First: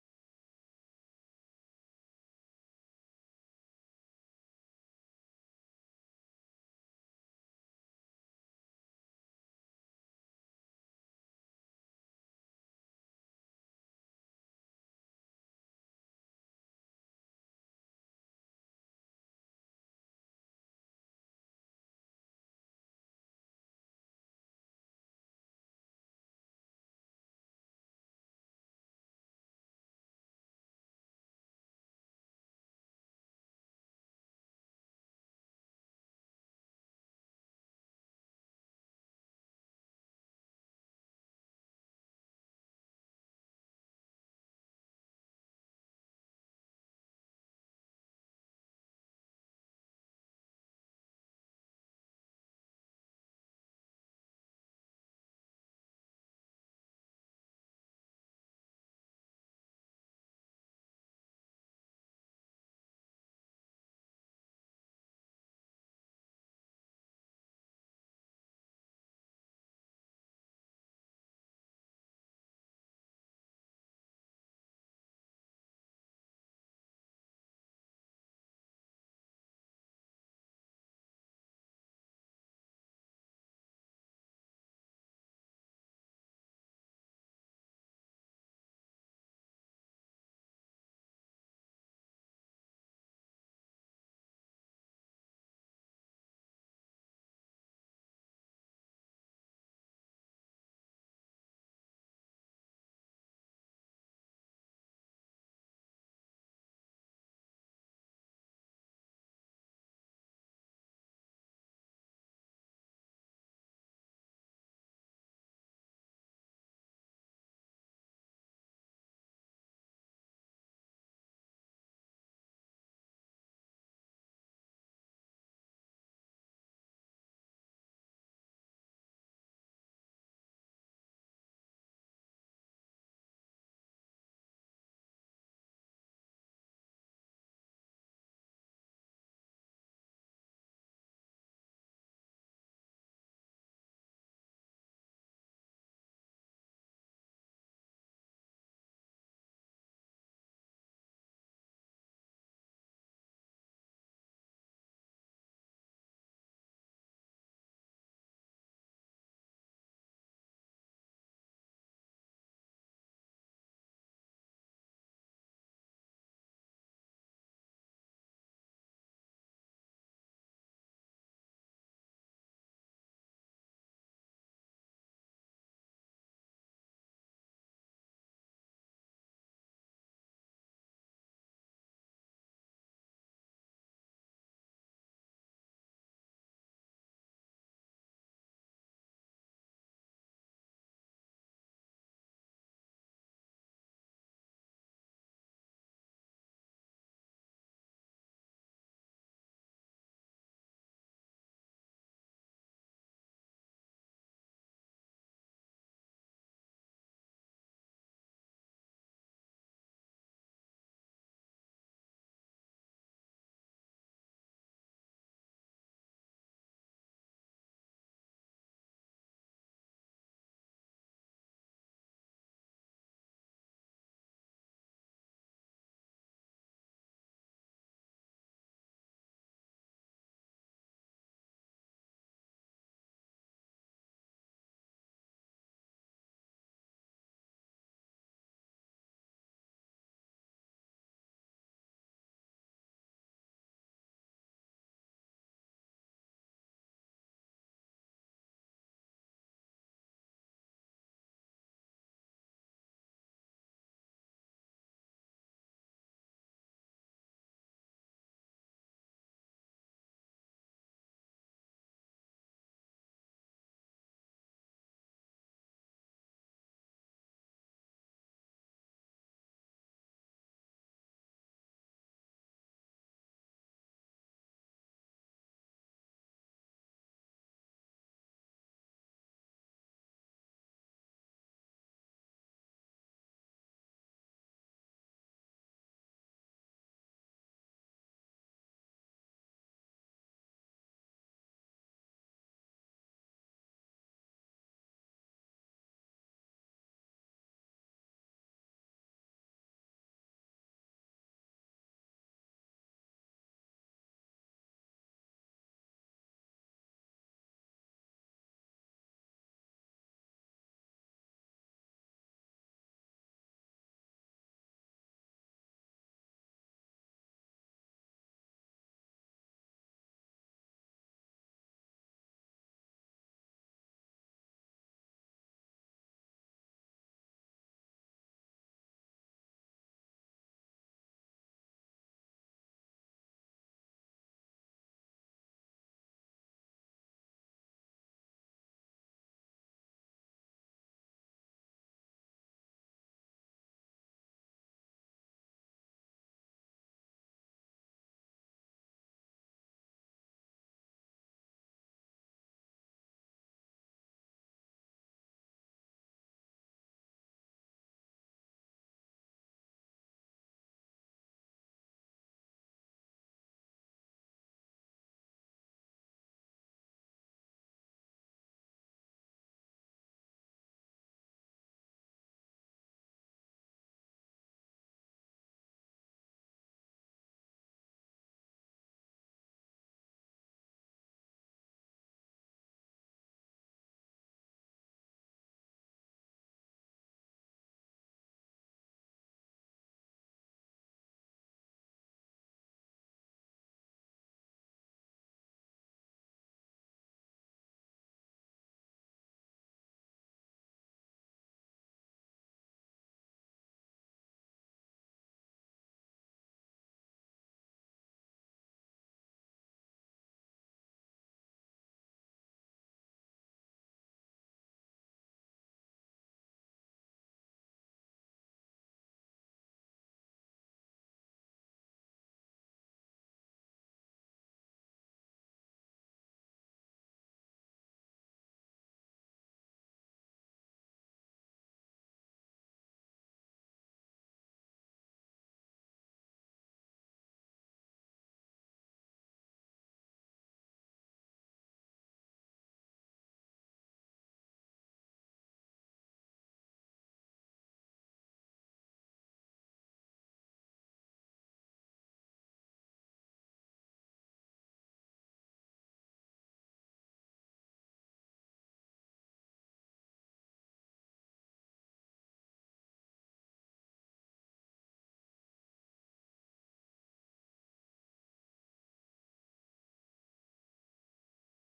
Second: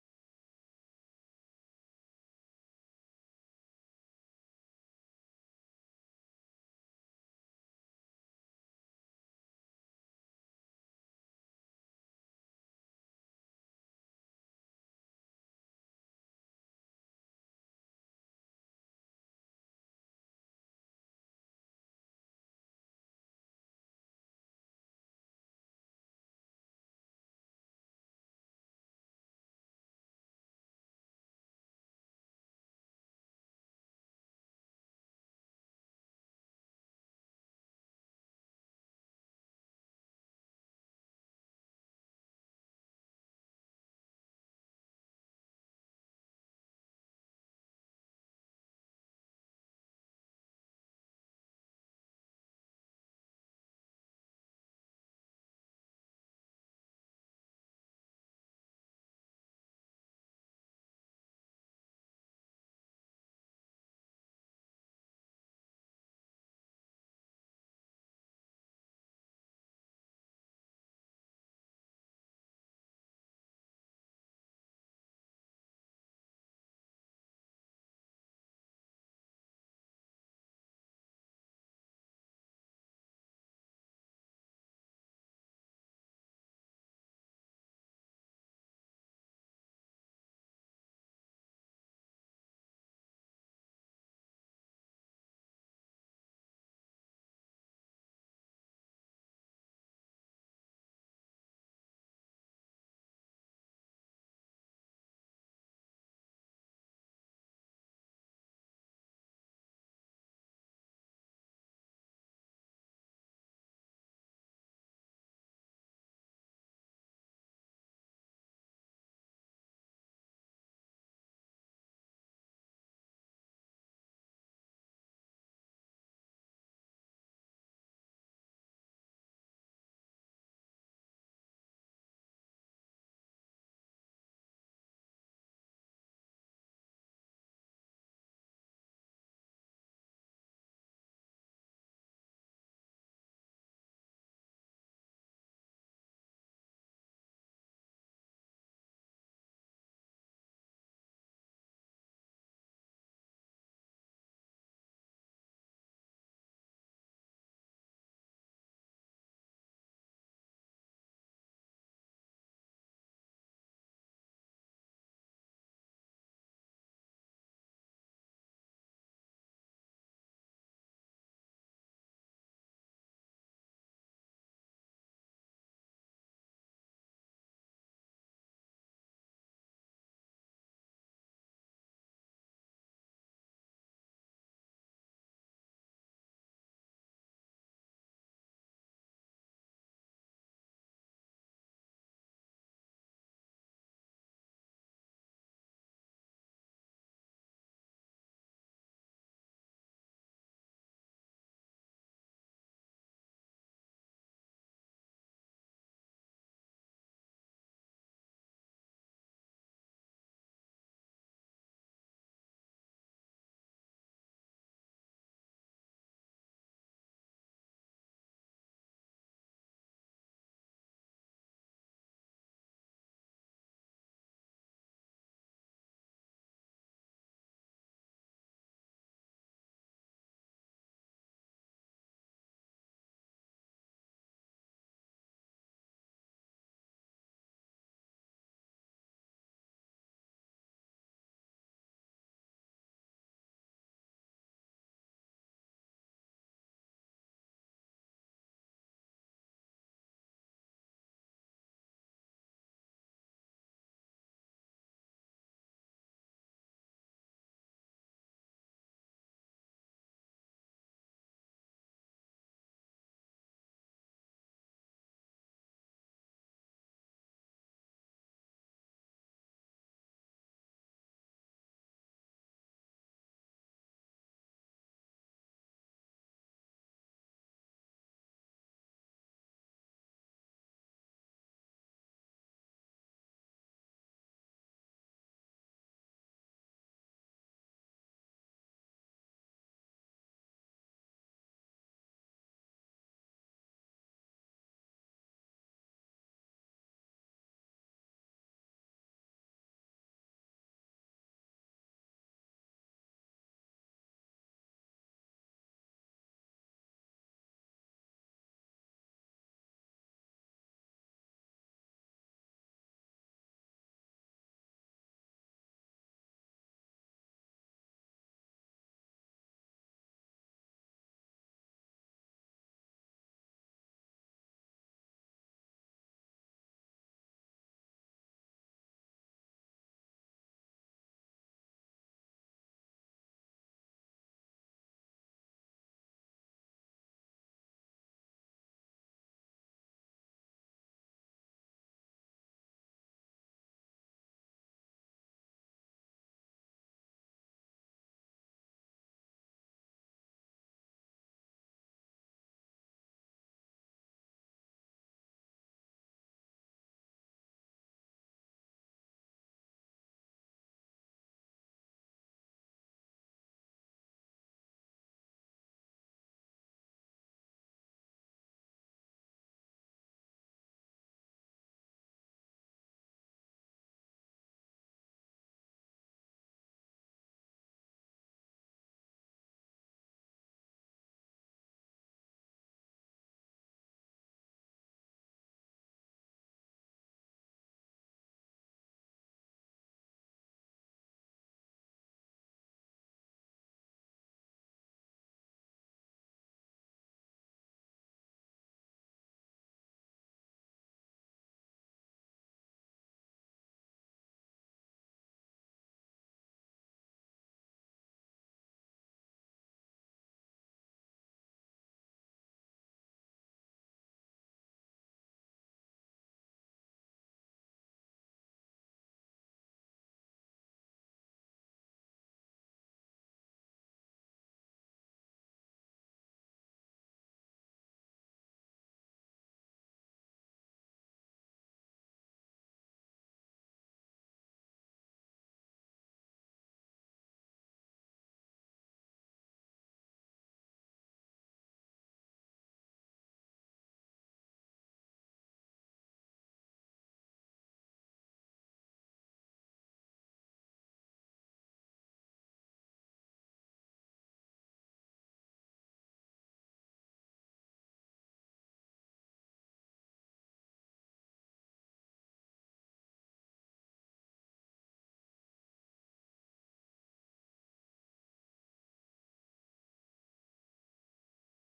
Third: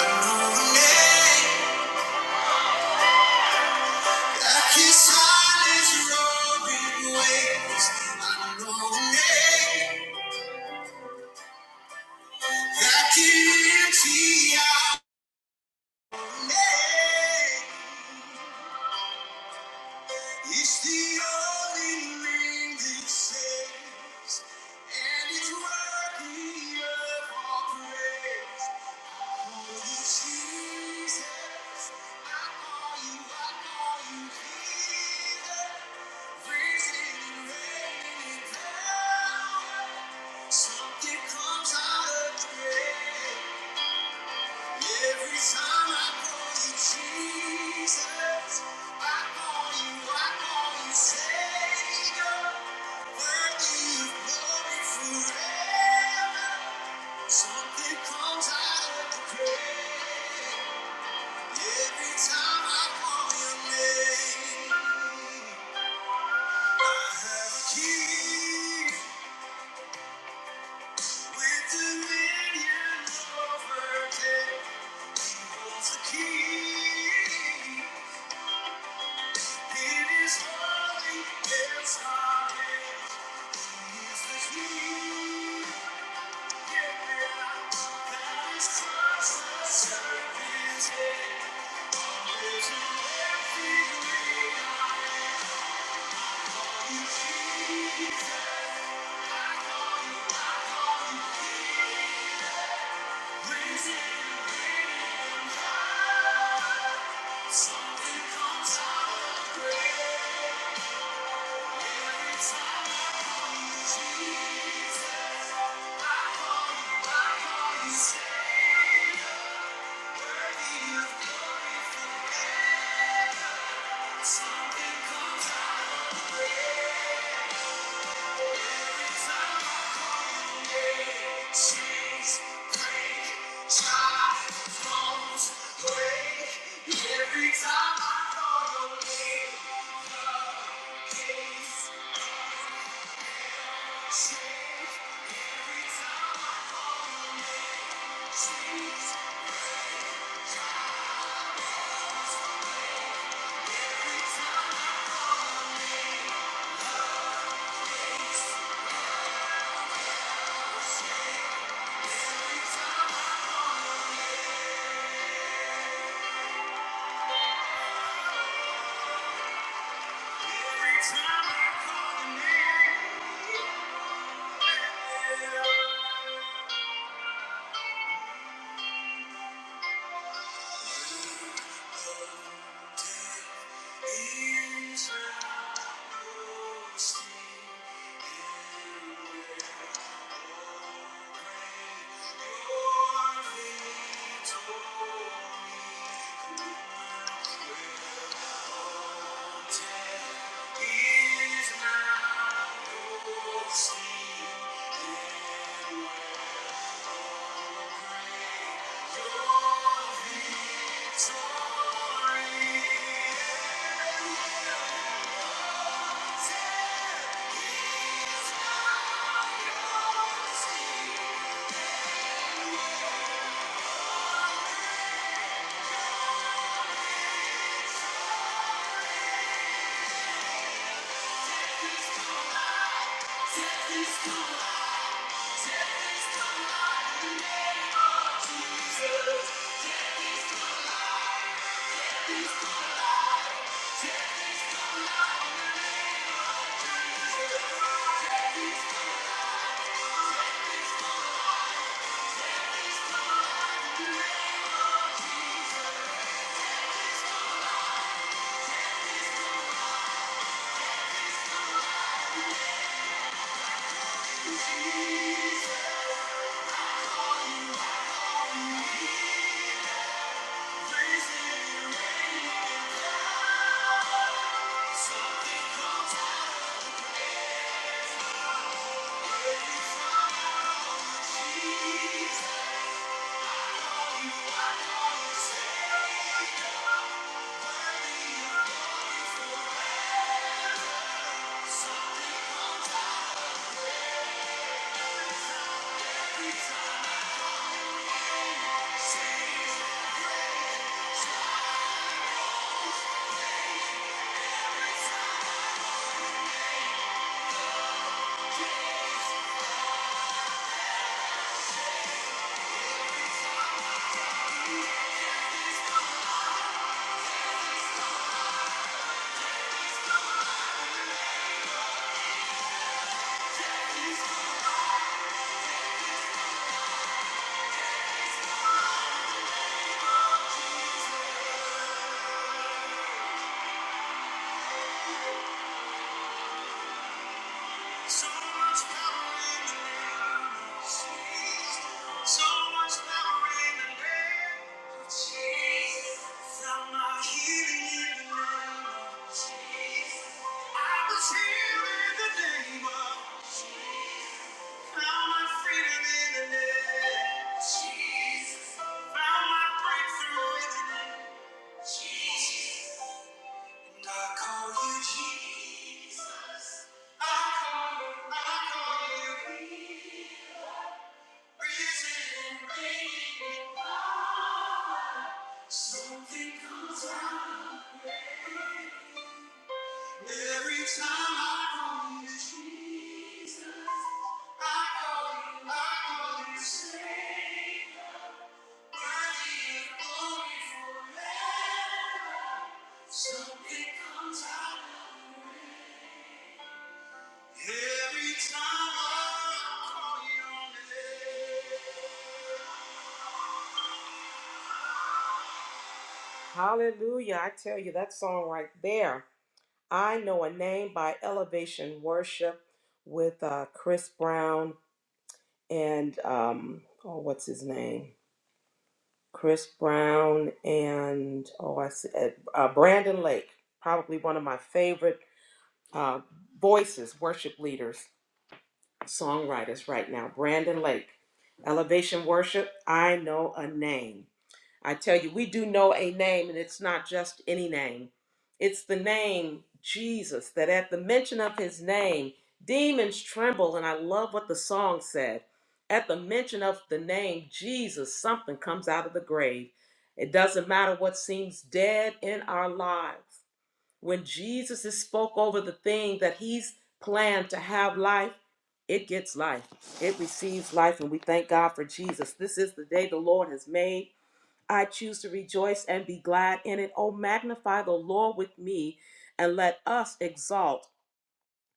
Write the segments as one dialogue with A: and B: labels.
A: It's the only name that It's only saves, And it's worthy of all praise. Something comes out of the grave. Every time I call your name, I have a key with dominion over death. Holds the key. It is holy. It's our name. He's the key. Yeah. That is Christ, the servant's head. There's an empty grave. Something comes out of the grave. Every time I call your name, Every time I call your name, Thank you. Thank you. So much power in the name. So much power in the name of Jesus. Found my healing in the name of Jesus. I was healed in the name of. Found my freedom in the name of Jesus. Found my breakthrough in the name of Jesus. I call you Jesus. I call you, I call you risen and reigning. Something comes out every time I call you Jesus. I call you, I call you Savior. Worthy and holy forever. Something comes out every time I call your name. Hallelujah. I tell you, that song right there, I Know a Name by Elevation Worship with uh, Chris Brown and, um, oh, what's his name? Chris Brown and, oh, I see, uh, uh, Brandon Lake, probably one of my favorite uh, voices, worship leaders, songwriters right now. Brandon Lake, Elevation Worship, I Know a Name. I tell you, we do know a name, and it's not just any name. It's the name Jesus, that at the mention of his name, demons tremble. And I love what the song said. At the mention of the name Jesus, something comes out of the grave. It doesn't matter what seems dead in our lives. When Jesus is spoke over the thing that he's planned to have life, it gets life. It receives life, and we thank God for Jesus. This is the day the Lord has made I choose to rejoice and be glad in it. Oh, magnify the Lord with me and let us exalt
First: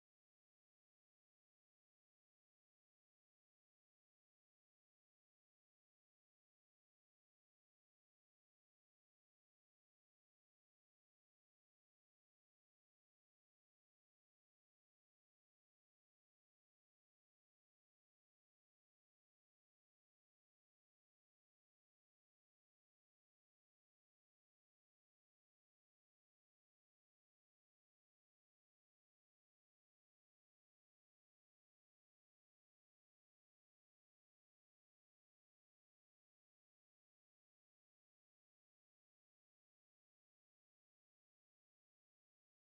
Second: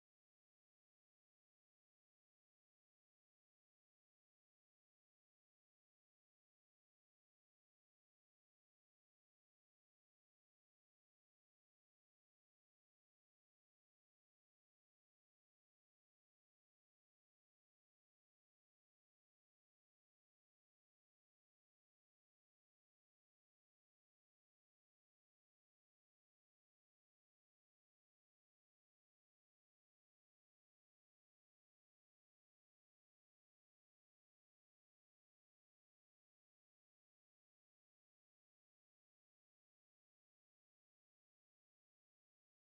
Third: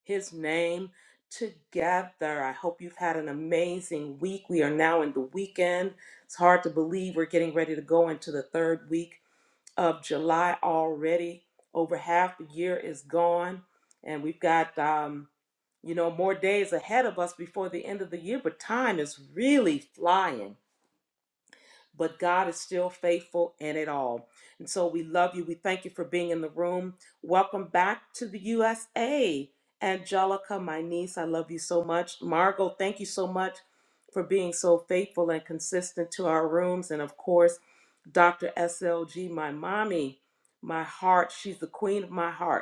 A: his name together. I hope you've had an amazing week. We are now in the weekend. It's hard to believe we're getting ready to go into the third week of July already. Over half the year is gone, and we've got, um, you know, more days ahead of us before the end of the year, but time is really flying but God is still faithful in it all. And so we love you. We thank you for being in the room. Welcome back to the USA. Angelica, my niece, I love you so much. Margot, thank you so much for being so faithful and consistent to our rooms. And of course, Dr. SLG, my mommy, my heart. She's the queen of my heart.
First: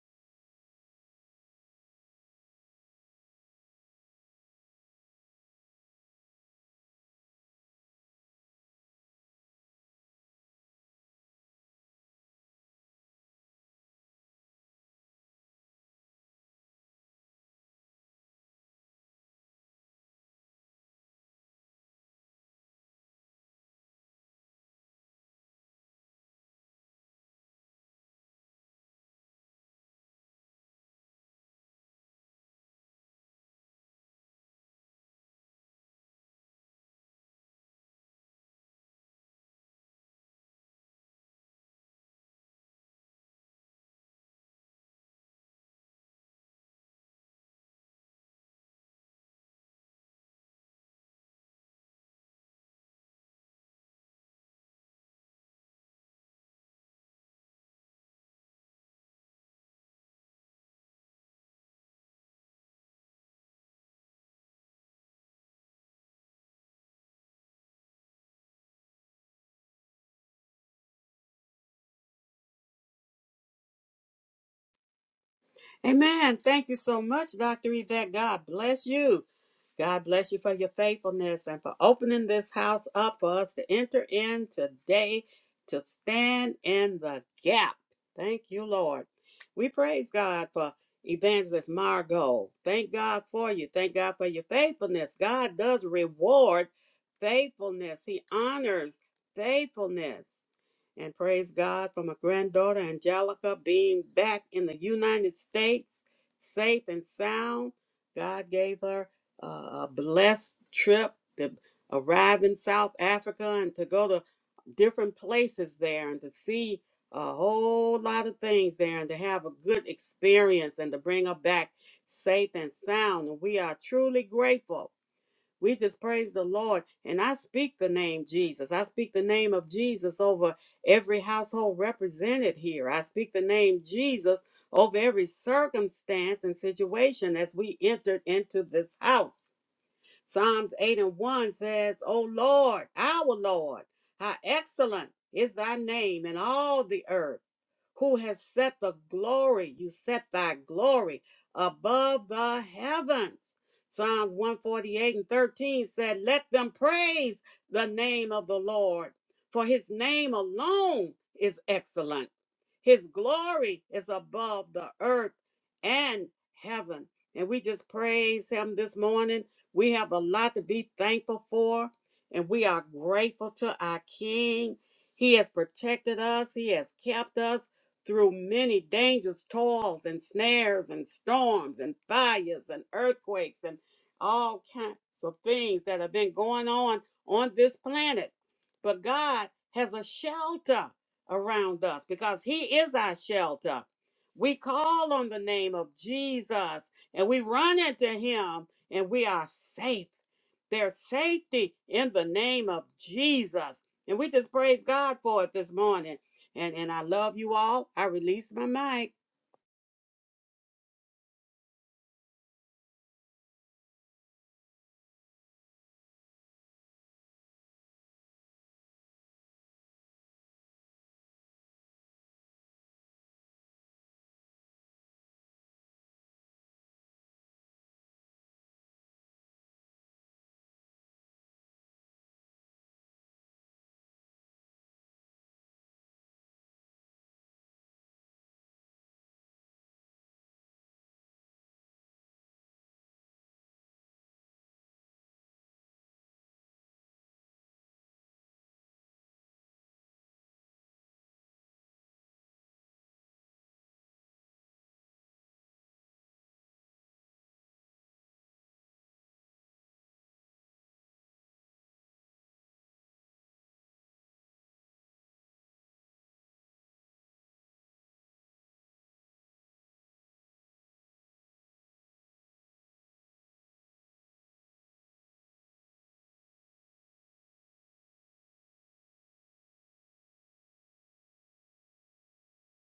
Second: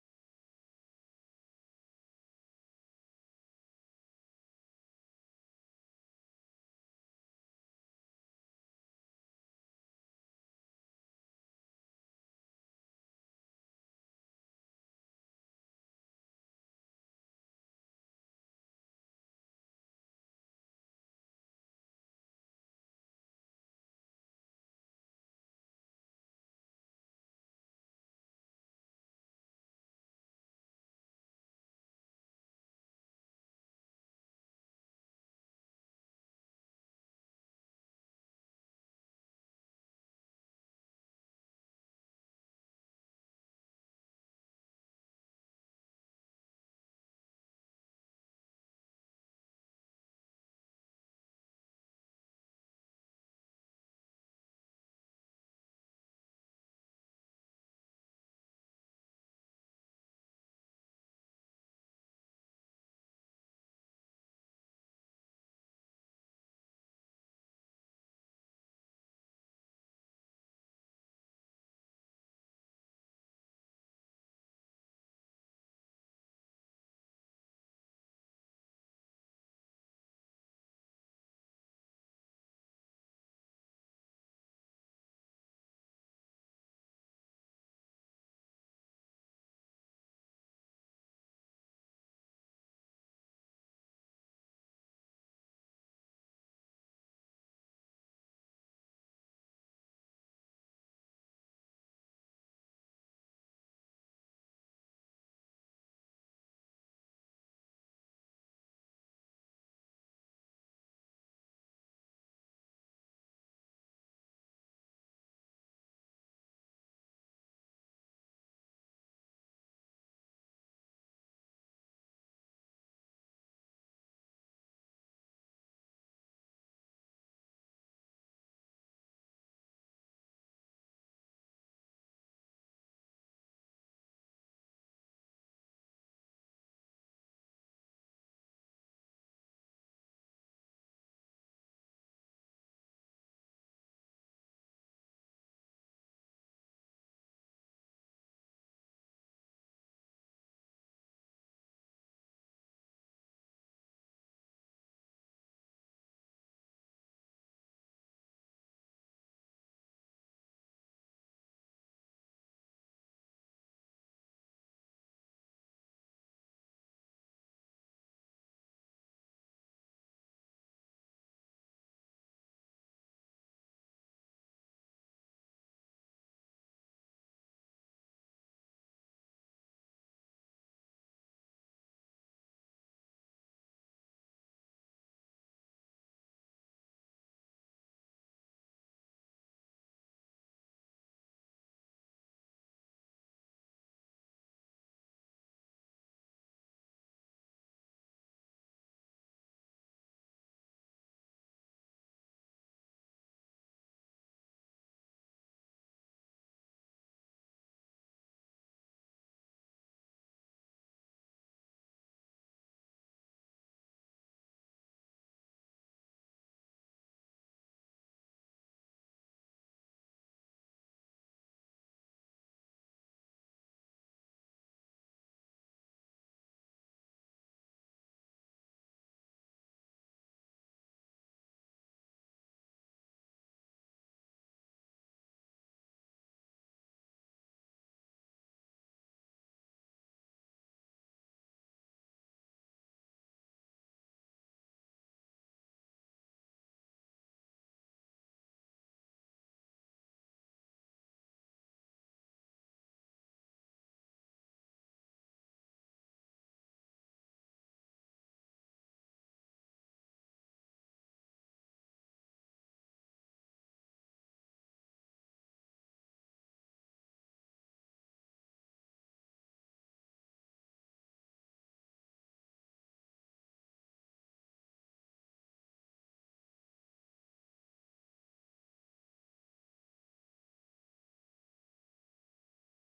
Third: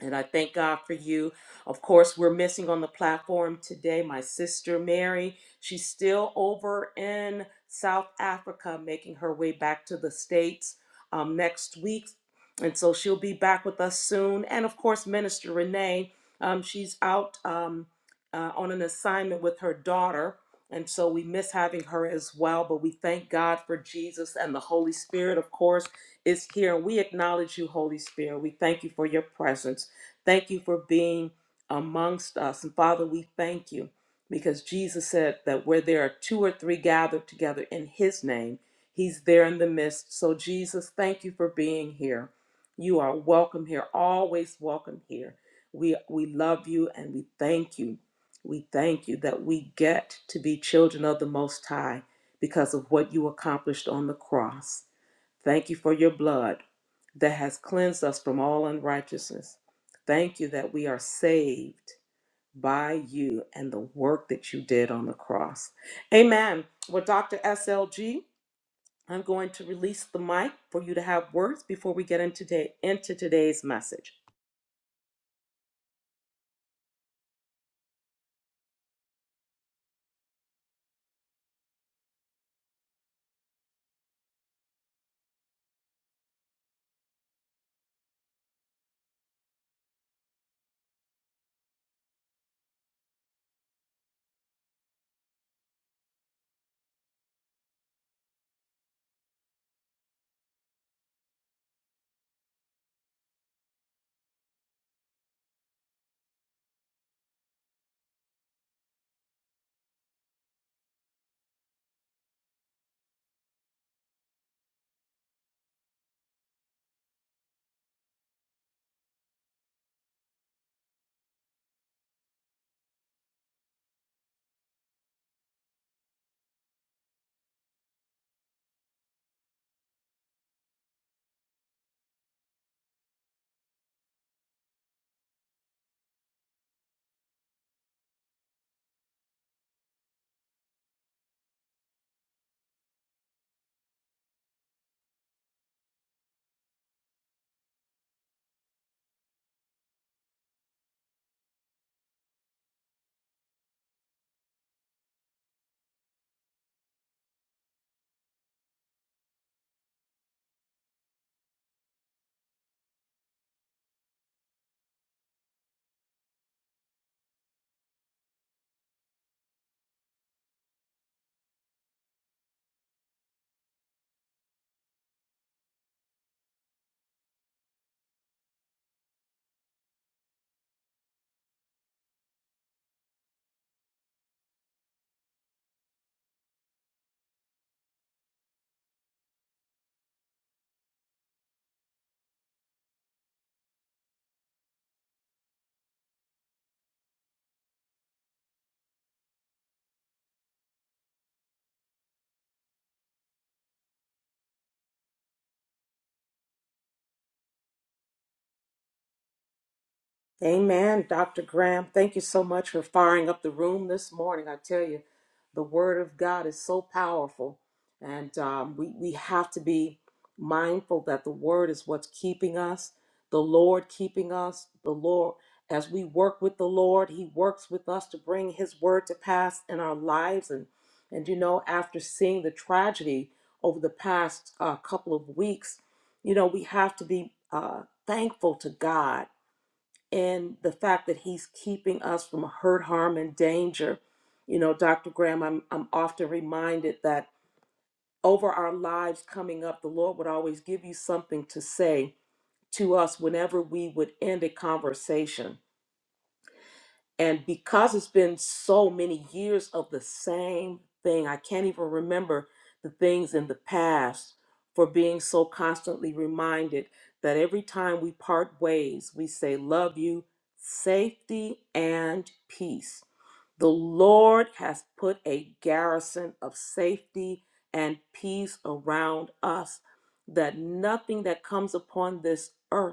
A: And I thank God for you. Of course, we're missing on the platform today my sister Mary. She's still over in South Africa, making her way back to the States um, next week. And so she'll be back with us soon. And of course, Minister Renee, um, she's out um, uh, on an assignment with her daughter. And so we miss having her as well. But we thank God for Jesus and the Holy Spirit, of course, is here. we acknowledge you, Holy Spirit. We thank you for your presence. Thank you for being amongst us. And Father, we thank you because Jesus said that where there are two or three gathered together in his name, he's there in the midst. So, Jesus, thank you for being here. You are welcome here, always welcome here. We, we love you and we thank you. We thank you that we get to be children of the Most High because of what you accomplished on the cross. Thank you for your blood that has cleansed us from all unrighteousness. Thank you that we are saved by you and the work that you did on the cross. Amen. Well, Dr. SLG, I'm going to release the mic for you to have words before we get into, today, into today's message.
B: Amen. Thank you so much, Dr. Yvette. God bless you. God bless you for your faithfulness and for opening this house up for us to enter in today to stand in the gap. Thank you, Lord. We praise God for Evangelist Margot. Thank God for you. Thank God for your faithfulness. God does reward faithfulness, He honors faithfulness and praise God for my granddaughter Angelica being back in the United States, safe and sound. God gave her uh, a blessed trip to arrive in South Africa and to go to different places there and to see a whole lot of things there and to have a good experience and to bring her back safe and sound. And we are truly grateful we just praise the Lord. And I speak the name Jesus. I speak the name of Jesus over every household represented here. I speak the name Jesus over every circumstance and situation as we entered into this house. Psalms 8 and 1 says, O Lord, our Lord, how excellent is thy name in all the earth who has set the glory, you set thy glory above the heavens. Psalms 148 and 13 said, Let them praise the name of the Lord, for his name alone is excellent. His glory is above the earth and heaven. And we just praise him this morning. We have a lot to be thankful for, and we are grateful to our King. He has protected us, He has kept us through many dangers, toils, and snares, and storms, and fires, and earthquakes, and all kinds of things that have been going on on this planet. But God has a shelter around us because he is our shelter. We call on the name of Jesus and we run into him and we are safe. There's safety in the name of Jesus. And we just praise God for it this morning. And and I love you all. I release my mic.
A: Amen, Dr. Graham. Thank you so much for firing up the room this morning. I tell you, the Word of God is so powerful, and um, we, we have to be mindful that the Word is what's keeping us, the Lord keeping us. The Lord, as we work with the Lord, He works with us to bring His Word to pass in our lives. And, and you know, after seeing the tragedy over the past uh, couple of weeks, you know, we have to be uh, thankful to God and the fact that he's keeping us from hurt, harm, and danger. You know, Dr. Graham, I'm, I'm often reminded that over our lives coming up, the Lord would always give you something to say to us whenever we would end a conversation. And because it's been so many years of the same thing, I can't even remember the things in the past for being so constantly reminded that every time we part ways, we say, Love you, safety, and peace. The Lord has put a garrison of safety and peace around us, that nothing that comes upon this earth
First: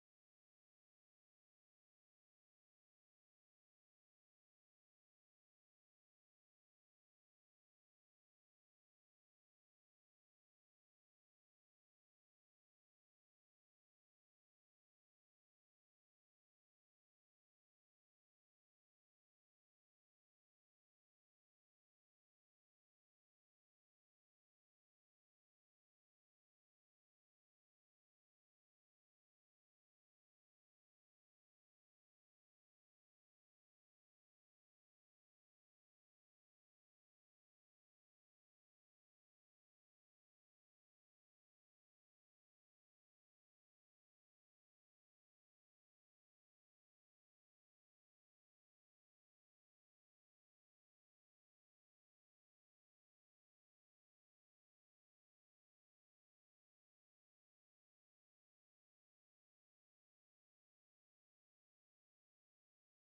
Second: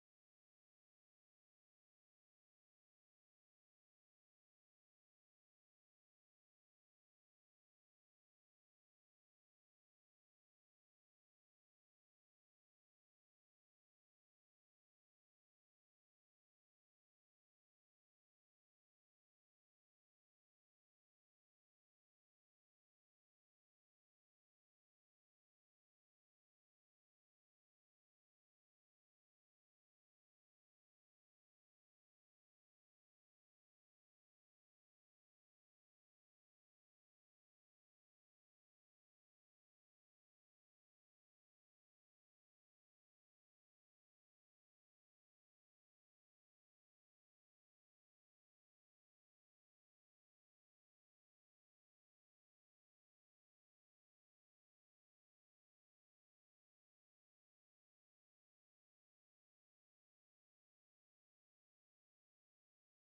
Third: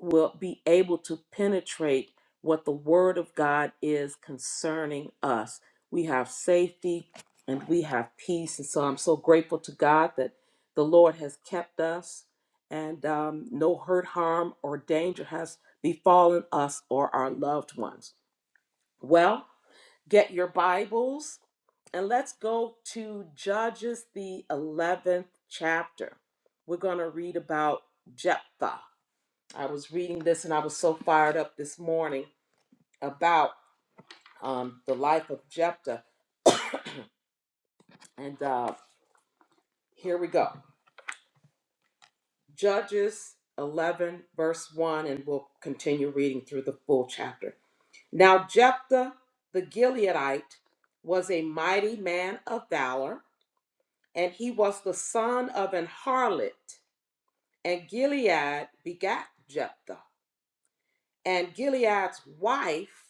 A: will be able to penetrate what the Word of God is concerning us. We have safety and we have peace. And so I'm so grateful to God that the Lord has kept us and um, no hurt, harm, or danger has befallen us or our loved ones. Well, get your Bibles and let's go to Judges, the 11th chapter. We're going to read about Jephthah. I was reading this and I was so fired up this morning about um, the life of Jephthah. And uh, here we go Judges 11, verse 1, and we'll continue reading through the full chapter. Now, Jephthah the Gileadite was a mighty man of valor, and he was the son of an harlot. And Gilead begat Jephthah. And Gilead's wife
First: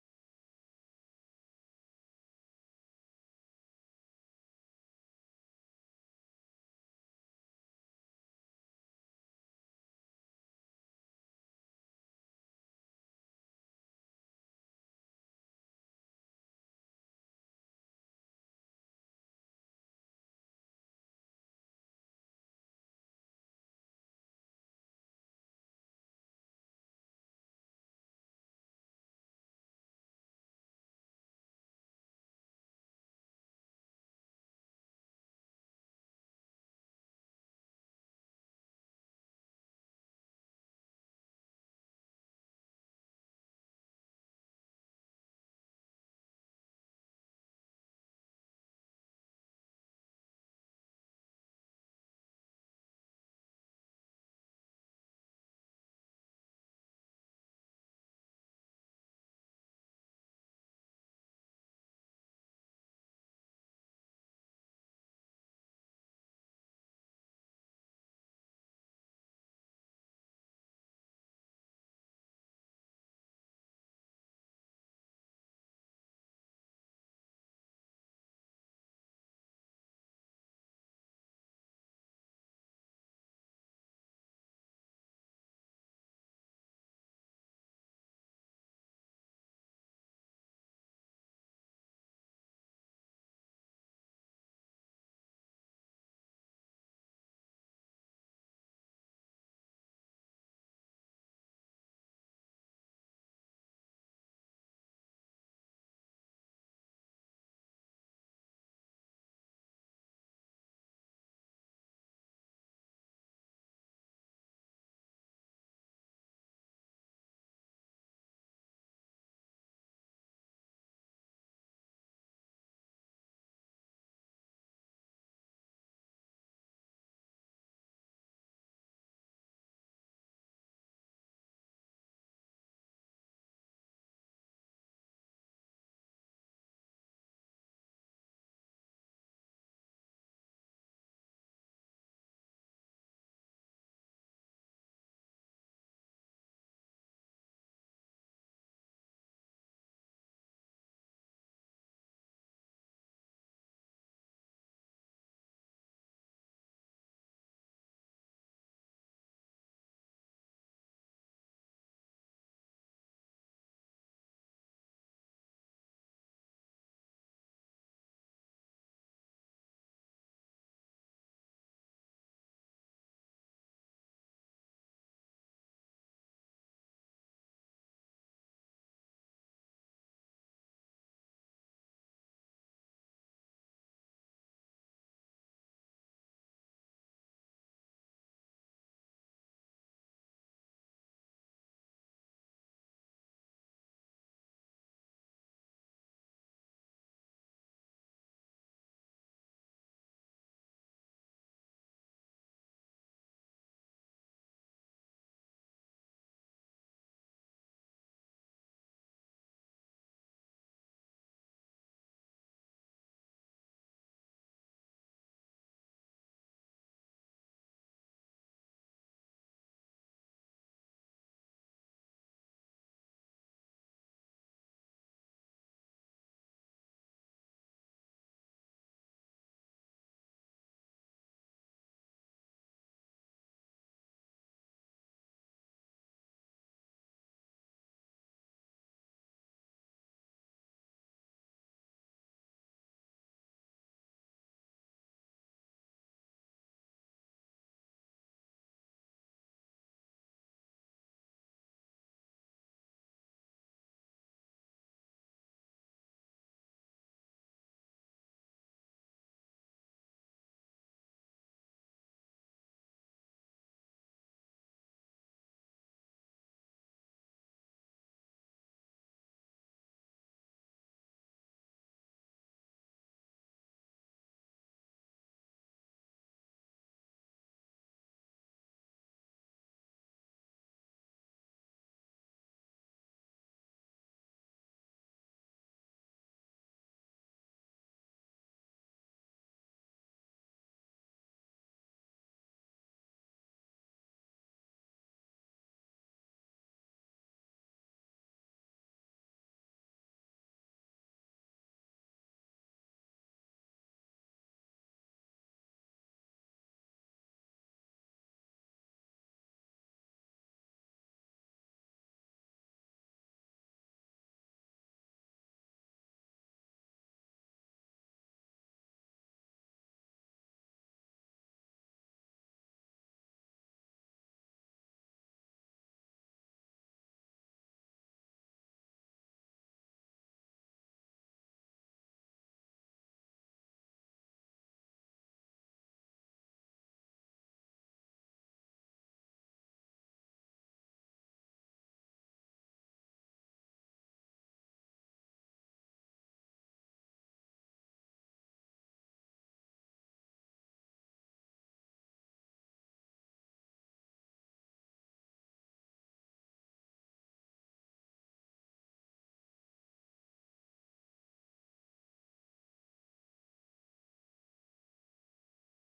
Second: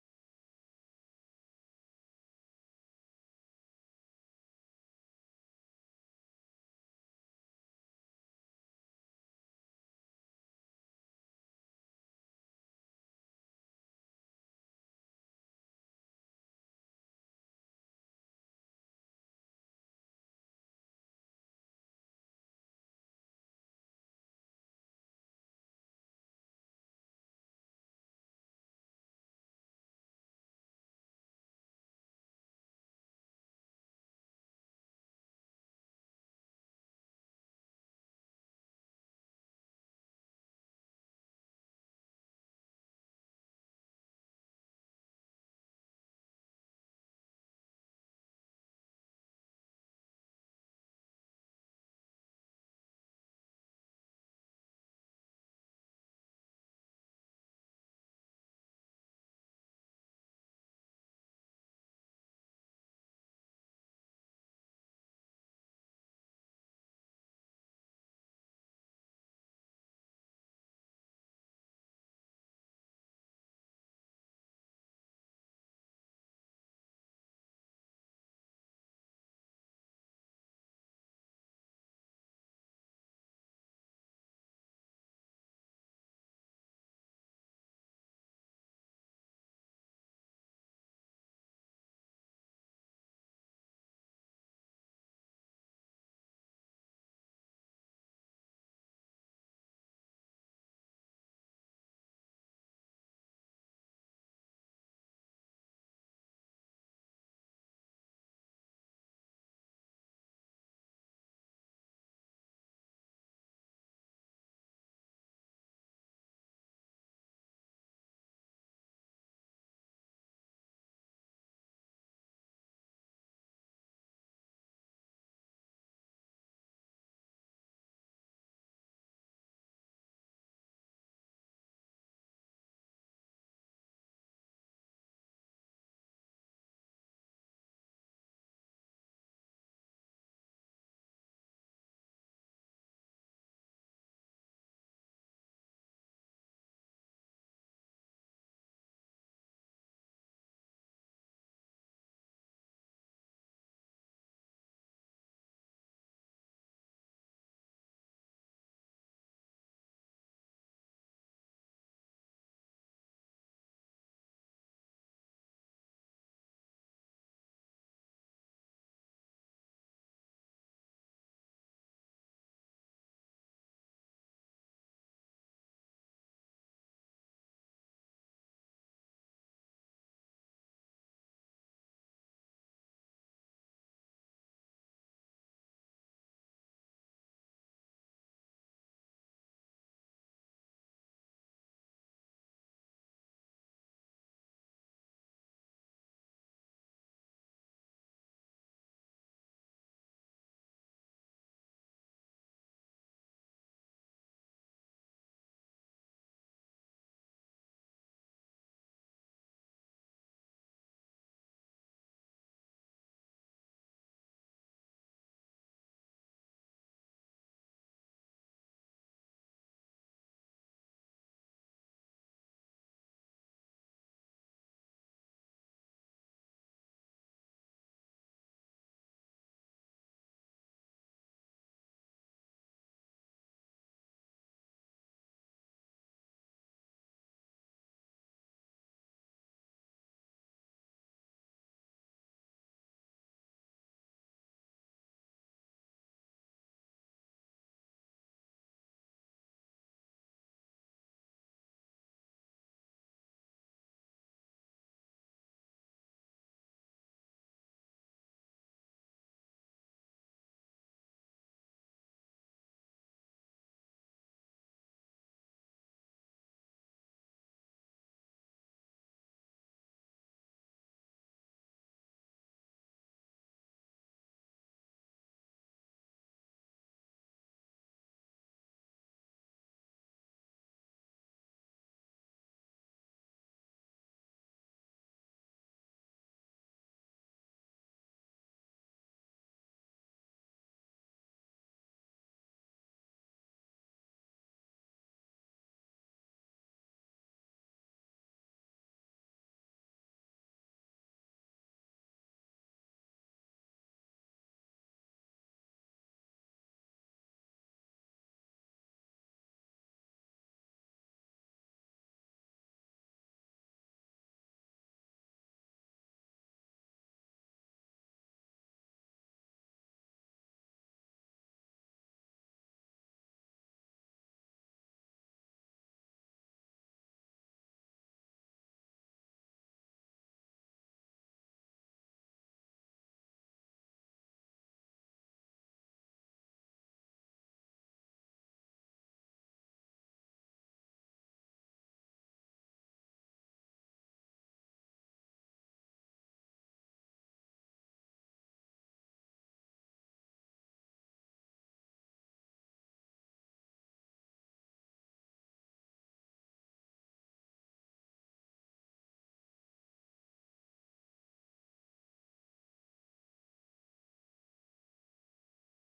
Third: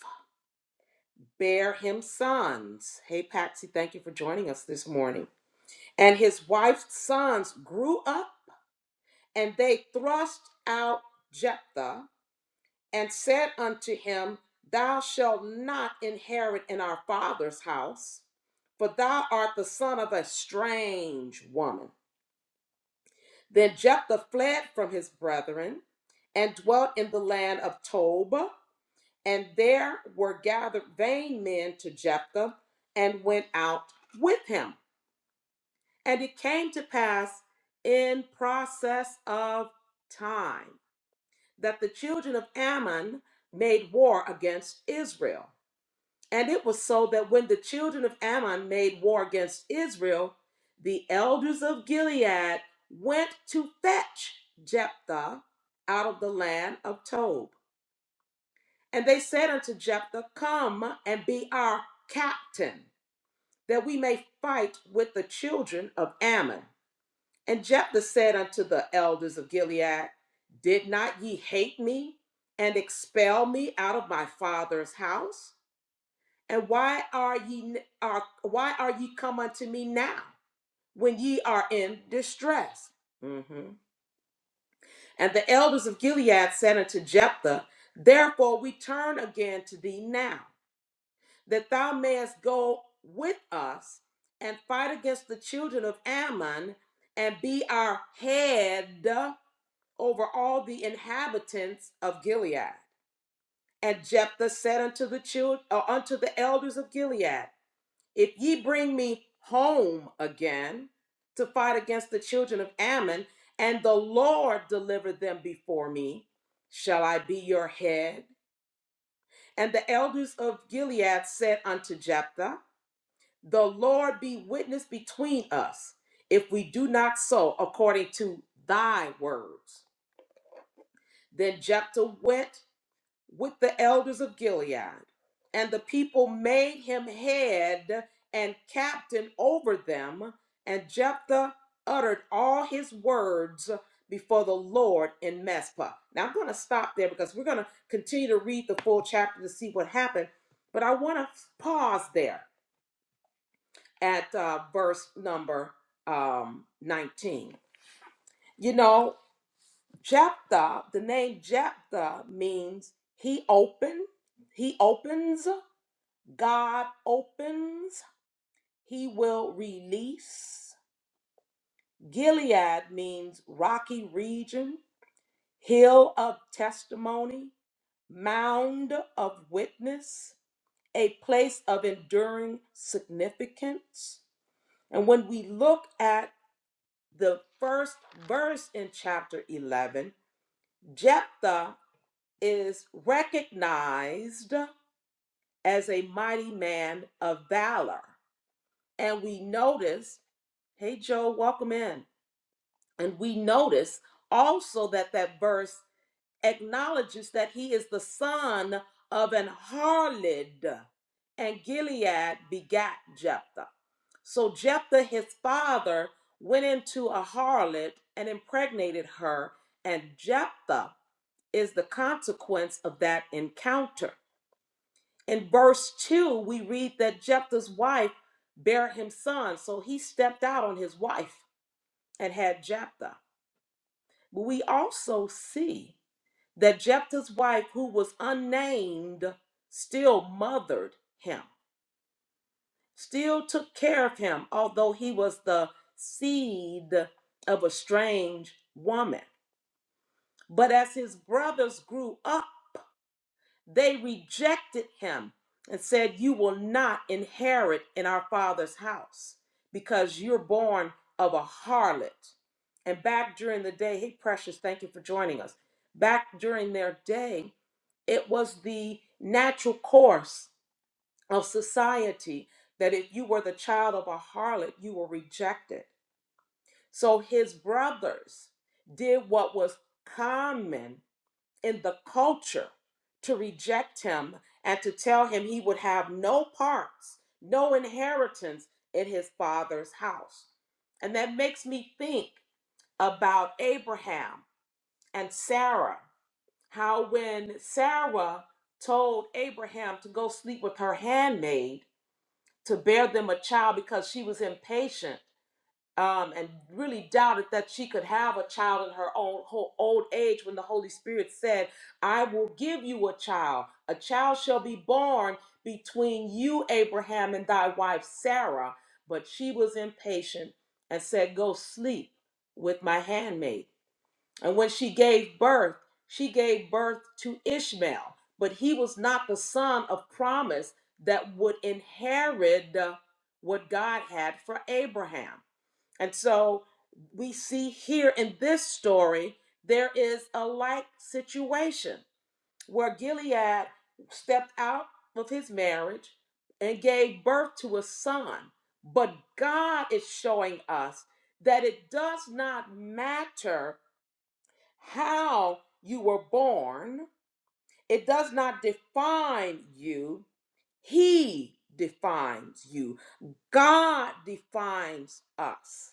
A: bare him sons. Hey, Patsy, thank you for joining us this morning. And his wife's sons grew up, and they thrust out Jephthah and said unto him, Thou shalt not inherit in our father's house, for thou art the son of a strange woman. Then Jephthah fled from his brethren and dwelt in the land of Tob. And there were gathered vain men to Jephthah and went out with him. And it came to pass in process of time that the children of Ammon made war against Israel. And it was so that when the children of Ammon made war against Israel, the elders of Gilead went to fetch Jephthah out of the land of Tob. And they said unto Jephthah, Come and be our captain, that we may fight with the children of Ammon. And Jephthah said unto the elders of Gilead, Did not ye hate me and expel me out of my father's house? And why are ye are why are ye come unto me now when ye are in distress? Mhm. And the elders of Gilead said unto Jephthah, Therefore we turn again to thee now that thou mayest go with us and fight against the children of Ammon and be our head over all the inhabitants of Gilead. And Jephthah said unto the children, or unto the elders of Gilead, If ye bring me home again to fight against the children of Ammon, and the Lord deliver them before me, shall I be your head? And the elders of Gilead said unto Jephthah, The Lord be witness between us if we do not so according to thy words. Then Jephthah went with the elders of Gilead, and the people made him head and captain over them. And Jephthah uttered all his words before the Lord in Mespah. Now I'm going to stop there because we're going to continue to read the full chapter to see what happened, but I want to pause there at uh, verse number um, 19. You know, Jephthah, the name Jephthah means he opened, he opens, God opens, he will release. Gilead means rocky region, hill of testimony, mound of witness, a place of enduring significance. And when we look at the first verse in chapter 11, Jephthah is recognized as a mighty man of valor. And we notice, hey, Joe, welcome in. And we notice also that that verse acknowledges that he is the son of an harlot, and Gilead begat Jephthah. So Jephthah, his father, went into a harlot and impregnated her, and Jephthah is the consequence of that encounter. In verse 2, we read that Jephthah's wife bare him sons, so he stepped out on his wife and had Jephthah. But we also see that Jephthah's wife, who was unnamed, still mothered him, still took care of him, although he was the seed of a strange woman. But as his brothers grew up, they rejected him and said, You will not inherit in our father's house because you're born of a harlot. And back during the day, hey, Precious, thank you for joining us. Back during their day, It was the natural course of society that if you were the child of a harlot, you were rejected. So his brothers did what was common in the culture to reject him and to tell him he would have no parts, no inheritance in his father's house. And that makes me think about Abraham and Sarah how when Sarah told Abraham to go sleep with her handmaid to bear them a child because she was impatient um, and really doubted that she could have a child in her own whole old age when the Holy Spirit said, I will give you a child. A child shall be born between you, Abraham, and thy wife Sarah. But she was impatient and said, Go sleep with my handmaid. And when she gave birth, she gave birth to Ishmael, but he was not the son of promise that would inherit uh, what God had for Abraham. And so we see here in this story, there is a like situation where Gilead stepped out of his marriage and gave birth to a son. But God is showing us that it does not matter how you were born. It does not define you. He defines you. God defines us,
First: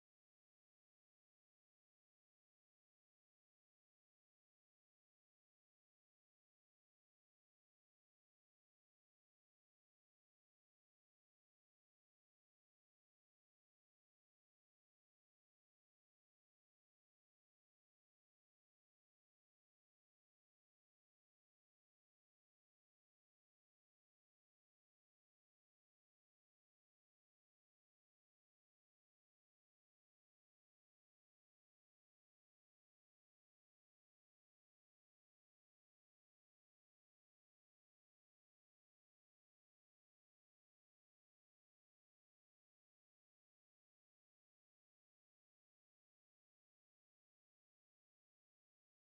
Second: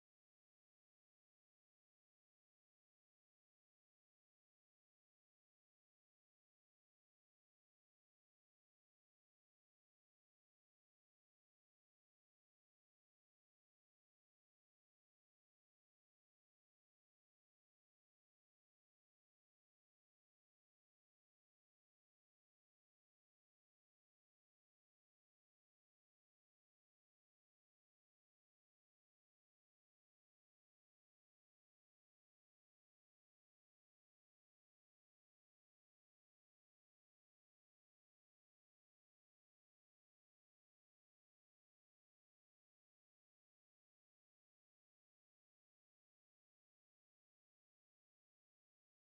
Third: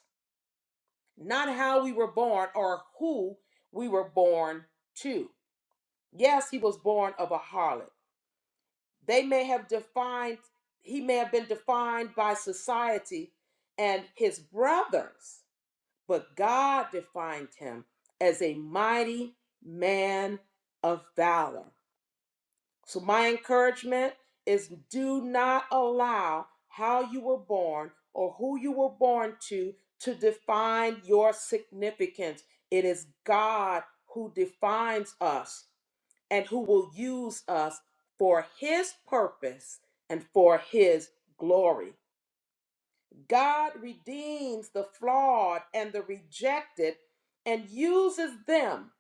A: not how we were born or who we were born to. Yes, he was born of a harlot. They may have defined, he may have been defined by society and his brothers, but God defined him as a mighty man of valor So, my encouragement is do not allow how you were born or who you were born to to define your significance. It is God who defines us and who will use us for His purpose and for His glory. God redeems the flawed and the rejected and uses them,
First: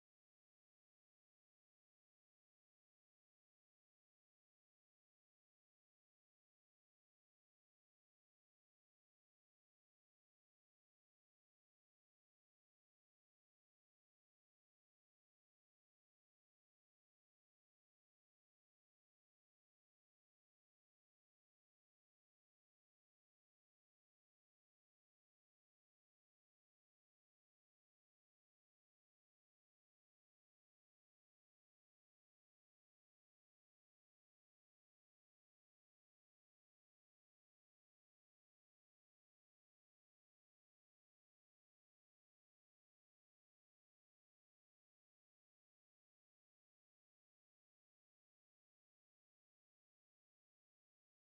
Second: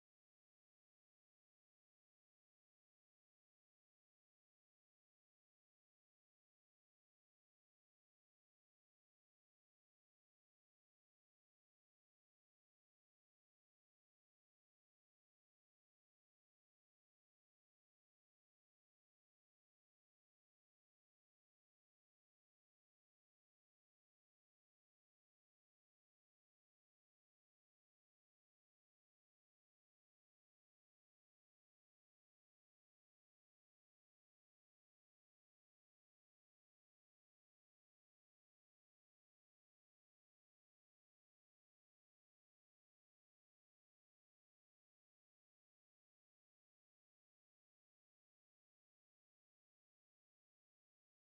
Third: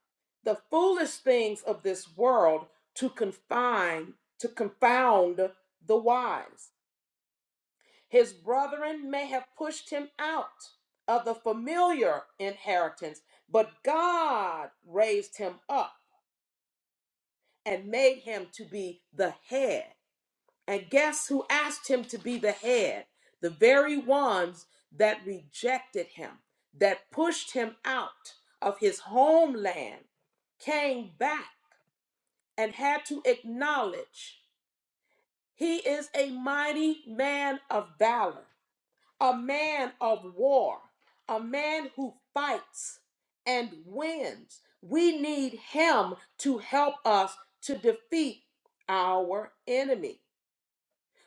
A: the foolish things of this world, to confine, to confound the wise. His brethren may have pushed him out of the familiar inheritance, but God raised him up and made him to be the head. And guess who asked him to be the head? The very ones that rejected him, that pushed him out of his homeland, came back and had to acknowledge he is a mighty man of valor, a man of war, a man who fights and wins. We need him to help us to defeat our enemy.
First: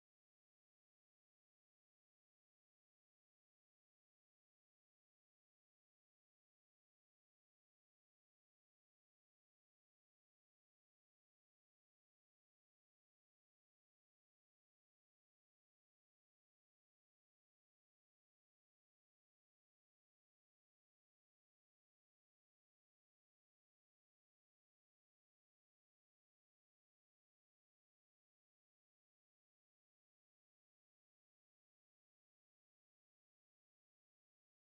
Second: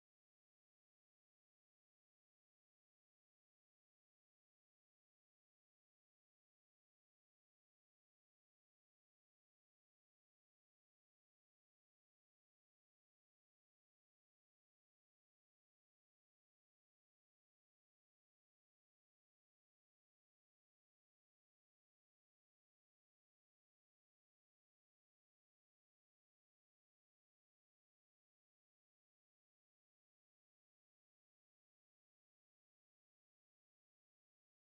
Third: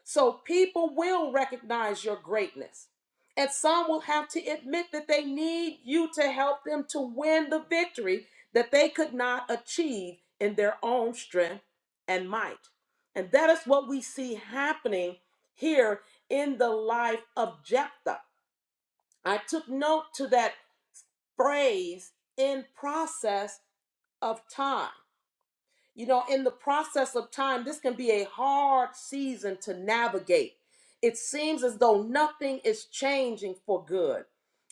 A: So people will recognize your greatness. And some will have to admit that they need you to help them to win the victory that they could not achieve in their own strength and might. And that is what we see happening here in the life of Jephthah. I took note to that phrase in process of time you know, in the process of time, this can be a hard season to navigate. It seems as though nothing is changing for good.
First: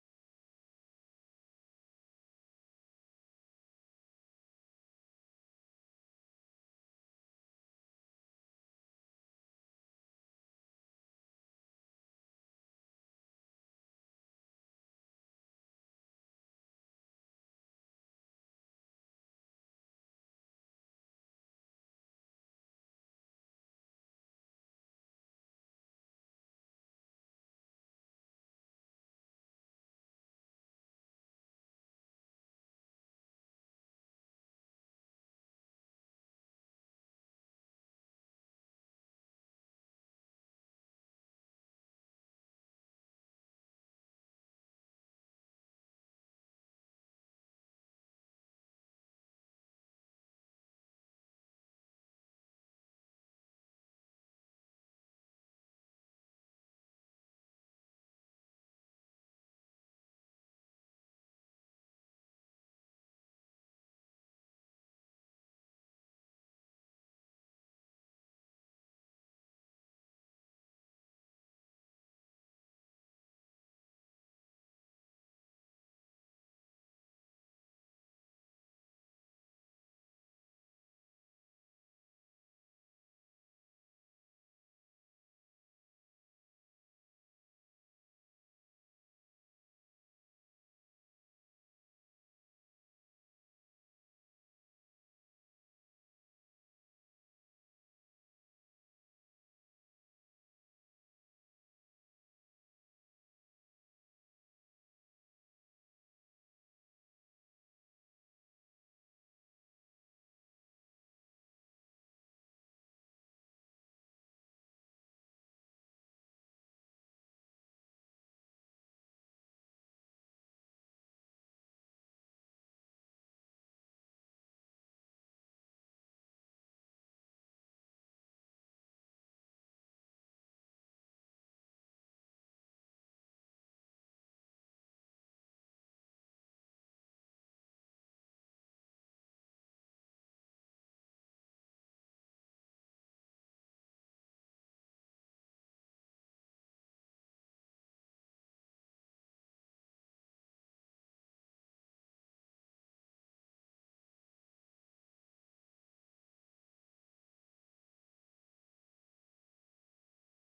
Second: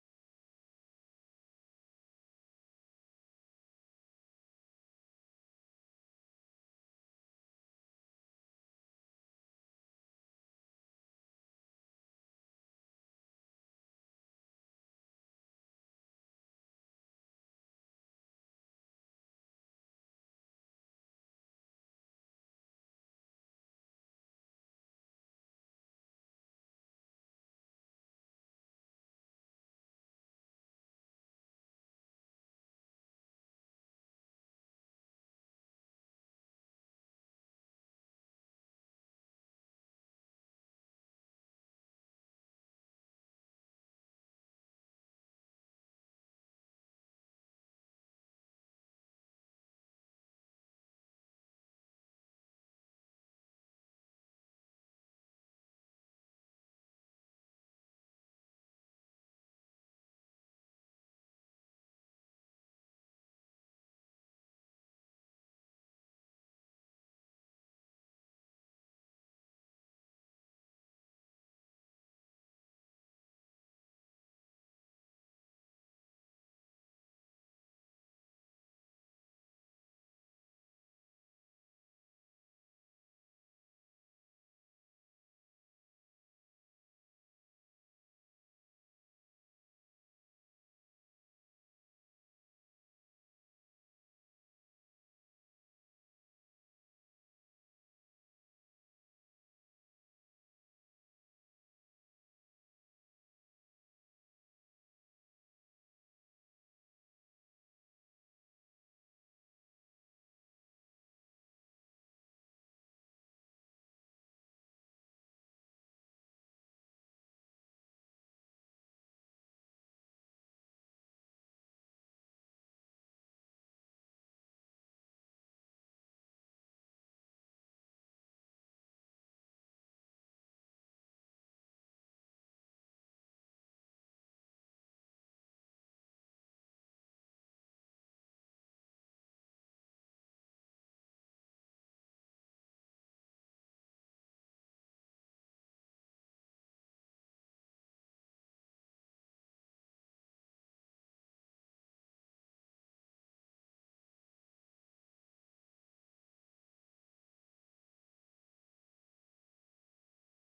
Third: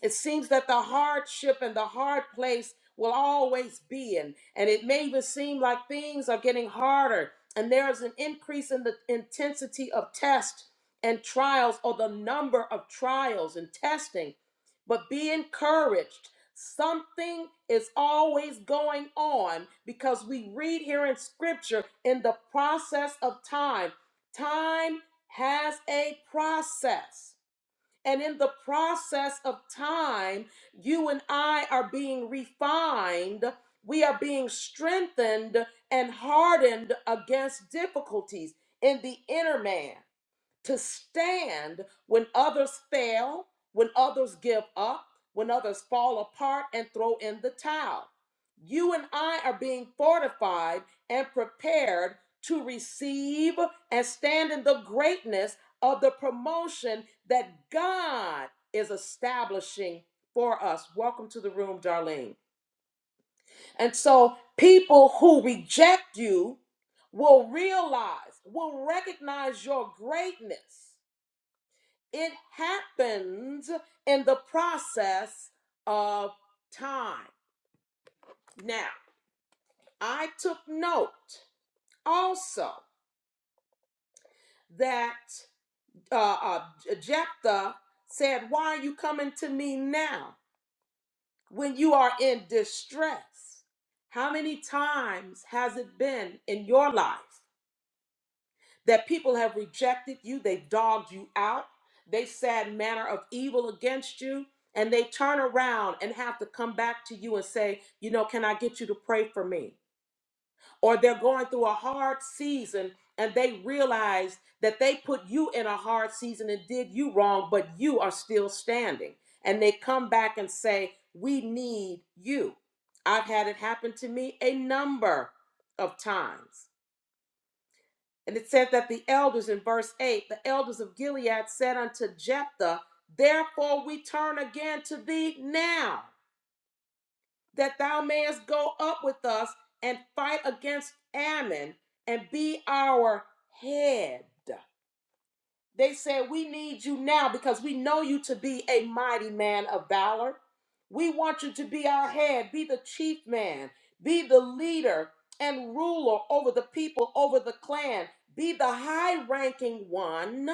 A: It seems that the hardship and the hard place will always be in. And it may even seem like things are getting harder and there is an increase in the intensity of tests and trials or the number of trials and testing but be encouraged. Something is always going on because we read here in scripture in the process of time. Time has a process. And in the process of time, you and I are being refined. We are being strengthened and hardened against difficulties in the inner man to stand when others fail, when others give up, when others fall apart and throw in the towel. You and I are being fortified and prepared to receive and stand in the greatness of the promotion that God is establishing for us. Welcome to the room, Darlene. And so, people who reject you will realize, will recognize your greatness it happens in the process of time. Now, I took note also that uh, uh, Jephthah said, Why are you coming to me now when you are in distress? How many times has it been in your life that people have rejected you, they've dogged you out, they said manner of evil against you, and they turn around and have to come back to you and say, you know, can I get you to pray for me? Or they're going through a hard season and they realize that they put you in a hard season and did you wrong, but you are still standing. And they come back and say, we need you. I've had it happen to me a number of times. And it said that the elders in verse 8, the elders of Gilead said unto Jephthah, Therefore we turn again to thee now, that thou mayest go up with us and fight against Ammon and be our head. They said, We need you now because we know you to be a mighty man of valor. We want you to be our head, be the chief man, be the leader and ruler over the people, over the clan, be the high ranking one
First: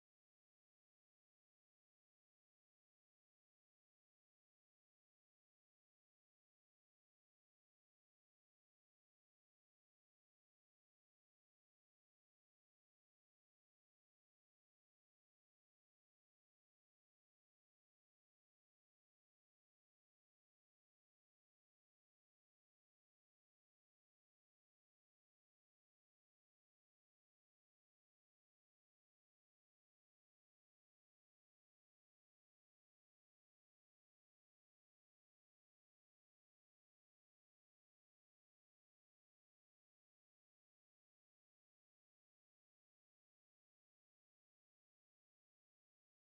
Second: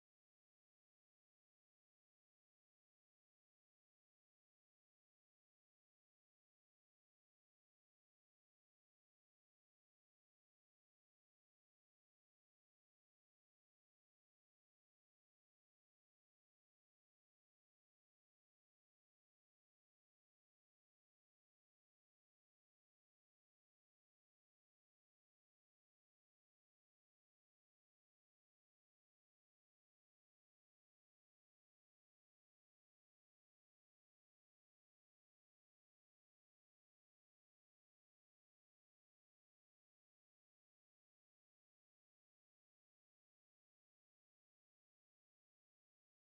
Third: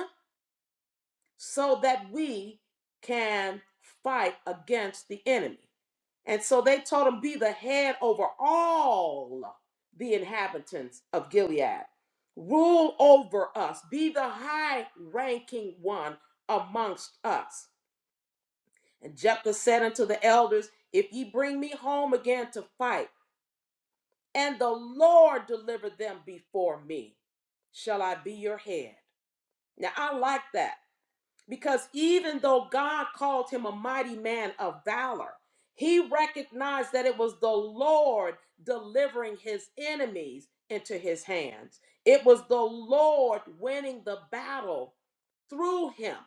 A: so that we can fight against the enemy. And so they told him, Be the head over all the inhabitants of Gilead. Rule over us, be the high ranking one amongst us. And Jephthah said unto the elders, If ye bring me home again to fight, and the Lord deliver them before me, shall I be your head. Now I like that Because even though God called him a mighty man of valor, he recognized that it was the Lord delivering his enemies into his hands. It was the Lord winning the battle through him.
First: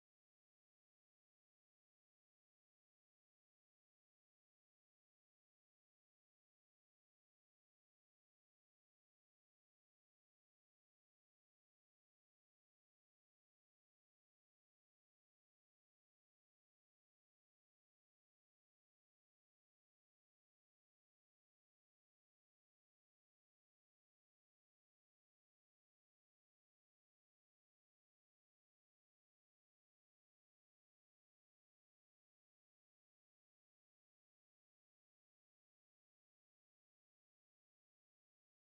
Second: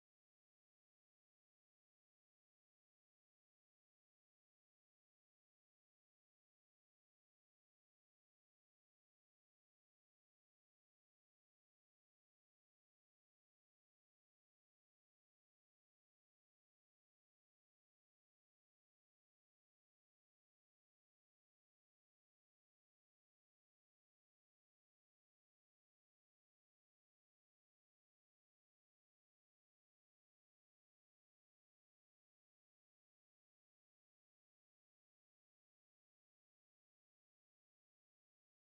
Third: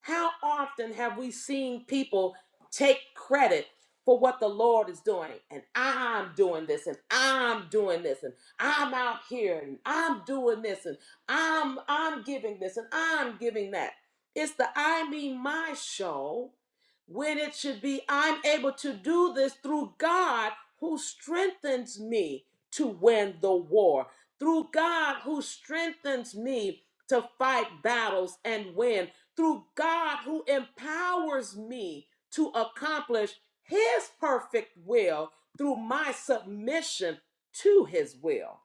A: How often have we seen people take credit for what the Lord is doing? And I'm doing this, and I'm doing this, and I'm out here, and I'm doing this, and I'm I'm giving this, and I'm giving that. It's the I mean my show when it should be I'm able to do this through God who strengthens me to win the war, through God who strengthens me to fight battles and win through God who empowers me to accomplish his perfect will through my submission to his will.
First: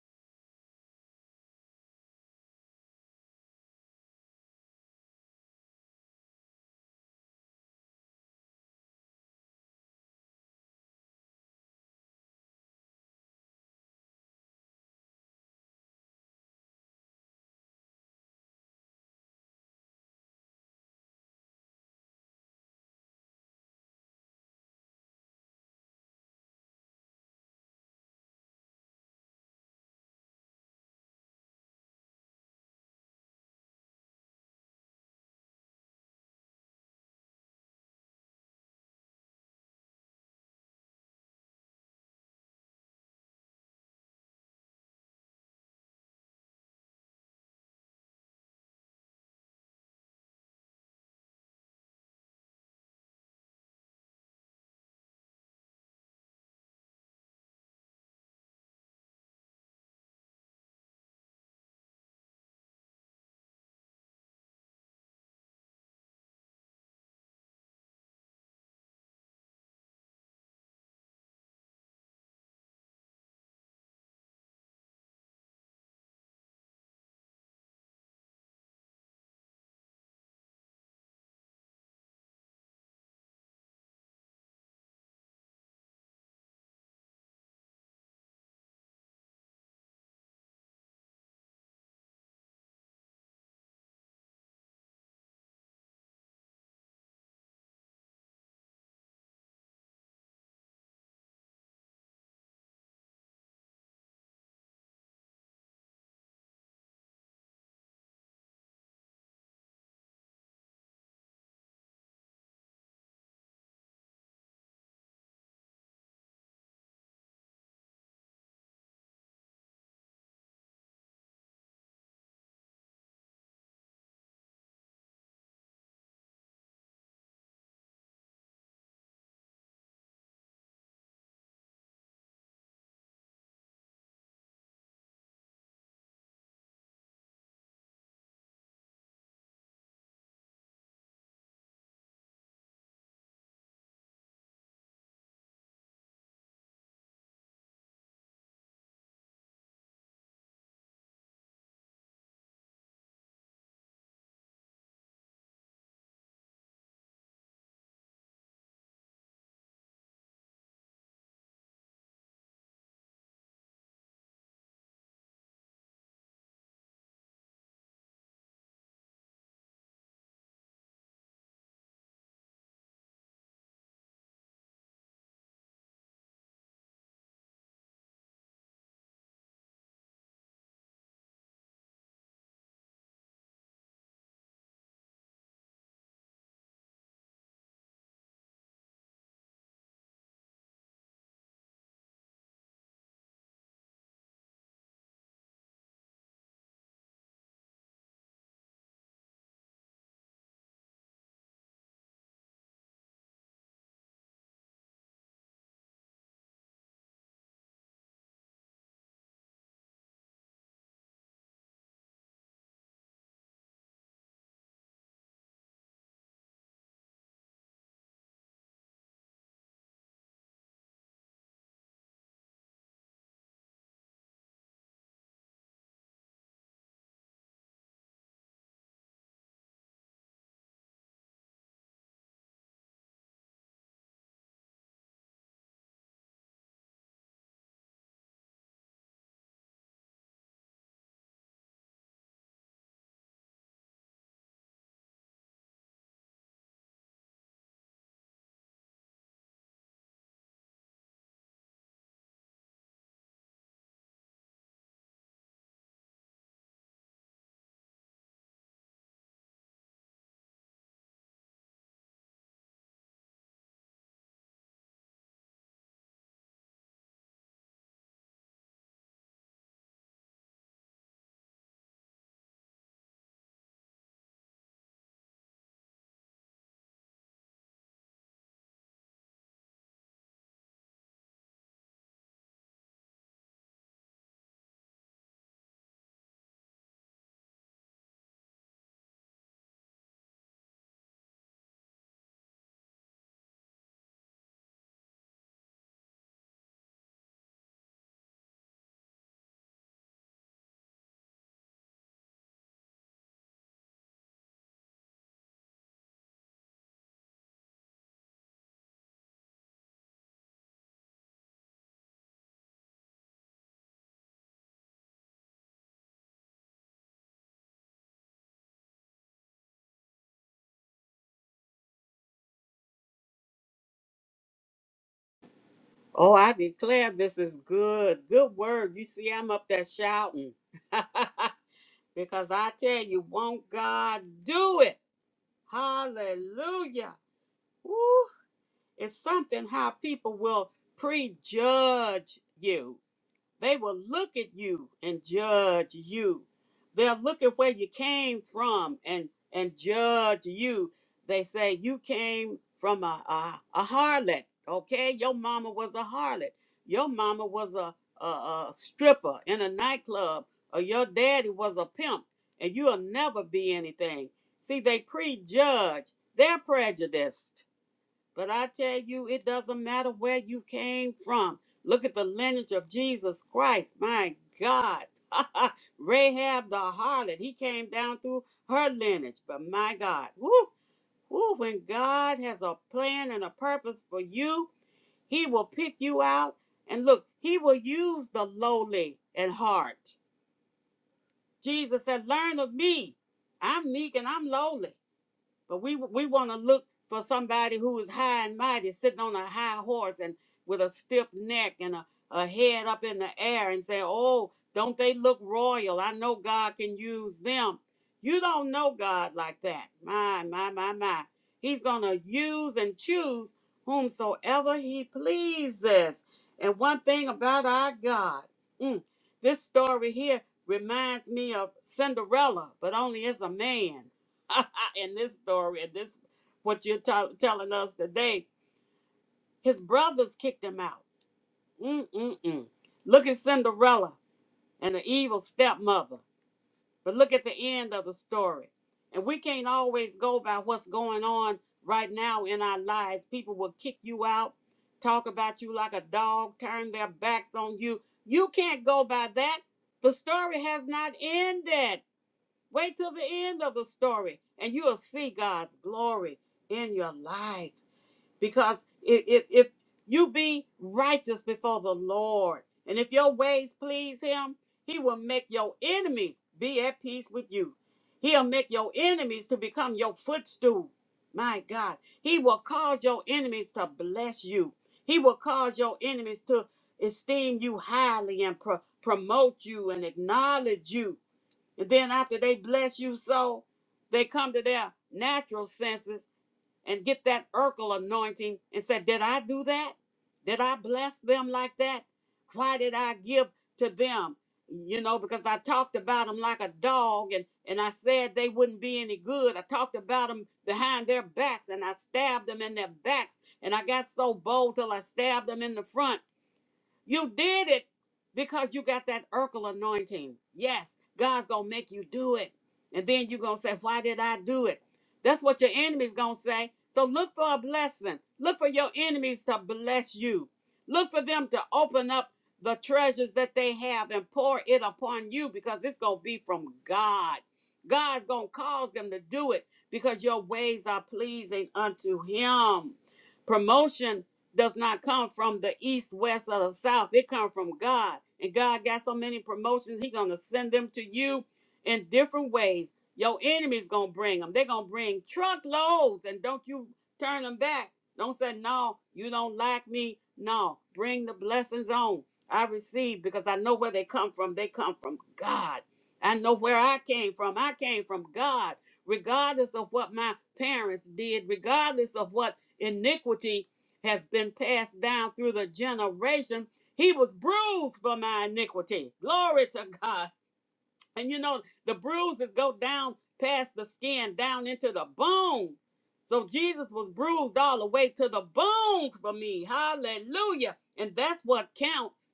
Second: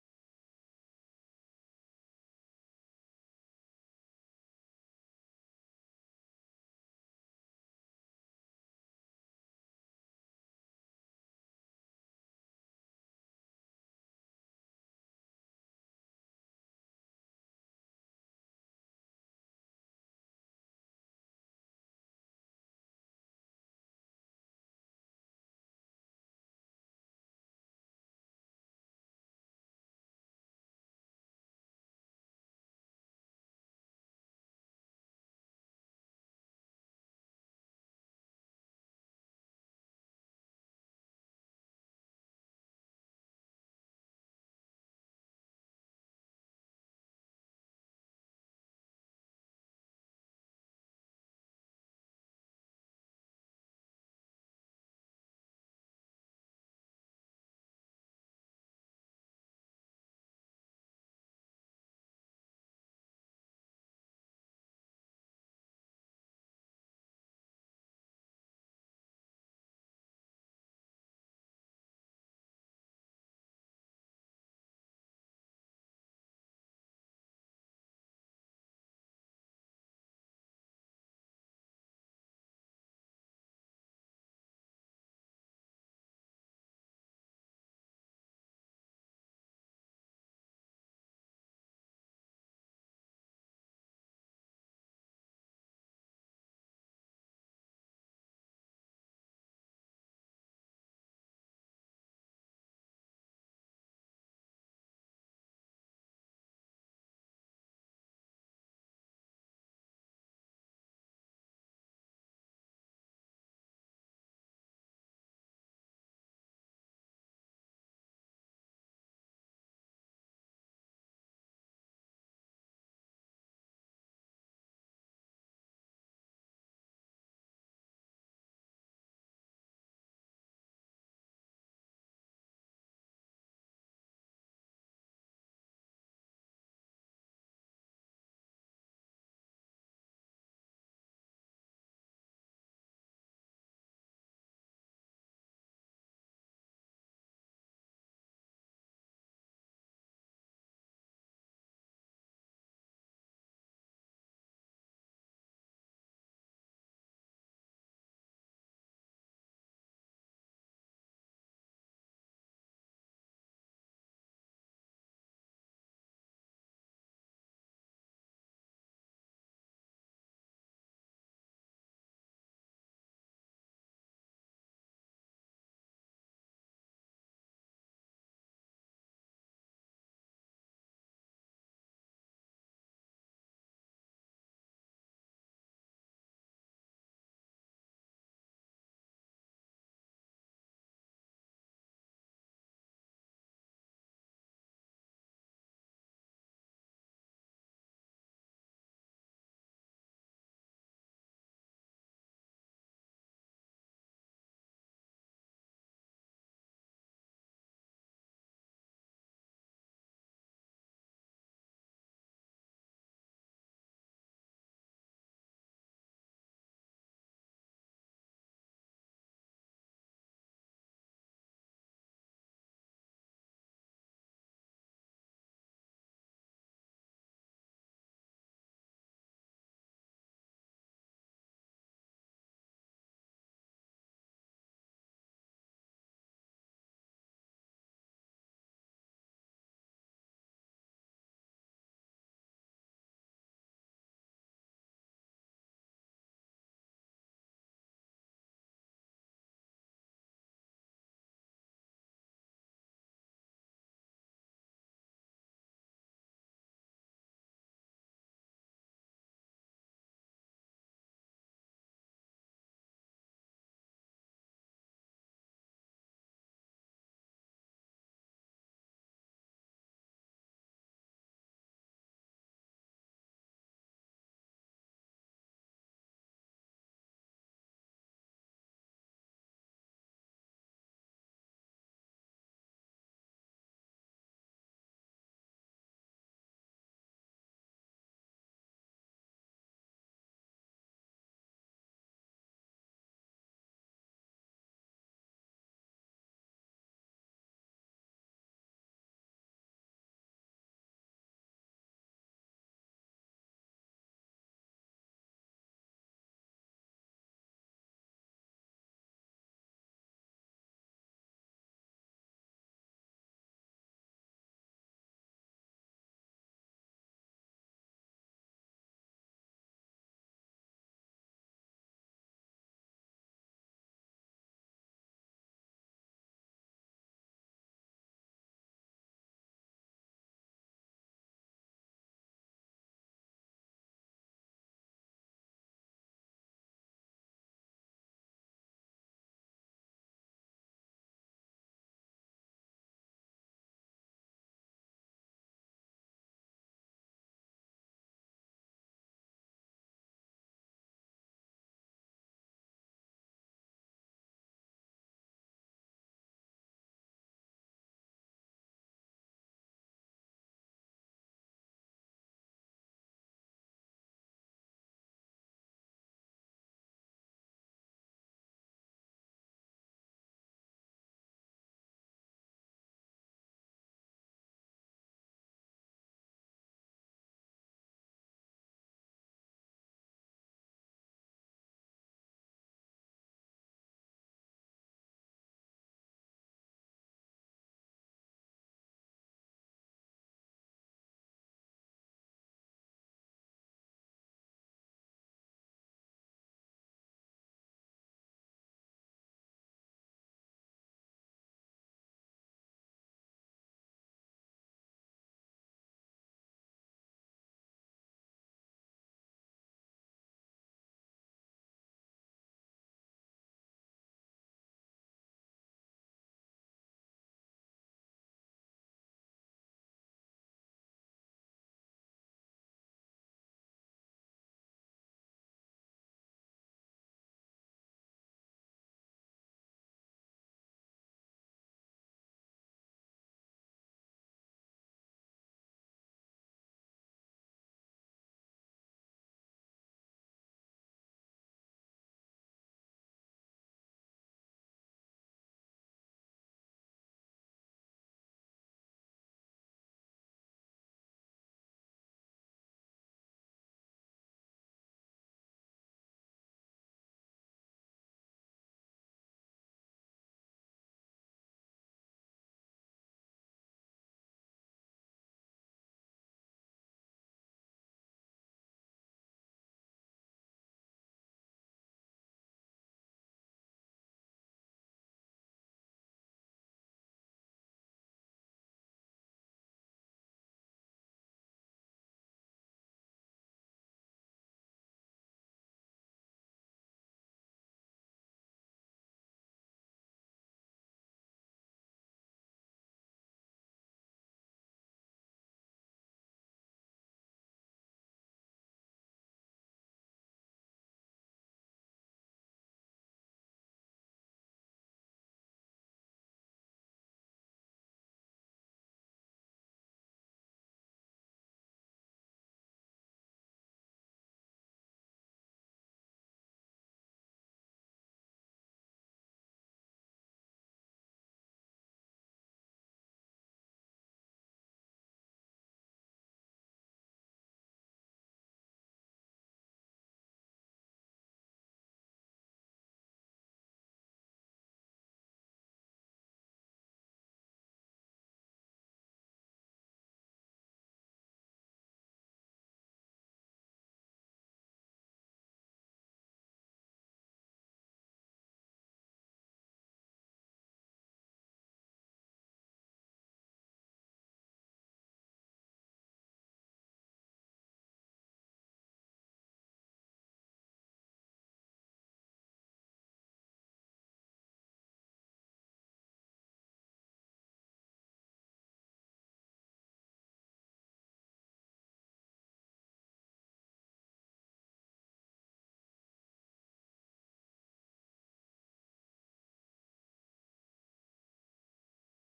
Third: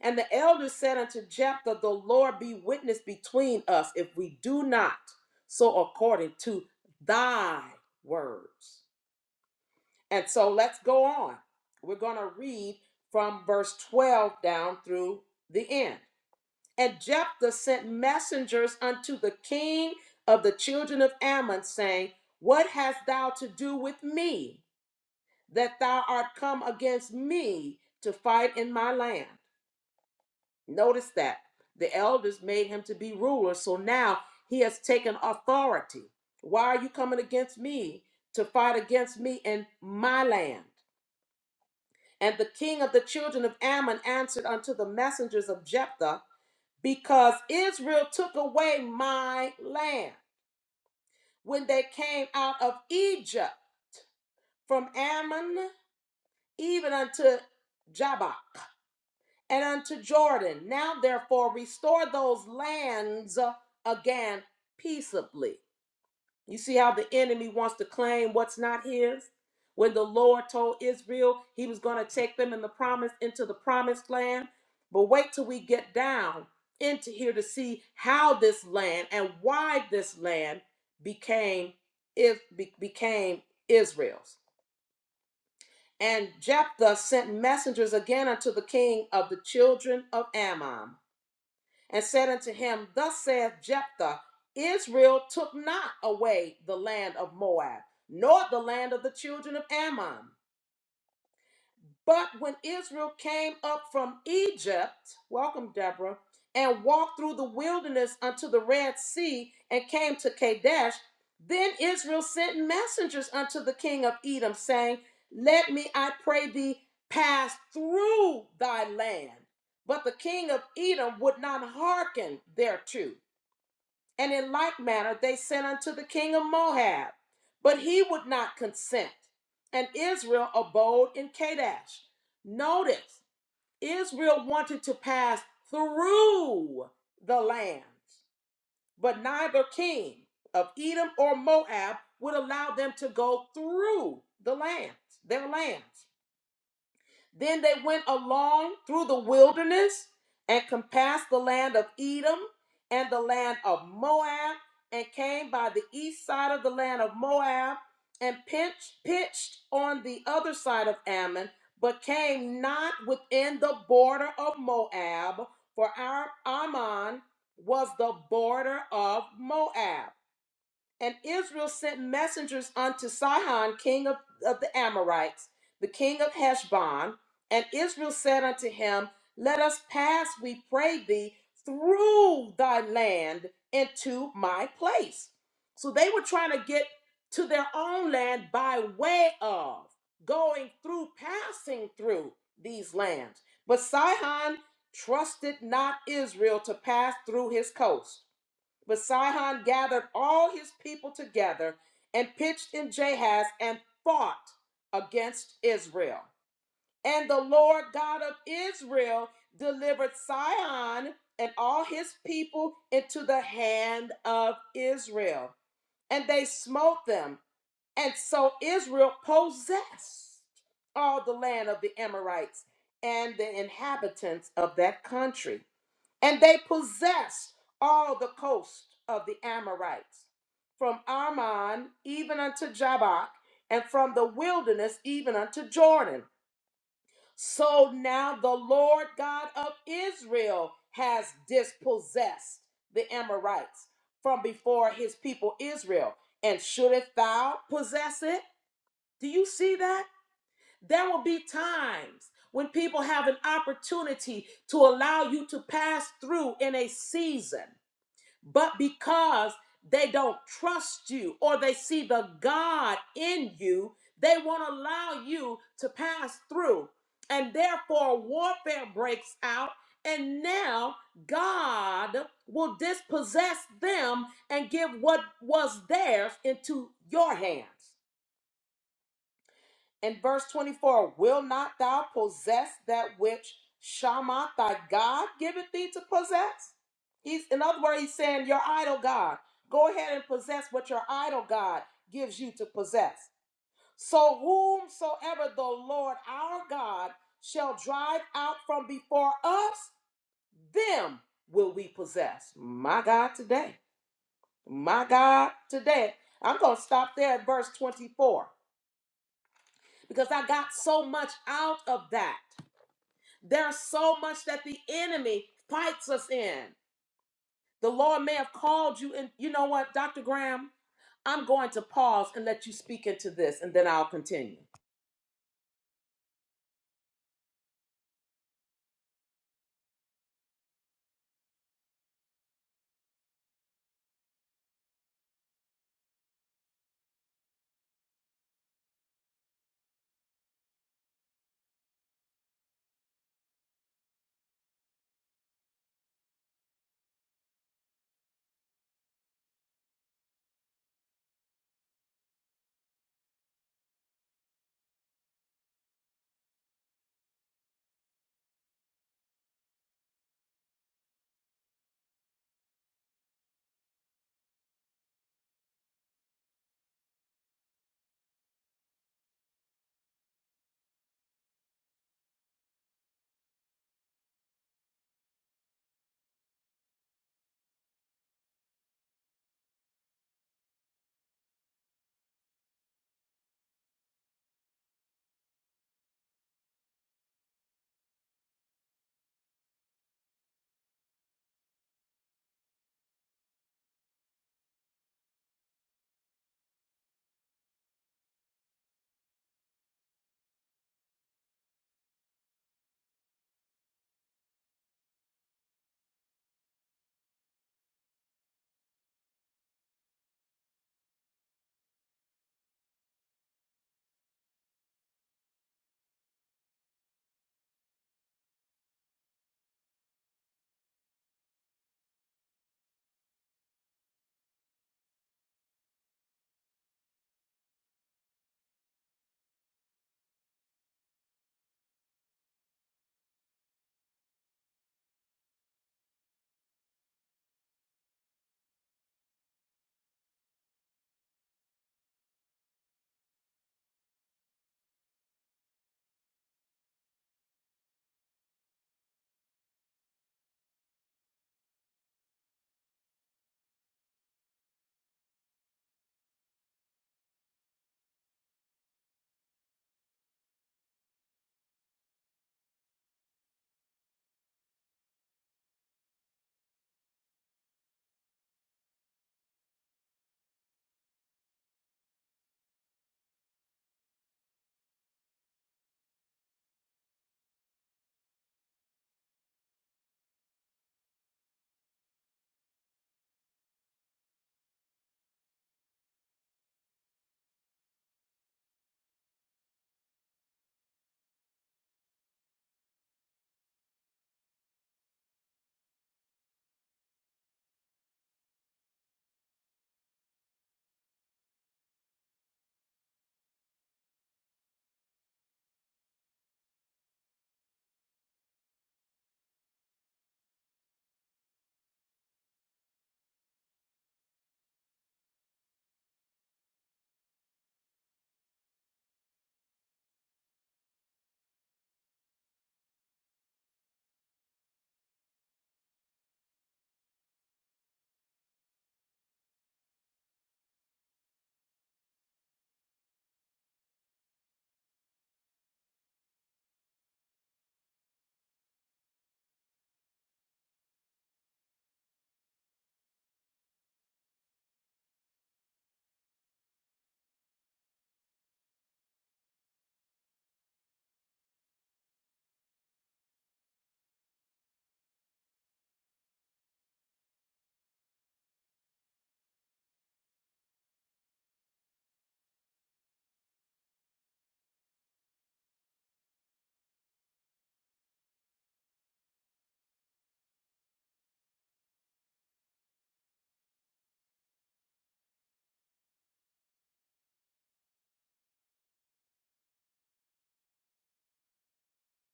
A: And the elder said unto Jephthah, The Lord be witness between us if we do not so according to thy words. And so let's go on. We're going to read from verse 12 down through the end. And Jephthah sent messengers unto the king of the children of Ammon, saying, What hast thou to do with me, that thou art come against me to fight in my land? Notice that the elders made him to be ruler, so now he has taken authority. Why are you coming against me to fight against me in my land? And the king of the children of Ammon answered unto the messengers of Jephthah. because Israel took away my land. When they came out of Egypt, from Ammon even unto Jabbok and unto Jordan. Now, therefore, restore those lands uh, again peaceably You see how the enemy wants to claim what's not his? When the Lord told Israel he was going to take them in the promise into the promised land, but wait till we get down into here to see how this land and why this land became if be- became Israel's. And Jephthah sent messengers again unto the king of the children of Ammon and said unto him, Thus saith Jephthah, Israel took not away the land of Moab, nor the land of the children of Ammon. But when Israel came up from Egypt, welcome Deborah, and walked through the wilderness unto the Red Sea and came to Kadesh, then Israel sent messengers unto the king of Edom, saying, Let me, I pray thee, pass through thy land. But the king of Edom would not hearken thereto. And in like manner they sent unto the king of Moab, but he would not consent. And Israel abode in Kadesh. Notice, Israel wanted to pass through the land, but neither king of Edom or Moab would allow them to go through the land, their lands. Then they went along through the wilderness and compassed the land of Edom and the land of Moab and came by the east side of the land of Moab and pitched, pitched on the other side of Ammon, but came not within the border of Moab, for Ammon was the border of Moab. And Israel sent messengers unto Sihon, king of, of the Amorites, the king of Heshbon. And Israel said unto him, Let us pass, we pray thee, through thy land into my place. So they were trying to get to their own land by way of going through, passing through these lands. But Sihon trusted not Israel to pass through his coast but Sihon gathered all his people together and pitched in Jahaz and fought against Israel. And the Lord God of Israel delivered Sihon and all his people into the hand of Israel. And they smote them. And so Israel possessed all the land of the Amorites and the inhabitants of that country. And they possessed all the coast of the Amorites, from Arnon even unto Jabbok, and from the wilderness even unto Jordan. So now the Lord God of Israel has dispossessed the Amorites from before his people Israel. And shouldest thou possess it? Do you see that? There will be times when people have an opportunity to allow you to pass through in a season but because they don't trust you or they see the God in you, they won't allow you to pass through. And therefore, warfare breaks out. And now God will dispossess them and give what was theirs into your hands. In verse 24, will not thou possess that which Shammah thy God giveth thee to possess? He's in other words, he's saying, Your idol God, go ahead and possess what your idol God gives you to possess. So whomsoever the Lord our God shall drive out from before us, them will we possess. My God today. My God today. I'm going to stop there at verse 24 because I got so much out of that. There's so much that the enemy fights us in. The Lord may have called you, and you know what, Dr. Graham? I'm going to pause and let you speak into this, and then I'll continue.
B: Oh, I declare this is good. Good word. You see, I'm up there shouting. because I tell you, won't God do it? Hallelujah. It's something how people will prejudge you. They will look at you and judge you. They'll look at where you came from and and judge you. They say you came from a a, a harlot. Okay, your mama was a harlot. Your mama was a, a a stripper in a nightclub, or your daddy was a pimp, and you'll never be anything. See, they prejudge. They're prejudiced but I tell you, it doesn't matter where you came from. Look at the lineage of Jesus Christ. My God. Rahab the harlot, he came down through her lineage. But my God, woo, woo, when God has a plan and a purpose for you, he will pick you out. And look, he will use the lowly in heart. Jesus said, Learn of me. I'm meek and I'm lowly. But we we want to look for somebody who is high and mighty, sitting on a high horse and with a stiff neck and a, a head up in the air and say, Oh, don't they look royal? I know God can use them. You don't know God like that. My, my, my, my. He's going to use and choose whomsoever he pleases. And one thing about our God, mm, this story here reminds me of Cinderella, but only as a man. in this story, and this what you're tell telling us today, his brothers kicked him out. Mm-mm-mm. Look at Cinderella and the evil stepmother. But look at the end of the story. And we can't always go by what's going on right now in our lives. People will kick you out, talk about you like a dog, turn their backs on you. You can't go by that. The story has not ended. Wait till the end of the story and you will see God's glory in your life. Because if, if, if you be righteous before the Lord and if your ways please Him, He will make your enemies be at peace with you. He'll make your enemies to become your footstool. My God, He will cause your enemies to bless you. He will cause your enemies to esteem you highly and pro- promote you and acknowledge you and then after they bless you so, they come to their natural senses and get that Urkel anointing and say, Did I do that? Did I bless them like that? Why did I give to them? You know, because I talked about them like a dog and, and I said they wouldn't be any good. I talked about them behind their backs and I stabbed them in their backs and I got so bold till I stabbed them in the front. You did it because you got that Urkel anointing. Yes, God's gonna make you do it. And then you're gonna say, Why did I do it? That's what your enemy's gonna say. So look for a blessing. Look for your enemies to bless you. Look for them to open up the treasures that they have and pour it upon you because it's gonna be from God. God's gonna cause them to do it because your ways are pleasing unto him. Promotion does not come from the east, west, or the south. It comes from God. And God got so many promotions, He gonna send them to you in different ways. Your enemies gonna bring them. They're gonna bring truckloads, and don't you turn them back. Don't say no, you don't like me. No, bring the blessings on. I receive because I know where they come from. They come from God. I know where I came from. I came from God, regardless of what my parents did, regardless of what iniquity has been passed down through the generation. He was bruised for my iniquity. Glory to God. And you know, the bruises go down past the skin, down into the bone. So Jesus was bruised all the way to the bones for me. Hallelujah. And that's what counts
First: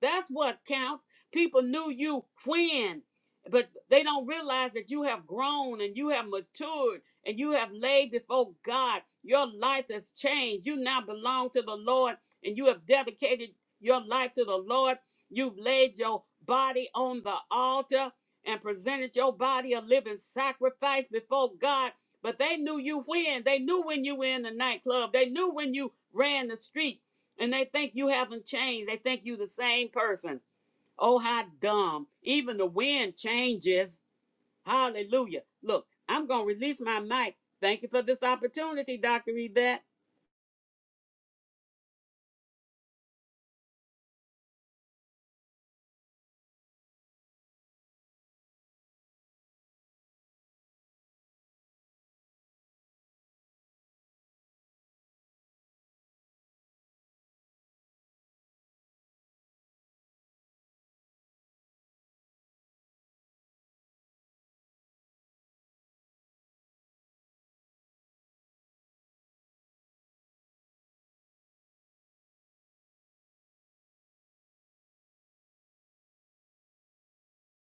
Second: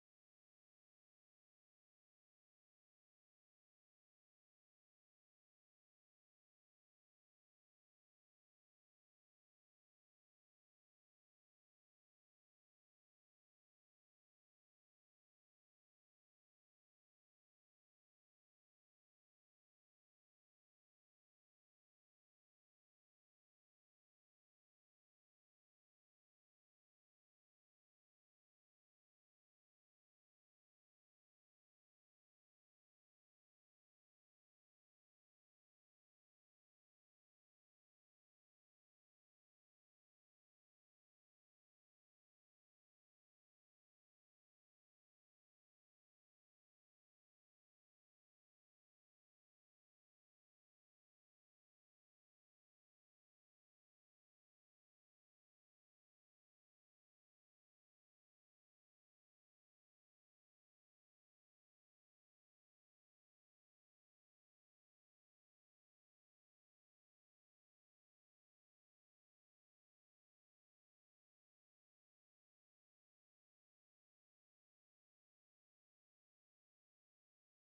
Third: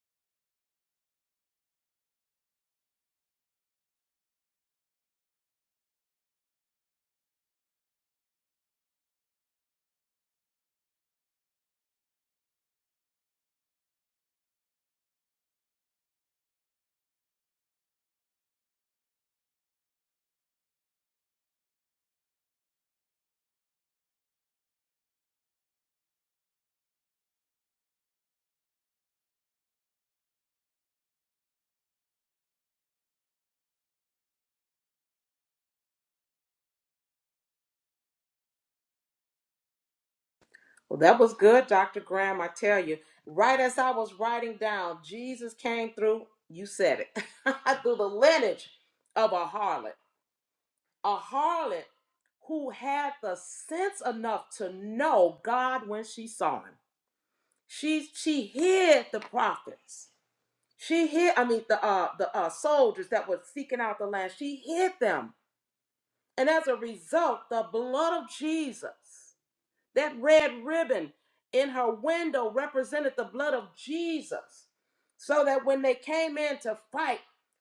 B: that's what counts. People knew you when, but they don't realize that you have grown and you have matured and you have laid before God. Your life has changed. You now belong to the Lord and you have dedicated your life to the Lord. You've laid your body on the altar and presented your body a living sacrifice before God. But they knew you when. They knew when you were in the nightclub. They knew when you ran the street and they think you haven't changed. They think you the same person. Oh, how dumb. Even the wind changes. Hallelujah. Look, I'm going to release my mic. Thank you for this opportunity, Dr. Yvette.
A: Well, that was good, Dr. Graham. I tell you, right as I was writing down, Jesus came through, you said it, through the lineage of a harlot. A harlot who had the sense enough to know God when she saw him. She, she hid the prophets She hid, I mean, the uh, the uh, soldiers that were seeking out the land, she hid them. And as a result, the blood of Jesus, that red ribbon in her window represented the blood of Jesus. So that when they came in to fight,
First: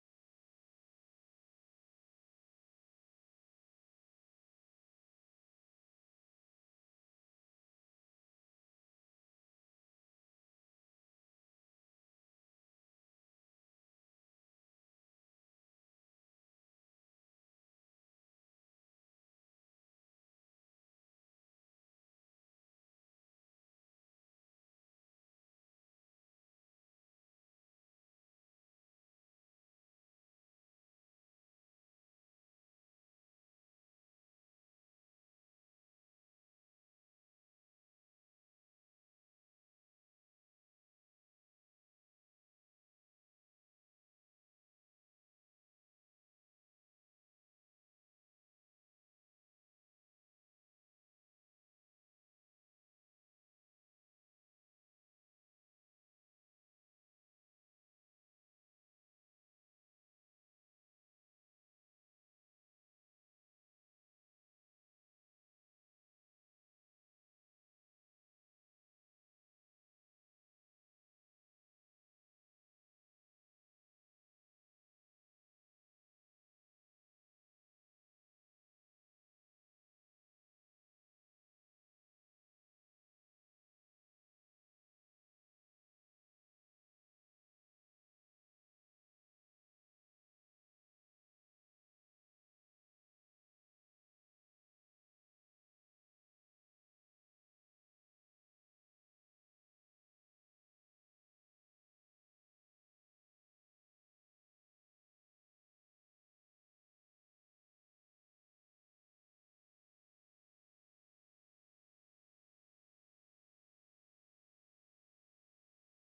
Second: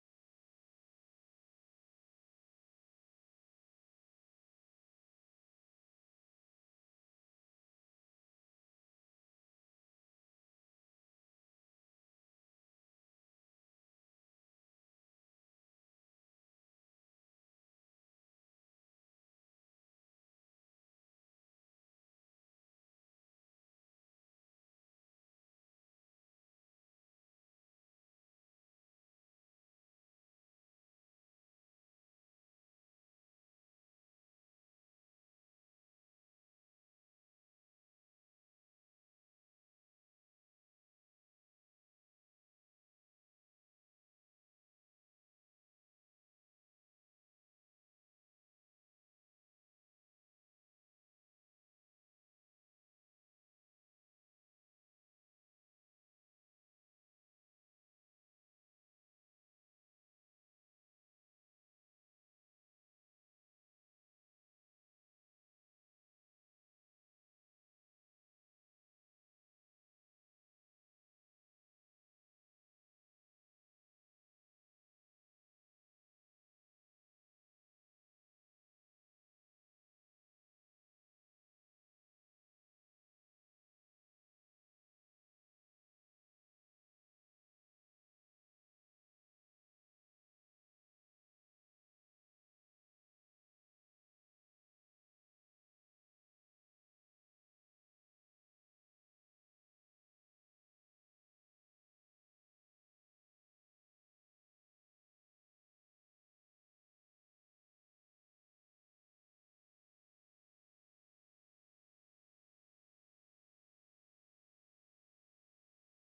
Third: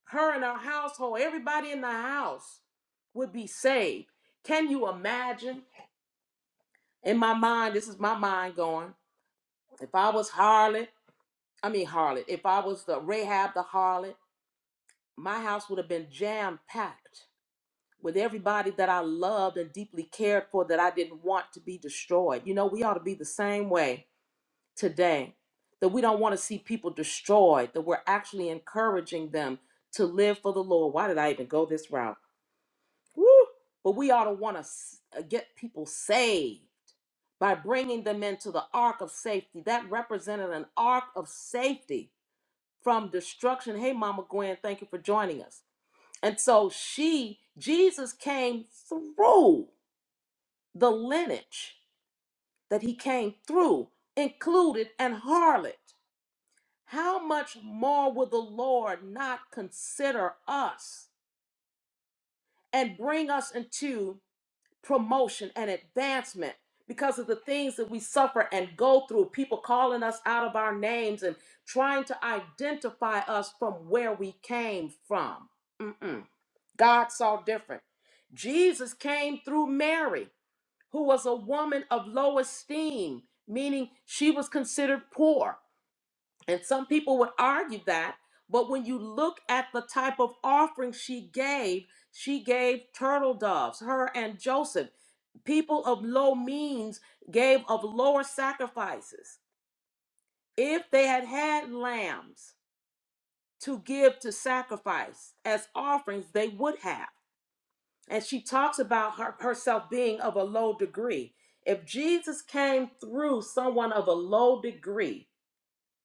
A: her and her household, everybody in the house would be saved. Can you imagine? In my mind, this is my mind going. If I was harlot, I mean harlot, if I was the Rahab the harlot, my house would have been jam packed with everybody that I loved and deeply cared for that I didn't want to be destroyed. You know, we ought to be the same way today that we don't want to see people destroyed, that we're actually encouraging them to live for the Lord. Why did I even go this route? Woo! But we ought to want to get people saved by bringing them into the ark of safety. That represented an ark of safety from destruction. Hey, Mama Gwen, thank you for joining us and so she, Jesus came through the lineage that he came through, included an harlot. How much more will the Lord not consider us and bring us into promotion and advancement because of the things that we suffer and go through? People calling us out of our names and trying to identify us from where we came from. Mm-mm. God saw different. Jesus came through Mary, who was a woman of low esteem, meaning she was considered poor. And some people would argue that, but when you look at the type of offering she gave, she gave turtle doves, her and Joseph people of low means gave of lower sacrifices. If they had had lambs to give to sacrifice as offerings, they would have. and she talks about her, herself being of a low degree. If Jesus came through someone of a low degree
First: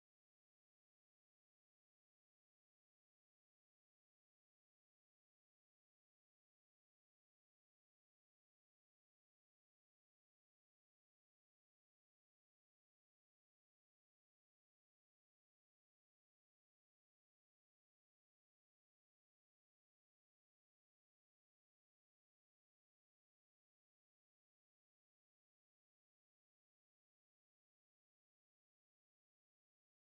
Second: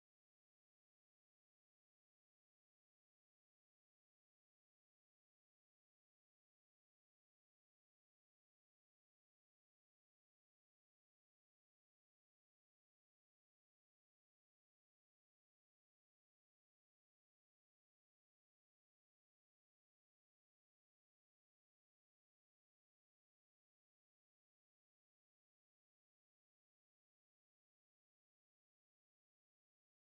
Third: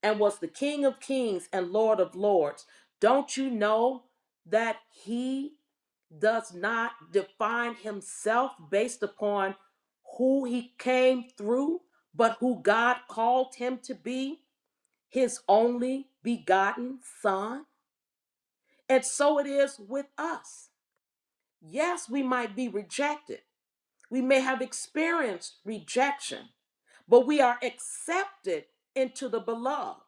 A: and was the King of Kings and Lord of Lords, don't you know that he does not define himself based upon who he came through, but who God called him to be, his only begotten Son? And so it is with us. Yes, we might be rejected We may have experienced rejection, but we are accepted into the beloved.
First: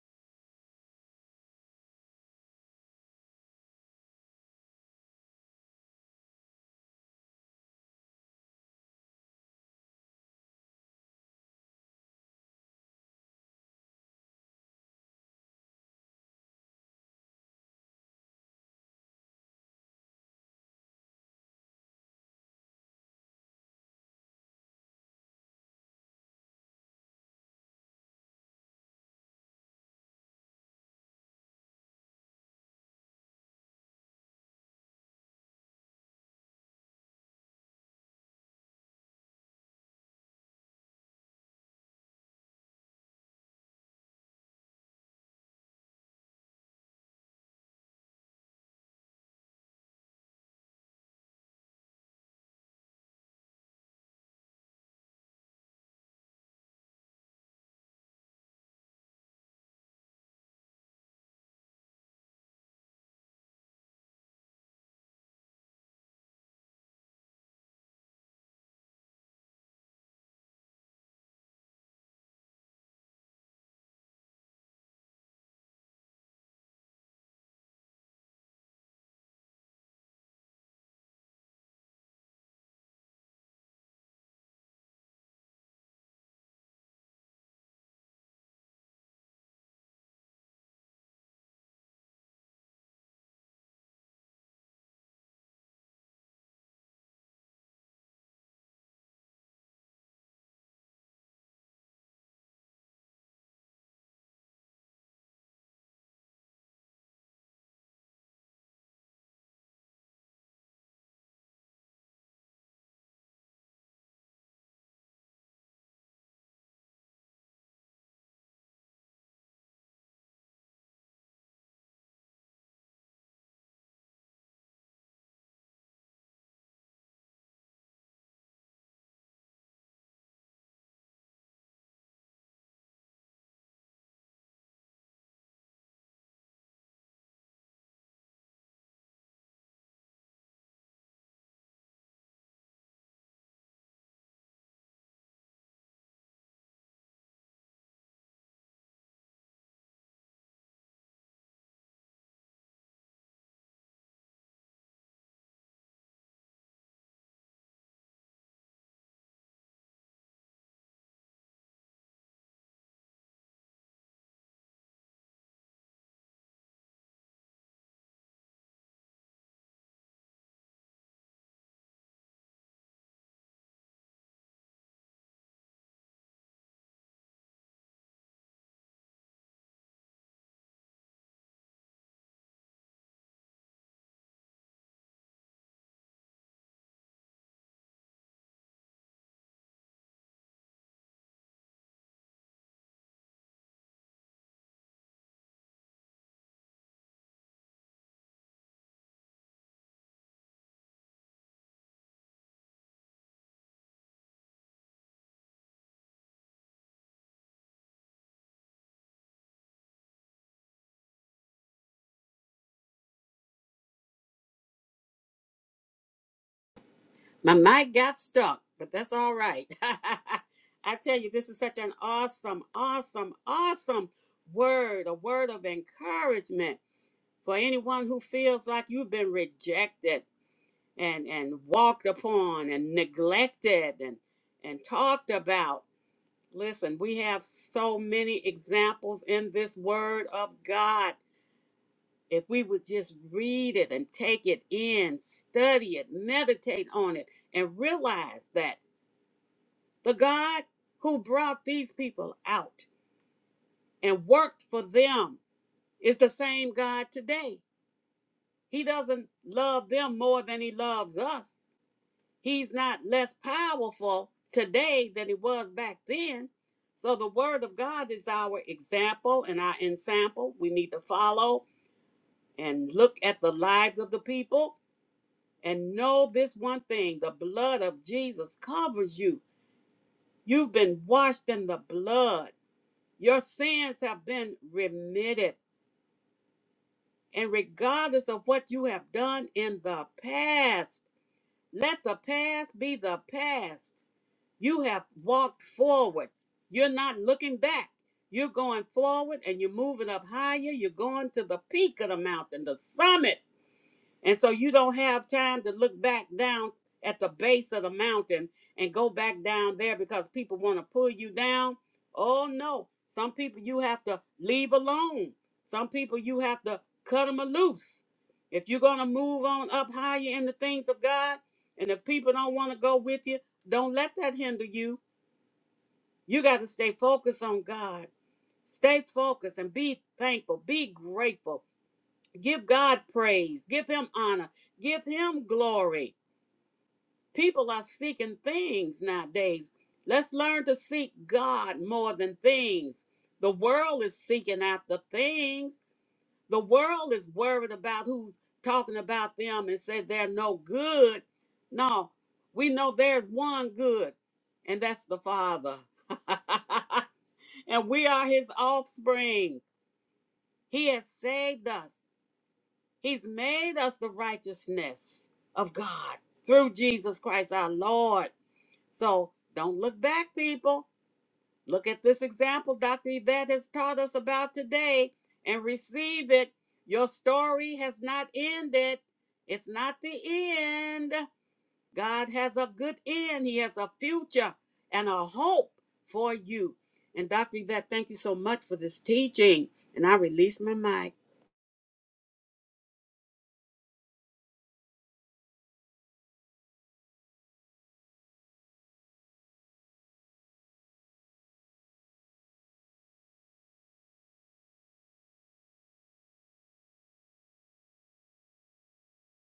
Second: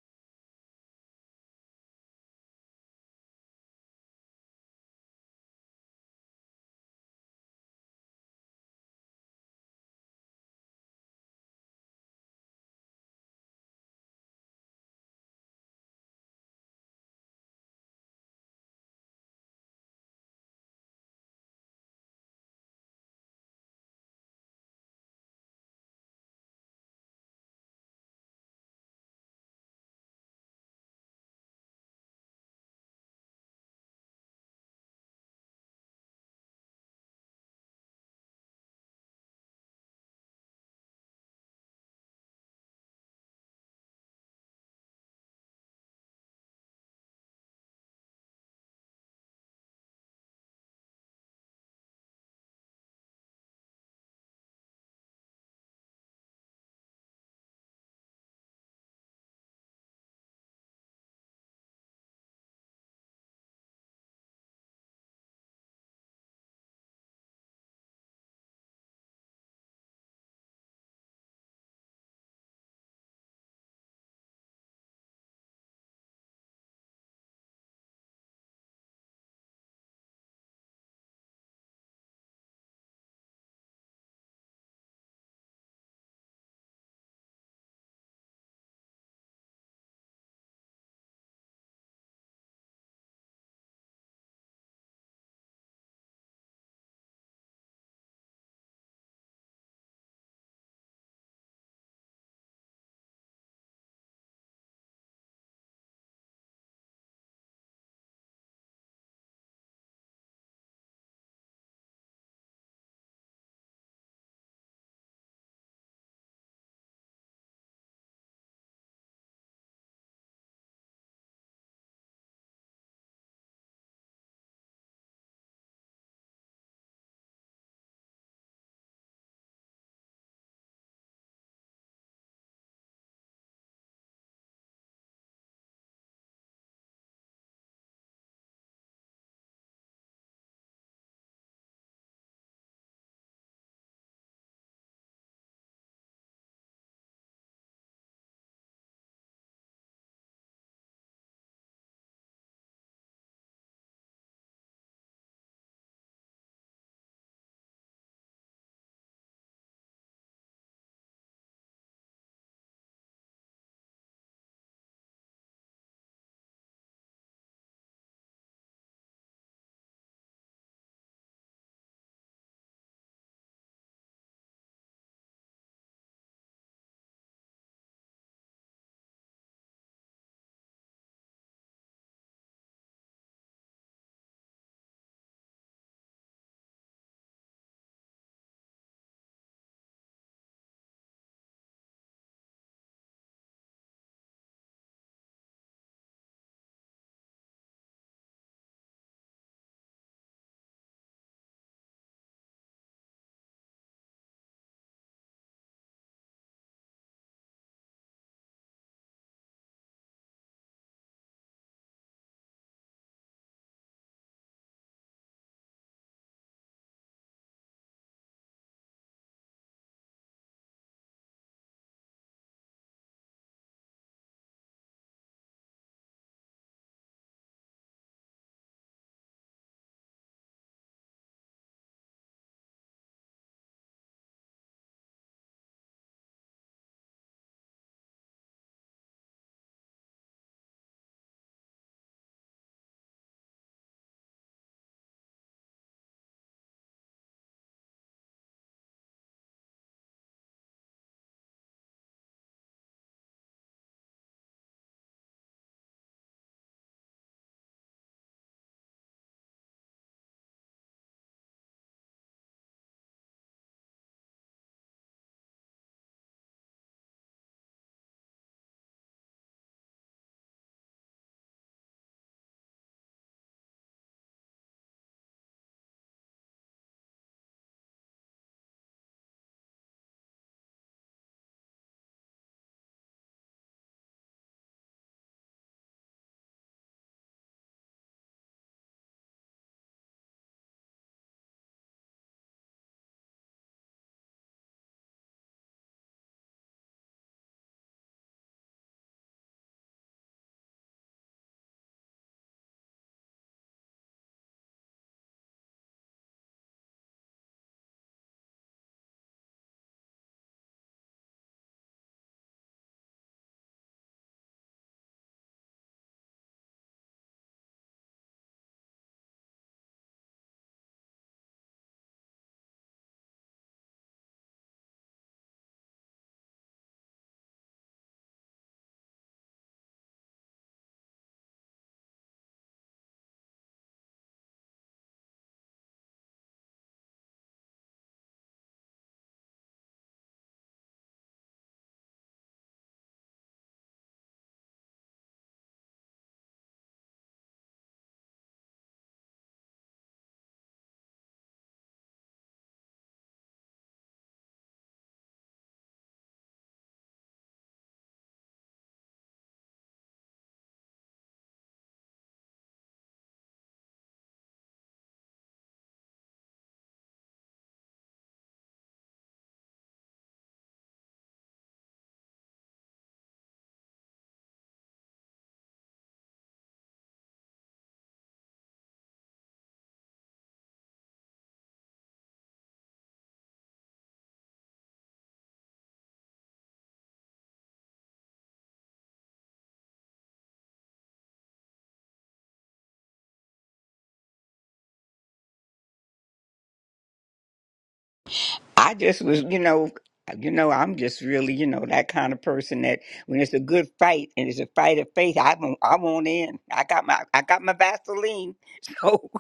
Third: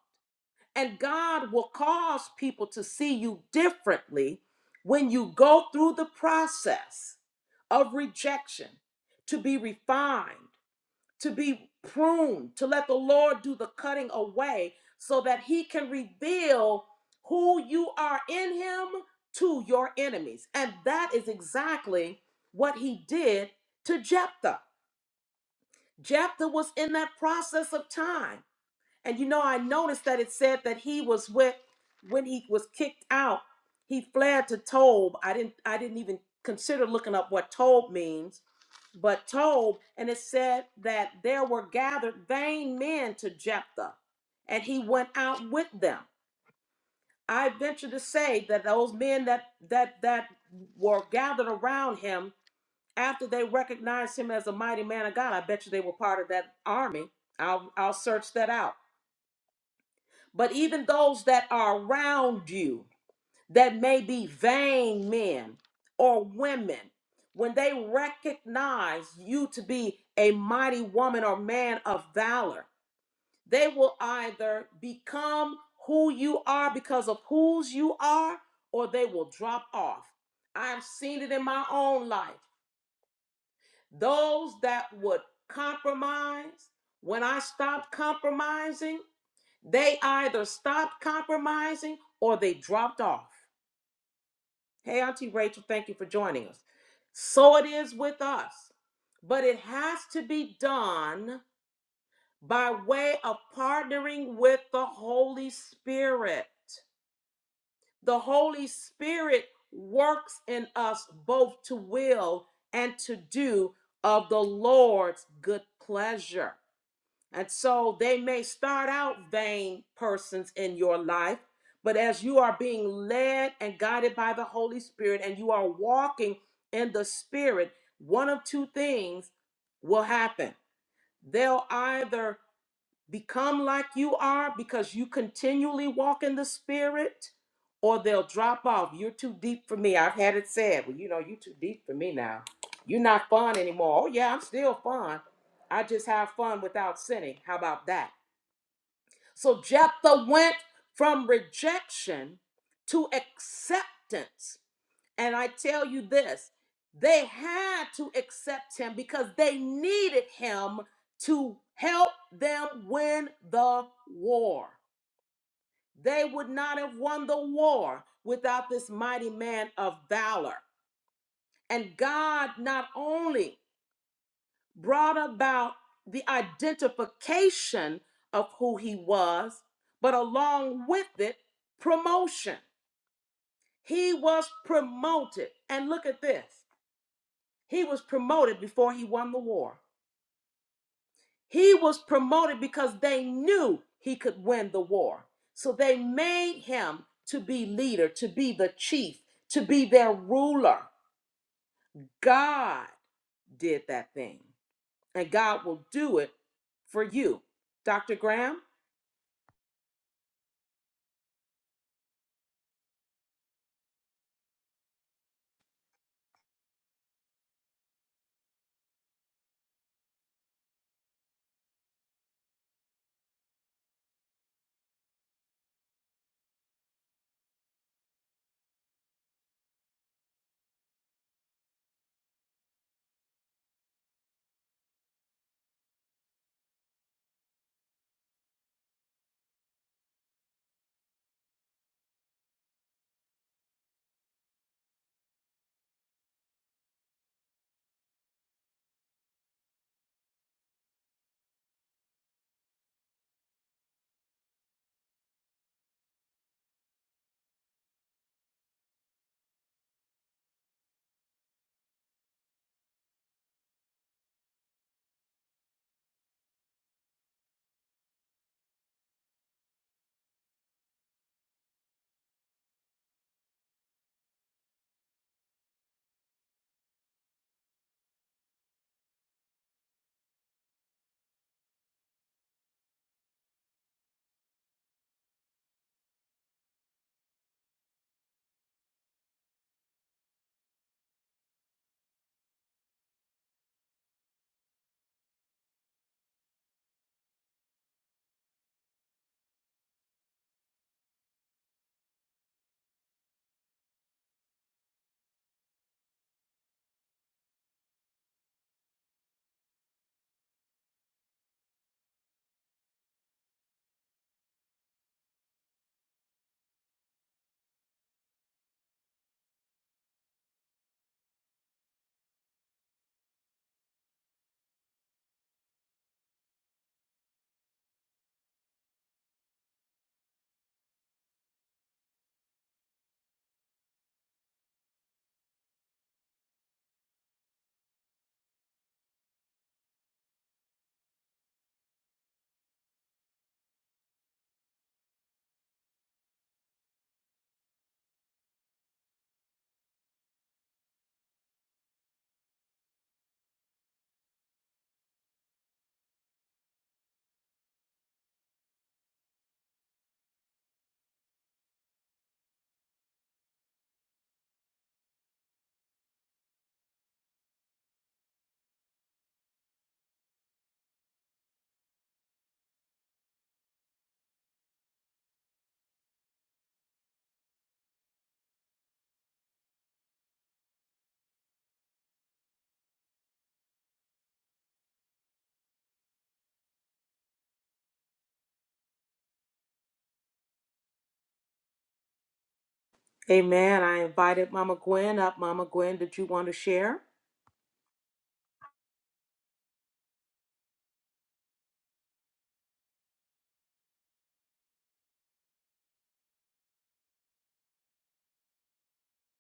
A: And God will cause people to see you differently when you go through the process of rejection to be refined, to be pruned, to let the Lord do the cutting away so that He can reveal who you are in Him to your enemies. And that is exactly what He did to Jephthah. Jephthah was in that process of time. And you know, I noticed that it said that he was with when he was kicked out, he fled to Tob. I didn't I didn't even consider looking up what Tob means, but Tob, and it said that there were gathered vain men to Jephthah, and he went out with them. I venture to say that those men that that that were gathered around him after they recognized him as a mighty man of God, I bet you they were part of that army. I'll, I'll search that out. But even those that are around you that may be vain men or women, when they recognize you to be a mighty woman or man of valor, they will either become who you are because of whose you are, or they will drop off. I've seen it in my own life. those that would compromise, when I stopped compromising, they either stopped compromising or they dropped off. Hey, Auntie Rachel, thank you for joining us. So it is with us, but it has to be done by way of partnering with the Holy Spirit. The Holy Spirit works in us both to will and to do of the Lord's good pleasure. And so they may start out vain persons in your life, but as you are being led and guided by the Holy Spirit and you are walking in the Spirit, one of two things will happen. They'll either become like you are because you continually walk in the spirit or they'll drop off you're too deep for me i've had it said well you know you're too deep for me now you're not fun anymore oh yeah i'm still fun i just have fun without sinning how about that so jephthah went from rejection to acceptance and I tell you this, they had to accept him because they needed him to help them win the war. They would not have won the war without this mighty man of valor. And God not only brought about the identification of who he was, but along with it, promotion. He was promoted. And look at this He was promoted before he won the war. He was promoted because they knew he could win the war. So they made him to be leader, to be the chief, to be their ruler. God did that thing, and God will do it for you. Dr. Graham?
B: My mic got stuck, but that's all right. I tell you, this is such an awesome, awesome, awesome word, a word of encouragement for anyone who feels like you've been rejected and, and walked upon and neglected and, and talked about. Listen, we have so many examples in this word of God. If we would just read it and take it in, study it, meditate on it, and realize that the God who brought these people out and worked for them is the same God today. He doesn't love them more than he loves us. He's not less powerful today than he was back then. So the word of God is our example and our ensample. We need to follow and look at the lives of the people and know this one thing the blood of Jesus covers you. You've been washed in the blood. Your sins have been remitted. And regardless of what you have done in the past, let the past be the past. You have walked forward. You're not looking back. You're going forward and you're moving up higher. You're going to the peak of the mountain, the summit. And so you don't have time to look back down at the base of the mountain and go back down there because people want to pull you down. Oh, no. Some people you have to leave alone. Some people you have to cut them loose. If you're going to move on up higher in the things of God, and if people don't want to go with you, don't let that hinder you you got to stay focused on God. Stay focused and be thankful. Be grateful. Give God praise. Give Him honor. Give Him glory. People are seeking things nowadays. Let's learn to seek God more than things. The world is seeking after things. The world is worried about who's talking about them and say they're no good. No, we know there's one good, and that's the Father. and we are his offspring. He has saved us. He's made us the righteousness of God through Jesus Christ our Lord. So don't look back, people. Look at this example Dr. Yvette has taught us about today and receive it. Your story has not ended, it's not the end. God has a good end, He has a future and a hope for you. And Dr. Yvette, thank you so much for this teaching. And I release my mic.
A: Amen. I invited Mama Gwen up. Mama Gwen, did you want to share?
C: I just was, you know, you know, I'm just really, you know, that kind of person that when it's a good fight and it's a fight of faith, I won't, I won't end. I got my, I got my Vaseline. So,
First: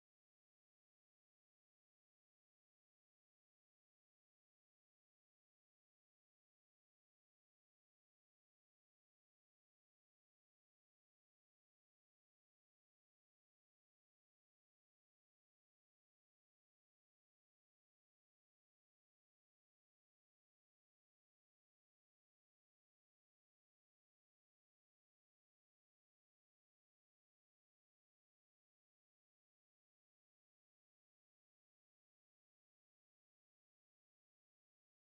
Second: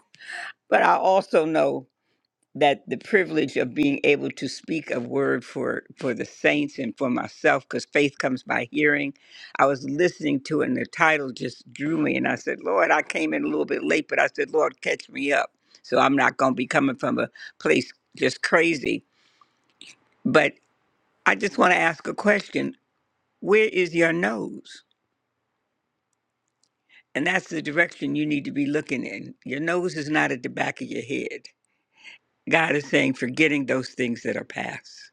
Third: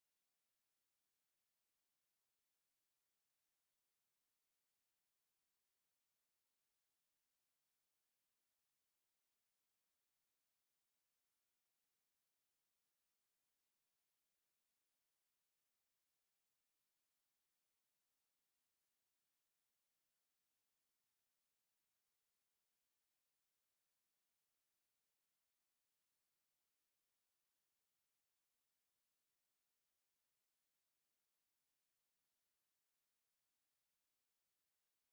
C: but I also know that the privilege of being able to speak a word for for the saints and for myself, because faith comes by hearing. I was listening to it, and the title just drew me, and I said, Lord, I came in a little bit late, but I said, Lord, catch me up. So I'm not going to be coming from a place just crazy. but. I just want to ask a question. Where is your nose? And that's the direction you need to be looking in. Your nose is not at the back of your head. God is saying, forgetting those things that are past.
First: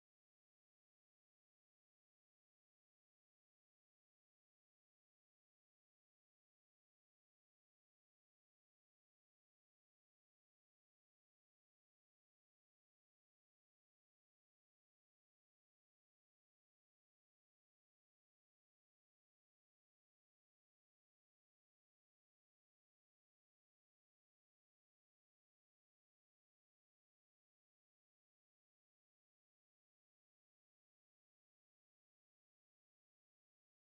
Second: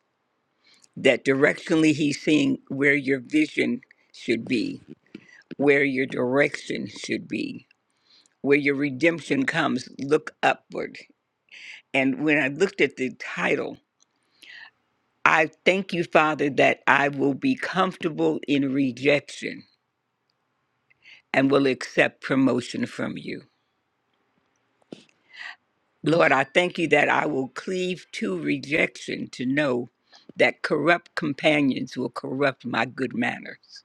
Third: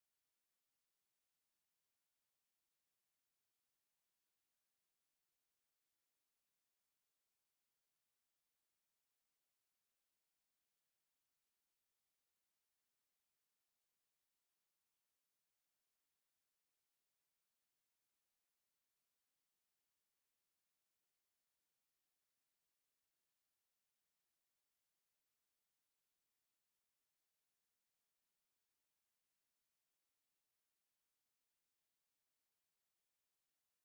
C: That directionally, He's seeing where your vision should be, where your direction should be, where your redemption comes. Look upward. And when I looked at the title, I thank you, Father, that I will be comfortable in rejection and will accept promotion from you. Lord, I thank you that I will cleave to rejection to know that corrupt companions will corrupt my good manners.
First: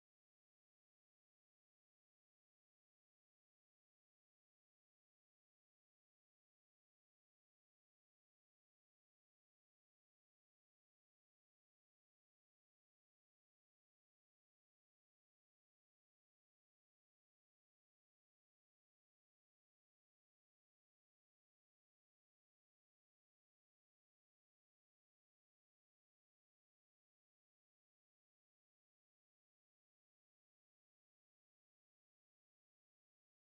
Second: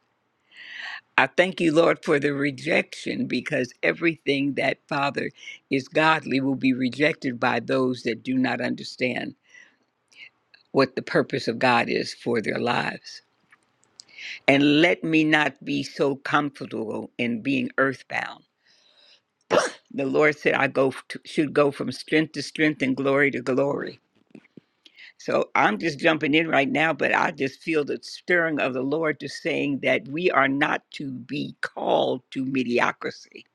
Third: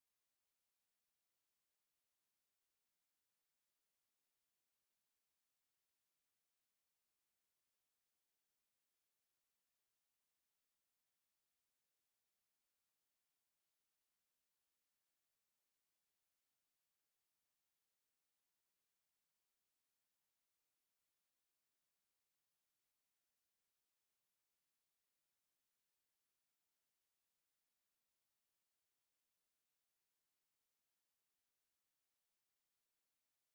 C: I thank you, Lord, for the rejection because everything that, Father, is godly will be rejected by those that do not understand what the purpose of God is for their lives. And let me not be so comfortable in being earthbound. The Lord said, I go f- to, should go from strength to strength and glory to glory. So I'm just jumping in right now, but I just feel the stirring of the Lord just saying that we are not to be called to mediocrity.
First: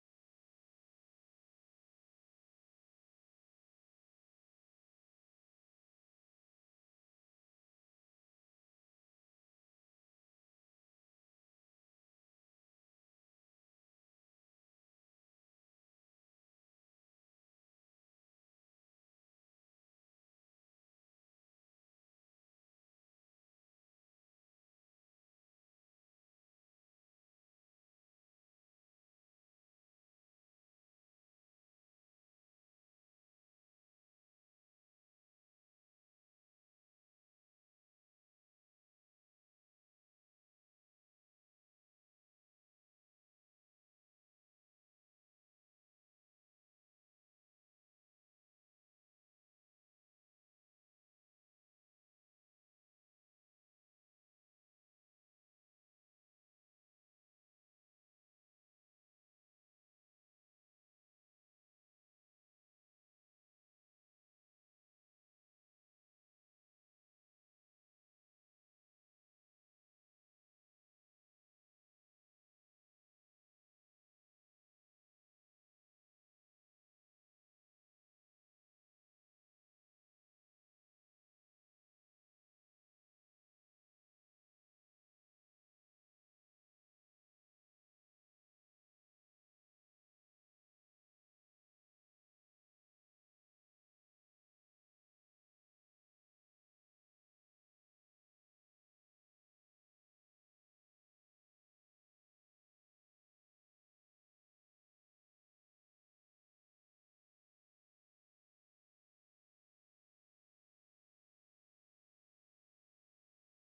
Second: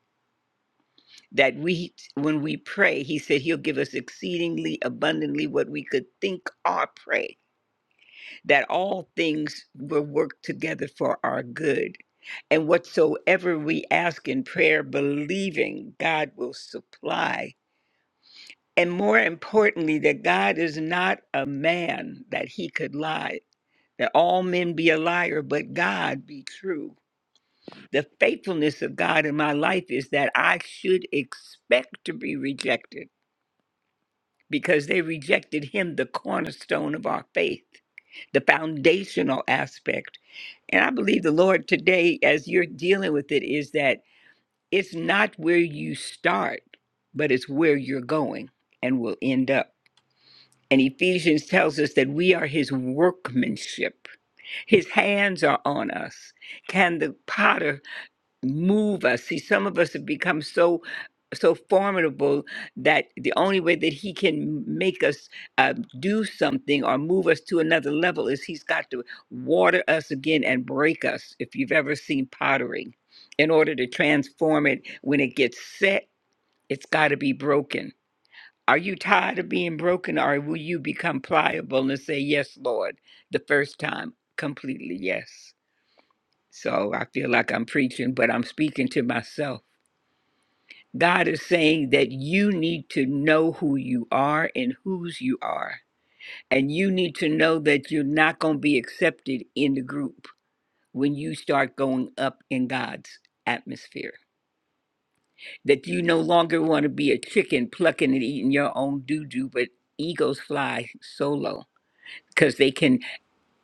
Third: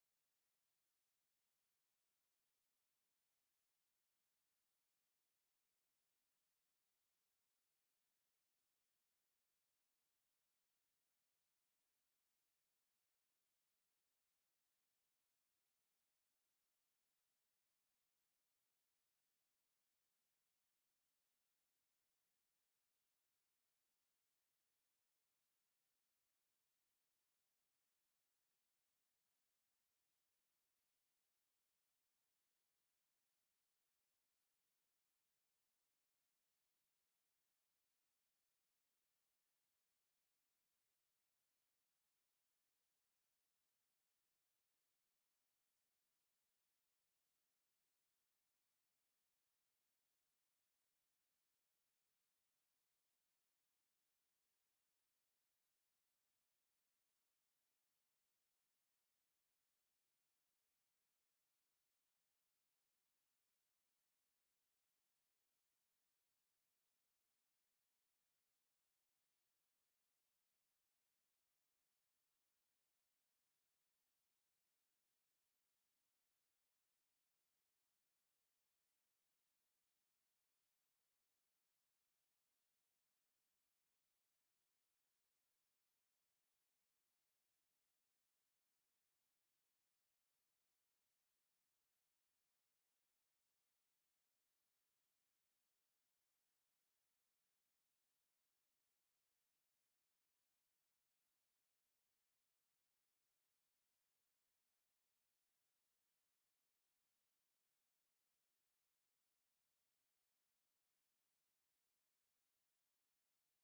C: That we, when we pray, He said He'll give us exceedingly abundantly what we could think or pray, that all things will work together for our good. And whatsoever we ask in prayer, believing God will supply. And more importantly, that God is not a man that He could lie that all men be a liar, but God be true. The faithfulness of God in my life is that I should expect to be rejected because they rejected him, the cornerstone of our faith, the foundational aspect. And I believe the Lord today, as you're dealing with it, is that it's not where you start, but it's where you're going and will end up. And Ephesians tells us that we are his workmanship His hands are on us. Can the potter move us? See, some of us have become so so formidable that the only way that he can make us uh, do something or move us to another level is he's got to water us again and break us. If you've ever seen pottery, in order to transform it, when it gets set, it's got to be broken. Are you tired of being broken, or will you become pliable and say, "Yes, Lord," the first time completely? Yes. So I feel like I'm preaching, but I'm speaking to myself. God is saying that you need to know who you are and whose you are. And you need to know that you're not going to be accepted in the group when you start going up in God's atmosphere. That you no longer want to be a chicken plucking and eating your own doo doo, but eagles fly solo because they can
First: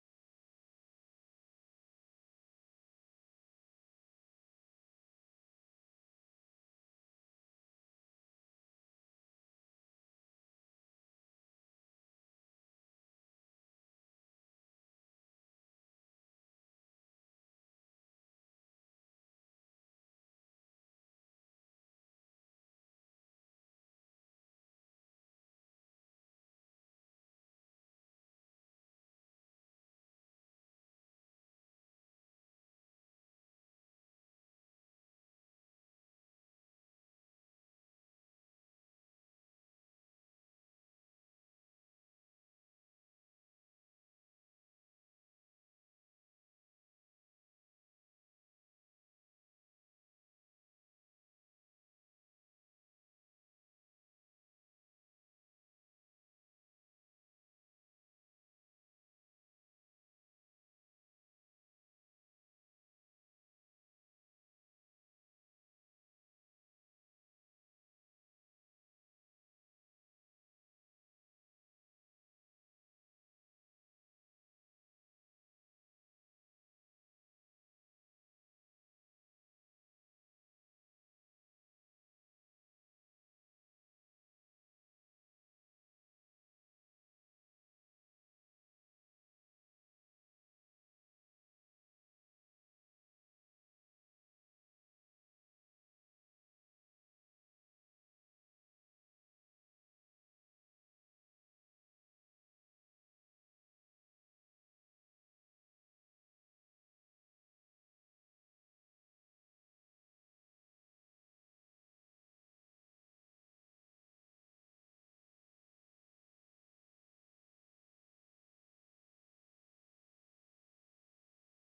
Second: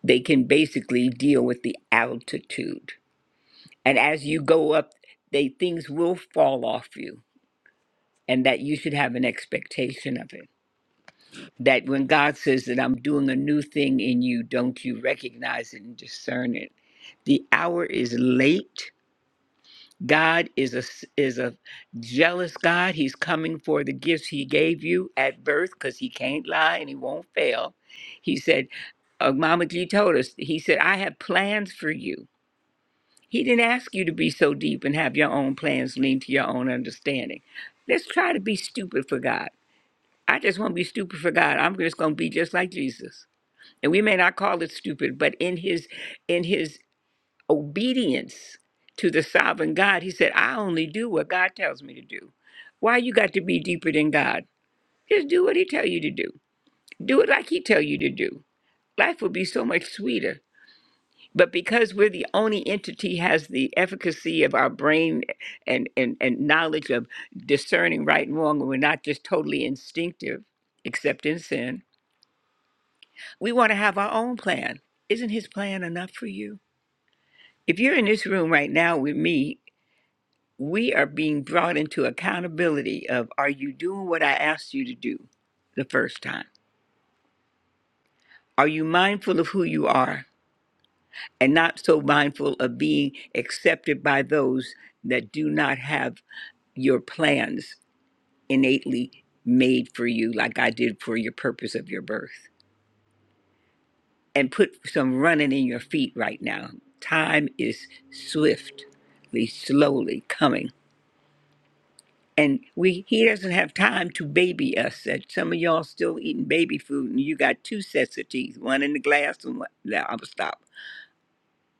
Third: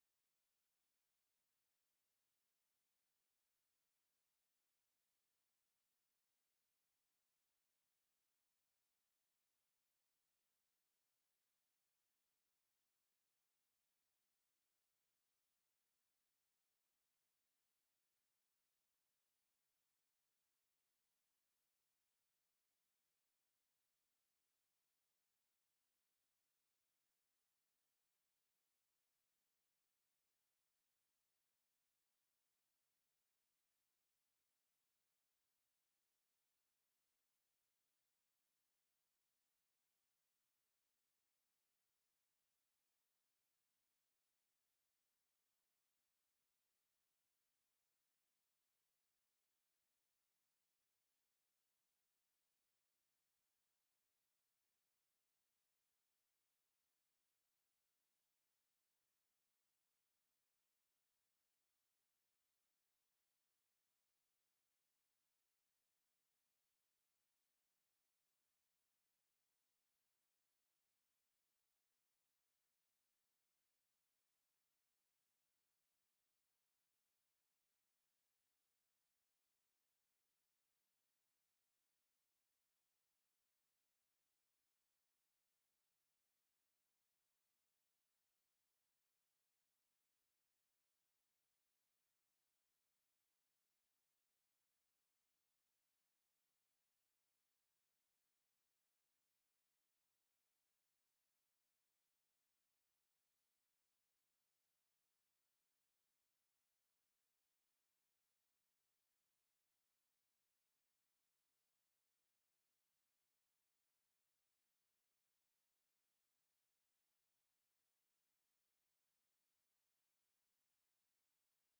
C: they can basically deal with the altitude. And as you go up, they things will fall off you and that you should have an expectation of it. That when God says that I'm doing a new thing in you, don't you recognize it and discern it? The hour is late. God is a is a jealous God. He's coming for the gifts He gave you at birth because He can't lie and He won't fail. He said, uh, "Mama G told us." He said, "I have plans for you." He didn't ask you to be so deep and have your own plans lean to your own understanding. Let's try to be stupid for God I just won't be stupid for God. I'm just going to be just like Jesus. And we may not call it stupid, but in his in his obedience to the sovereign God, he said, "I only do what God tells me to do." Why you got to be deeper than God? Just do what he tell you to do. Do it like he tell you to do. Life would be so much sweeter. But because we're the only entity has the efficacy of our brain and, and, and knowledge of discerning right and wrong, and we're not just totally instinctive, except in sin, We want to have our own plan. Isn't his plan enough for you? If you're in this room right now with me, we are being brought into accountability of are you doing what I asked you to do the first time? Are you mindful of who you are and not so mindful of being accepted by those that do not have your plans innately made for you like I did for your purpose of your birth? and put some running in your feet right now. Time is swiftly, slowly coming. And we he doesn't have time to baby us. That some of y'all still eating baby food and you got two sets of teeth, one in the glass and one no, I'm stop.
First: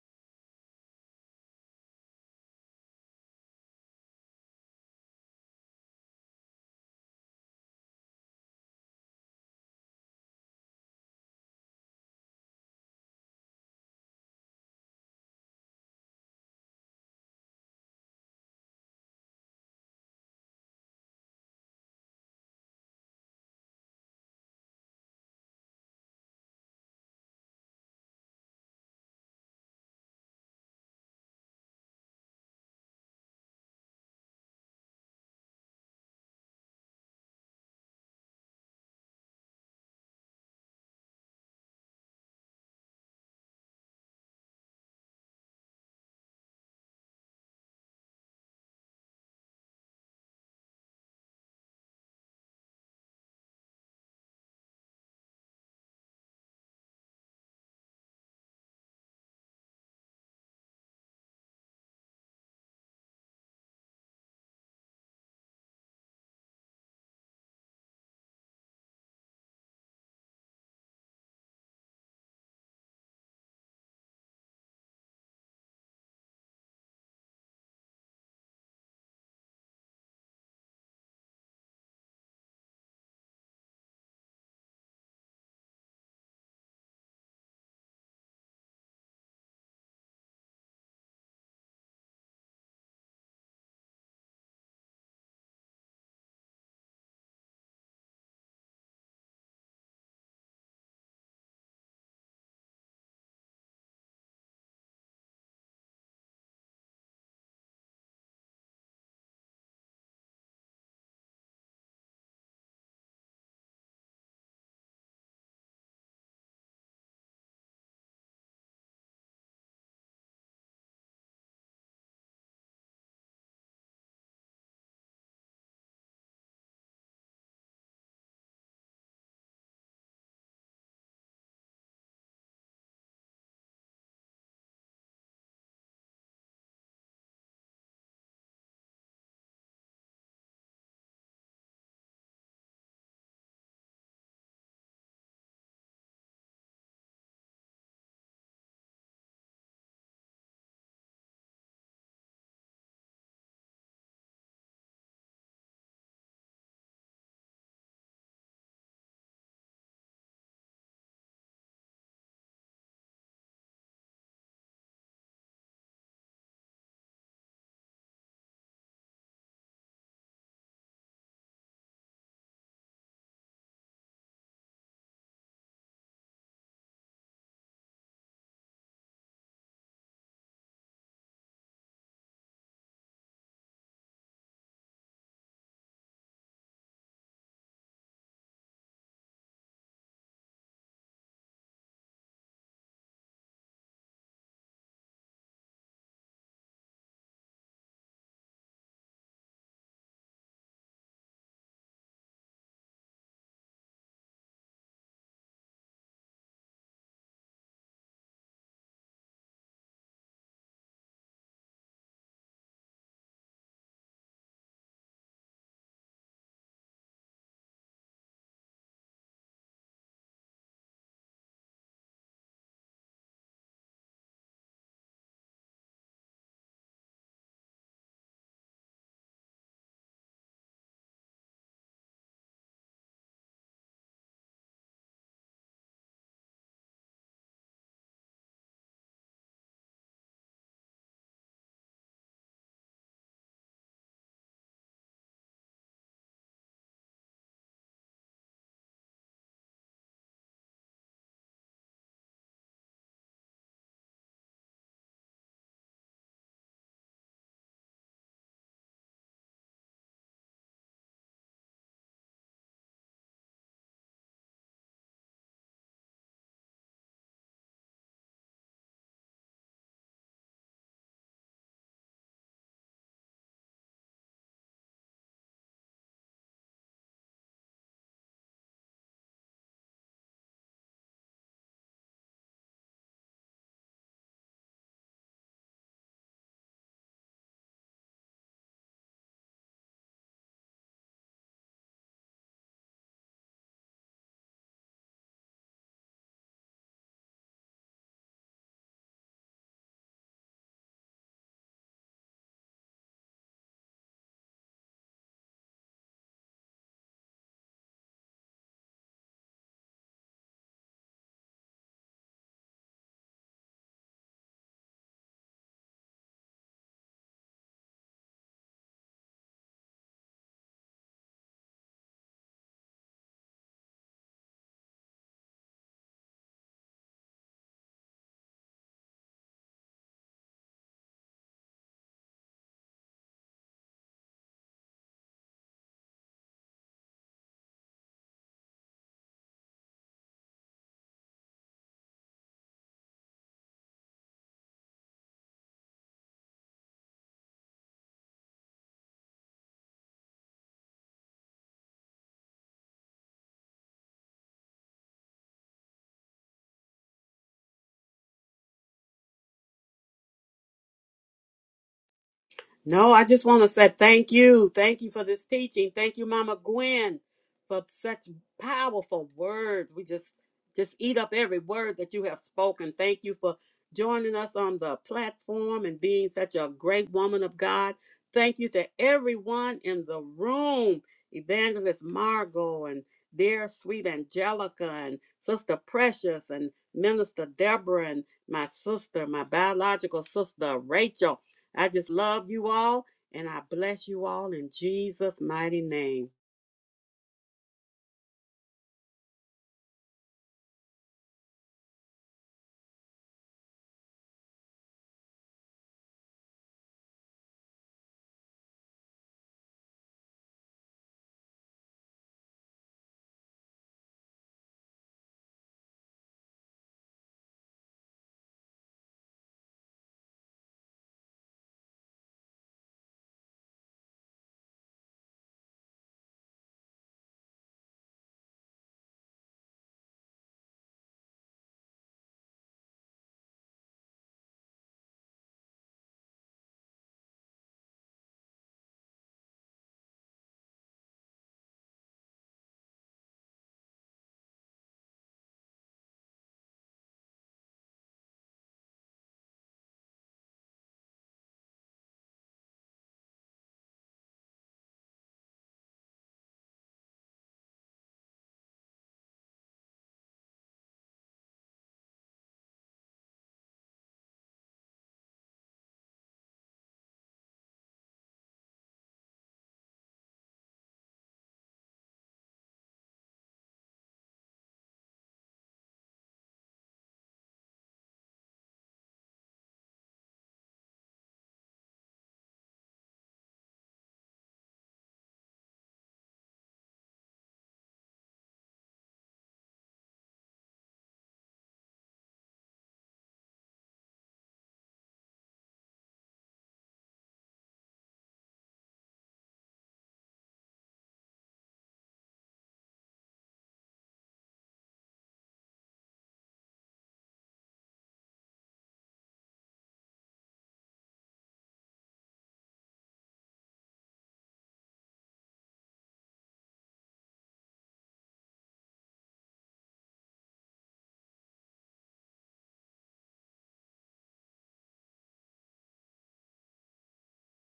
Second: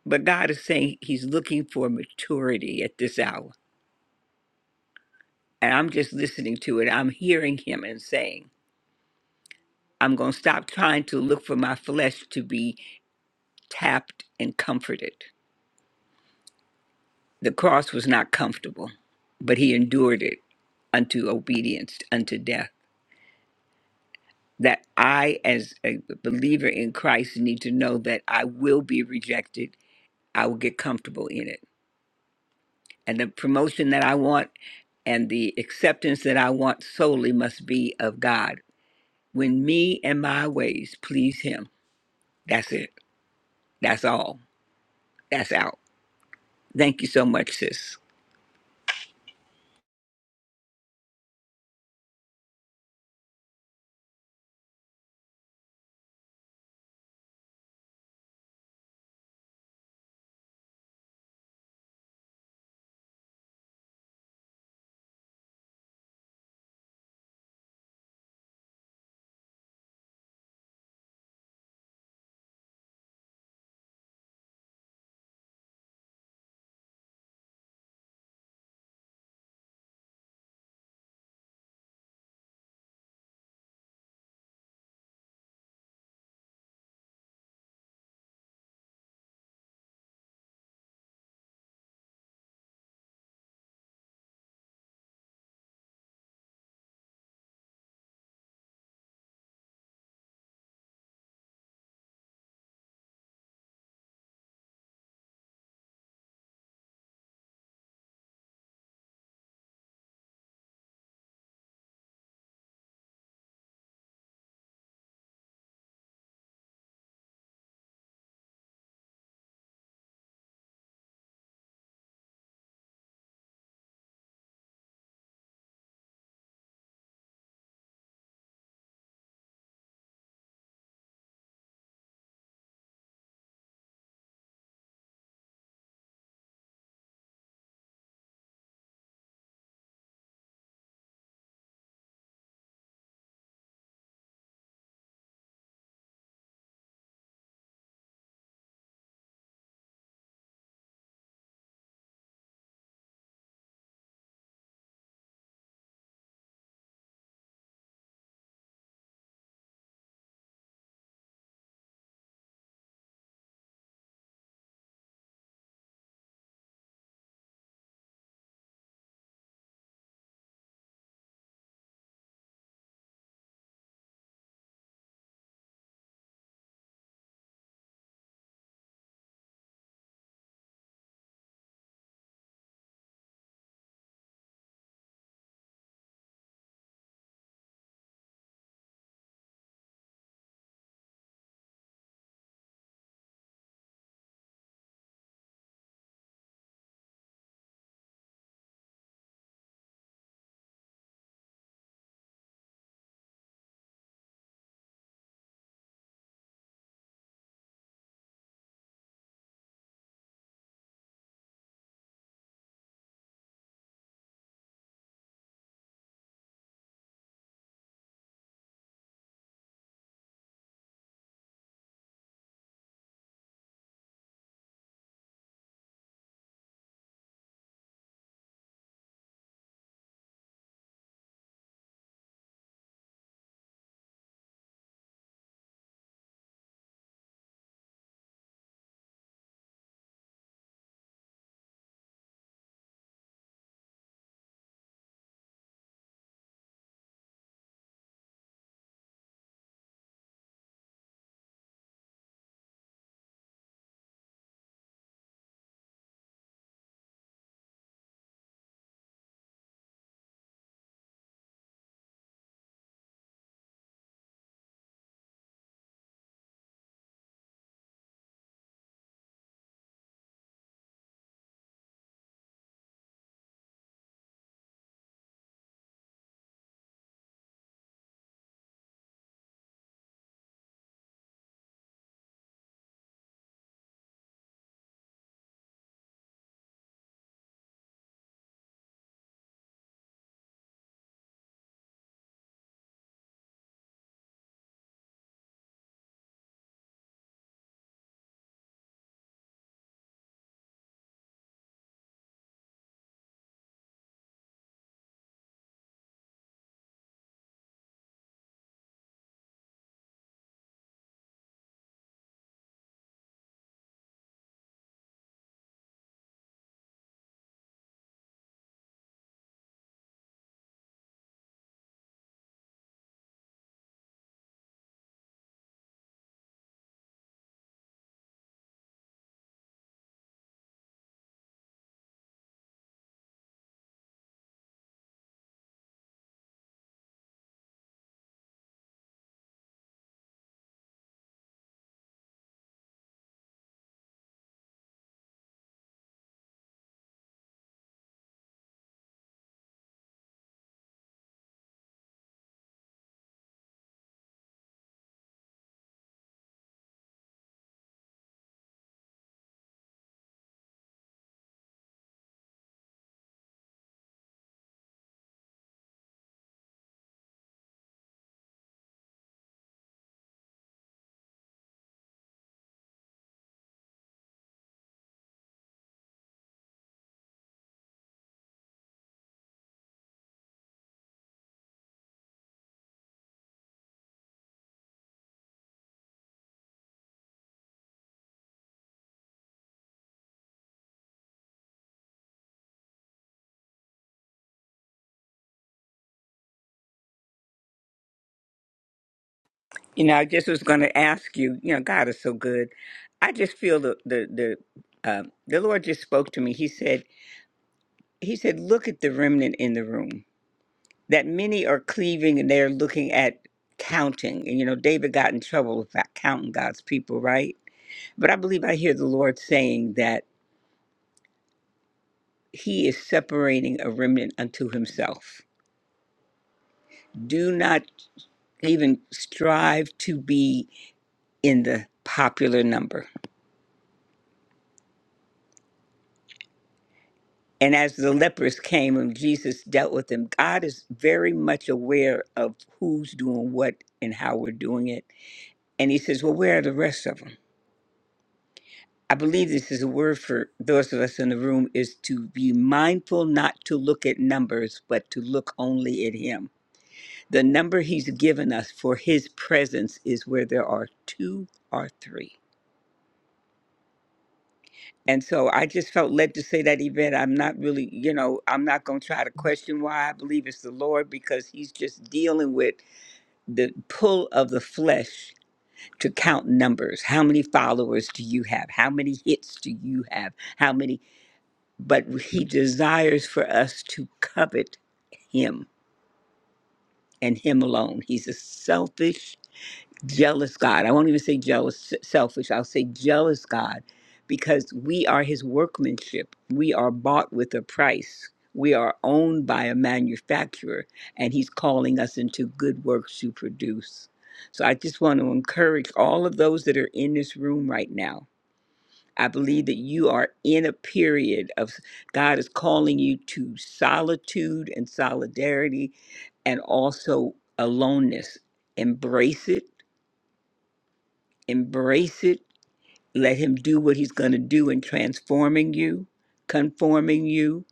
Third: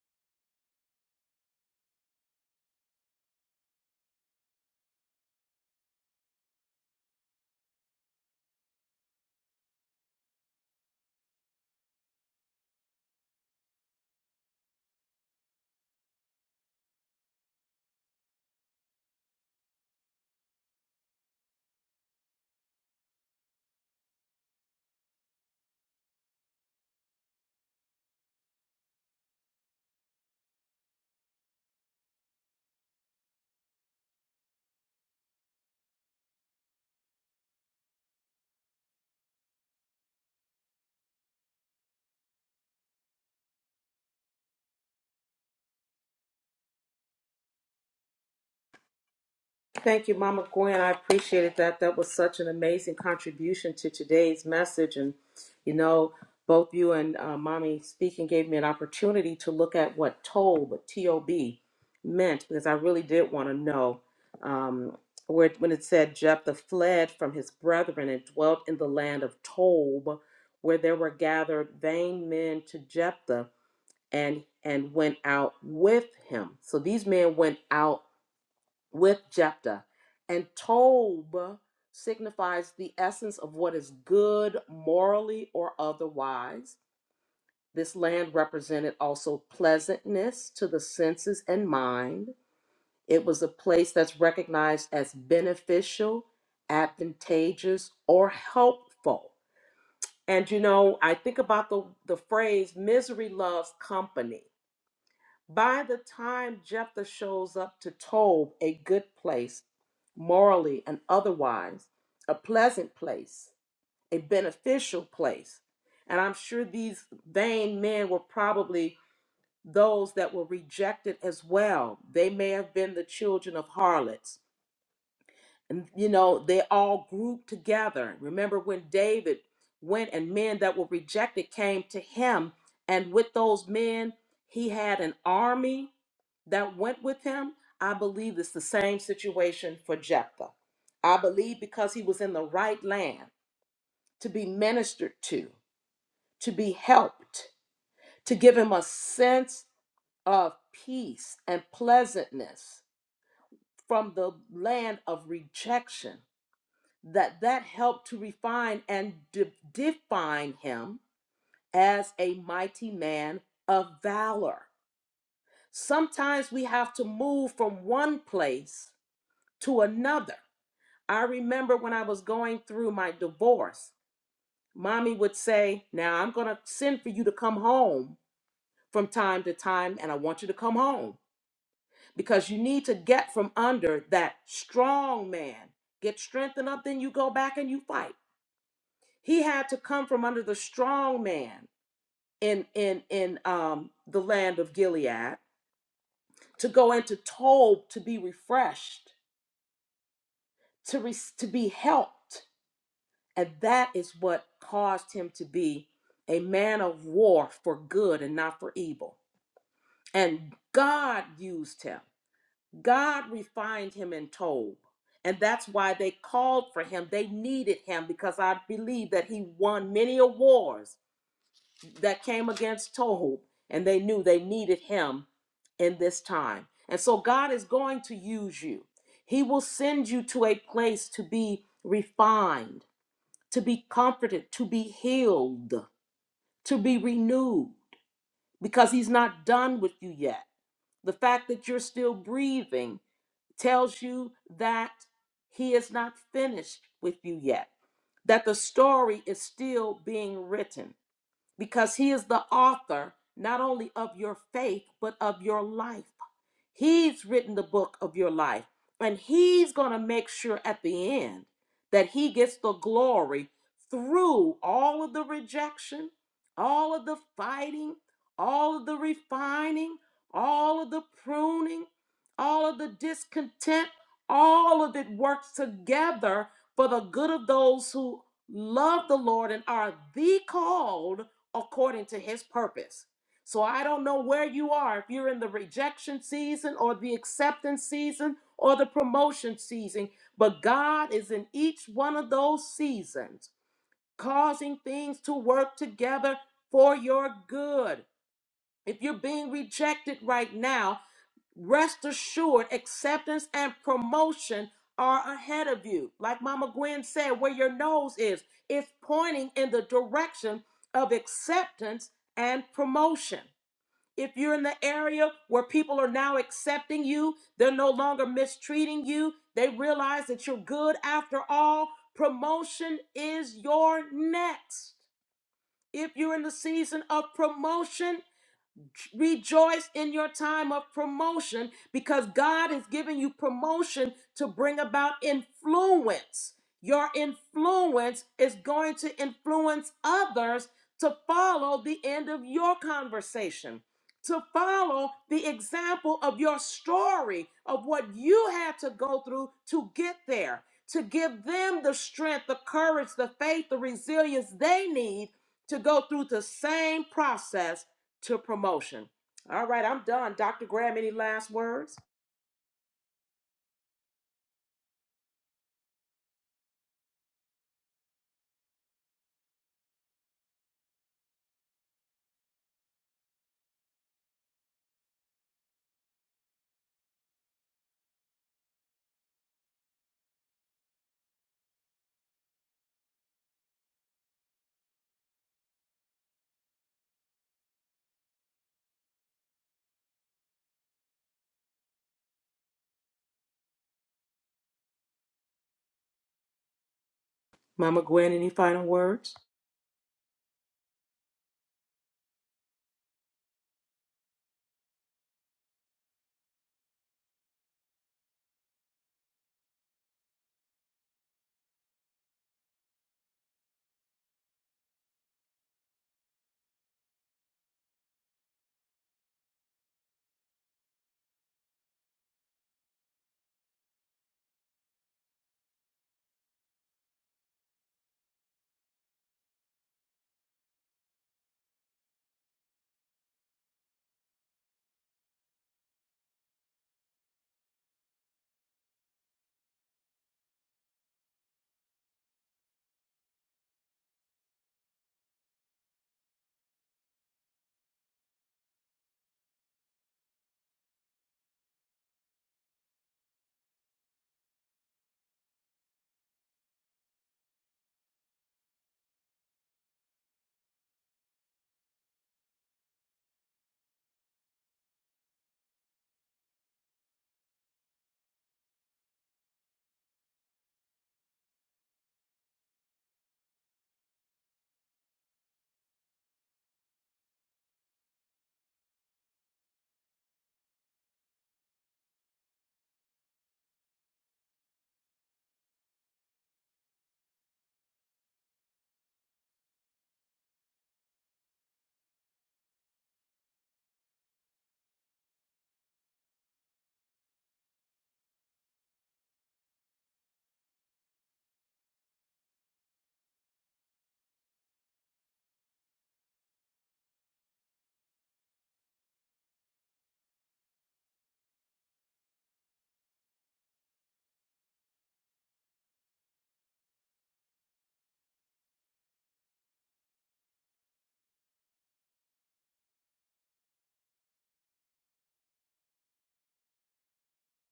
C: But God is saying he's looking for maturity at this hour. And I'm just listening to it. I'm hearing him and saying, I'm gonna stop trying to look for my flesh to be tapped and comforted. The cross was not comfortable, but he endured it unto obedience, unto death. That I, as a believer in Christ, need to know that I will be rejected. I will get comfortable in it. And the promotion that I want and the acceptance that I want solely must be of God. When me and my ways please Him, that's it. That's all. That's out. Thank you so much, sis.
A: Thank you, Mama Gwen. I appreciated that. That was such an amazing contribution to today's message. And, you know, both you and uh, Mommy speaking gave me an opportunity to look at what TOB, what T-O-B meant, because I really did want to know um, where when it said Jephthah fled from his brethren and dwelt in the land of Tob, where there were gathered vain men to Jephthah and and went out with him. So these men went out with Jephthah. And Tob signifies the essence of what is good morally or otherwise. This land represented also pleasantness to the senses and mind. It was a place that's recognized as beneficial, advantageous, or helpful. And you know, I think about the, the phrase misery loves company by the time Jephthah shows up to Tob, a good place, morally and otherwise, a pleasant place, a beneficial place, and I'm sure these vain men were probably those that were rejected as well. They may have been the children of harlots. And, you know, they all grouped together. Remember when David went and men that were rejected came to him, and with those men, he had an army that went with him, I believe it's the same situation for Jephthah. I believe because he was in the right land to be ministered to, to be helped, to give him a sense of peace and pleasantness from the land of rejection that that helped to refine and de- define him as a mighty man of valor sometimes we have to move from one place to another I remember when I was going through my divorce, mommy would say, Now I'm going to send for you to come home from time to time, and I want you to come home because you need to get from under that strong man. Get strengthened up, then you go back and you fight. He had to come from under the strong man in in in um, the land of Gilead to go into Tob to be refreshed, to re- to be helped And that is what caused him to be a man of war for good and not for evil. And God used him. God refined him in Tob. And that's why they called for him. They needed him because I believe that he won many wars that came against Tob. And they knew they needed him in this time. And so God is going to use you. He will send you to a place to be refined to be comforted, to be healed, to be renewed, because He's not done with you yet. The fact that you're still breathing tells you that He is not finished with you yet, that the story is still being written, because He is the author not only of your faith, but of your life. He's written the book of your life, and He's going to make sure at the end that He gets the glory through all of the rejection, all of the fighting, all of the refining, all of the pruning, all of the discontent. All of it works together for the good of those who love the Lord and are the called according to His purpose. So I don't know where you are, if you're in the rejection season or the acceptance season or the promotion season, but God is in each one of those seasons, causing things to work together for your good. If you're being rejected right now, rest assured acceptance and promotion are ahead of you. Like Mama Gwen said, where your nose is, it's pointing in the direction of acceptance and promotion. If you're in the area where people are now accepting you, they're no longer mistreating you, they realize that you're good after all, promotion is your next. If you're in the season of promotion, Rejoice in your time of promotion because God is giving you promotion to bring about influence. Your influence is going to influence others to follow the end of your conversation, to follow the example of your story of what you had to go through to get there, to give them the strength, the courage, the faith, the resilience they need to go through the same process to promotion. All right, I'm done. Dr. Graham, any last words?
B: No, I just want to say thank you. Thank you for this teaching. Thank you, Mama Gwen, for such powerful words. We just just eat up every word that you have spoken. Thank you for joining us on the platform and being such a great woman of God. Thank you to everyone in the room, Evangelist Margot and dear sweet Angelica and Sister Precious and Minister Deborah and my sister, my biological sister Rachel. I just love you all and I bless you all in Jesus' mighty name.
A: Mama Gwen, any final words?
C: You know, I just was going to ask you. You know, God is so good. I just feel the the the uh, the Lord just spoke to me. He said, He said, look at the remnant in the room. That many are cleaving and they're looking at counting. And you know, David got in trouble about counting God's people, right? But I believe I hear the Lord saying that He is separating a remnant unto Himself. Do not even strive to be in the popular number And as the lepers came and Jesus dealt with them, God is very much aware of who's doing what and how we're doing it. And he says, Well, where are the rest of them? I believe this is a word for those of us in the room is to be mindful not to look at numbers, but to look only at him. The number he's given us for his presence is where there are two or three. And so I just felt led to say that, Yvette. I'm not really, you know, I'm not going to try to question why I believe it's the Lord because he's just dealing with the pull of the flesh to count numbers. How many followers do you have? How many hits do you have? How many? But he desires for us to covet him and him alone. He's a selfish jealous God. I won't even say jealous, selfish. I'll say jealous God because we are his workmanship. We are bought with a price. We are owned by a manufacturer, and he's calling us into good works to produce. So I just want to encourage all of those that are in this room right now. I believe that you are in a period of God is calling you to solitude and solidarity and also aloneness. Embrace it Embrace it. Let Him do what He's going to do in transforming you, conforming you,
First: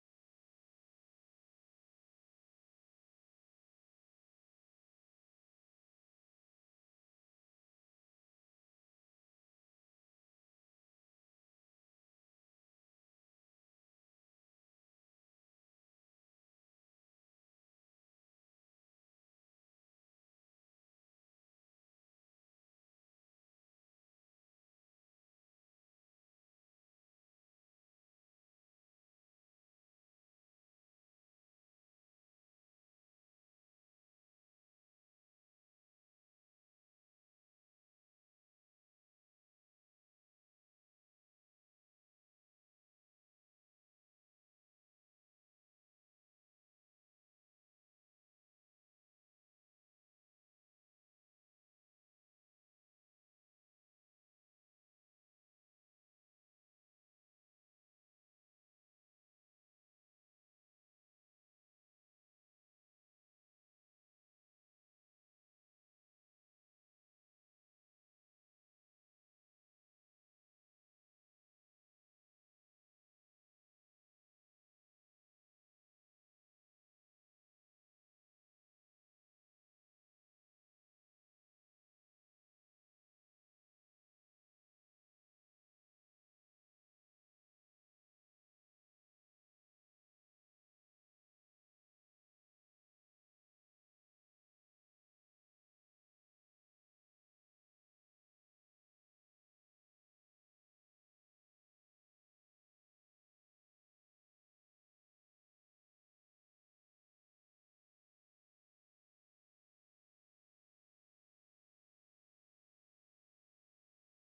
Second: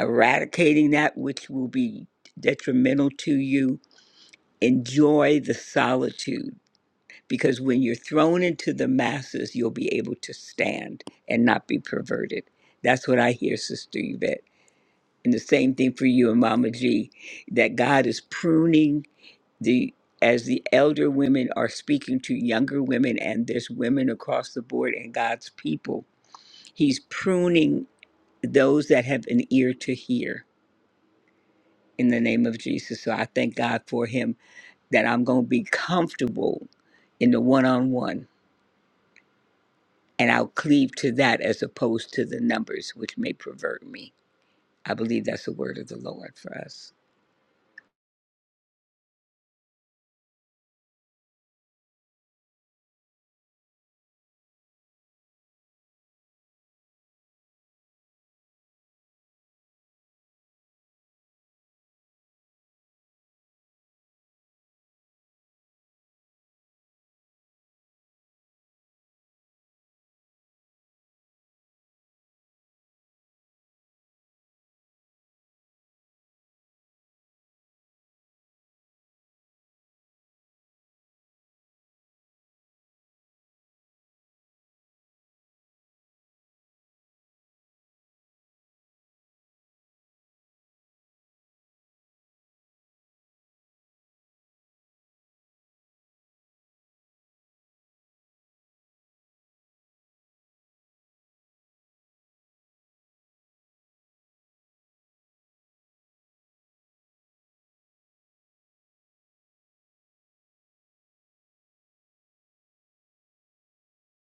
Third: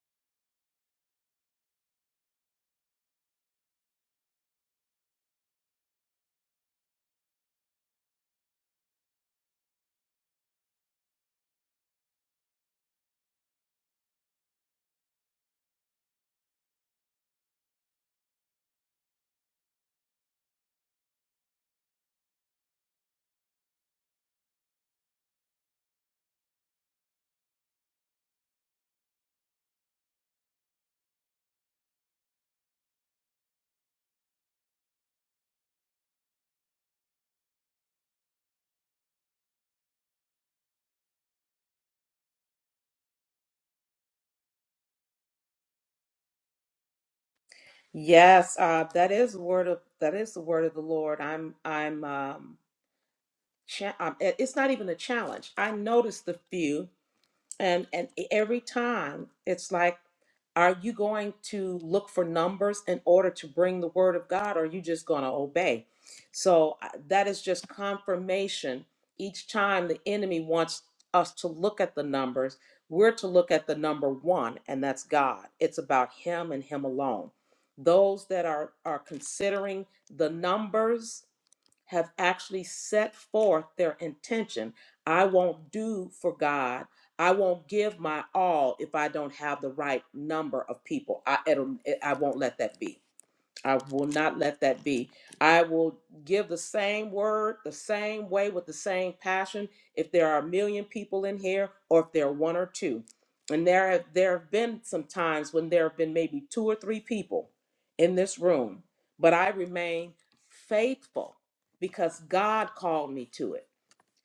C: eradicating that which will be detrimental to you. Enjoy the solitude because when you're thrown into the masses, you'll be able to stand and not be perverted. That's what I hear, Sister Yvette. And the same thing for you and Mama G that God is pruning the as the elder women are speaking to younger women and there's women across the board and God's people he's pruning those that have an ear to hear in the name of Jesus so I thank God for him that I'm going to be comfortable in the one-on-one and I'll cleave to that as opposed to the numbers which may pervert me I believe that's the word of the Lord for us
A: Yes, uh, that is word of that is the word of the Lord. I'm I'm um, cha- um it- it's not even a challenge. I notice the few, and and e, every time it's like. Are you going to look for numbers in order to bring the word of God, or are you just going to obey? So I- that is just confirmation. Each time the enemy wants us to look at the numbers, we're to look at the number one, and that's God. It's about Him and Him alone. Those that are, are considering the numbers, have actually set forth their intention. I won't do for God. I won't give my all if I don't have the right number of people. I it'll, I won't let that be. I will not let that be. I will give the same word, the same way, with the same passion. If there are a million people in here, or if there are one or two, and there have there have been some times when there have been maybe two or three people in this room, but I remain faithful because God called me to it.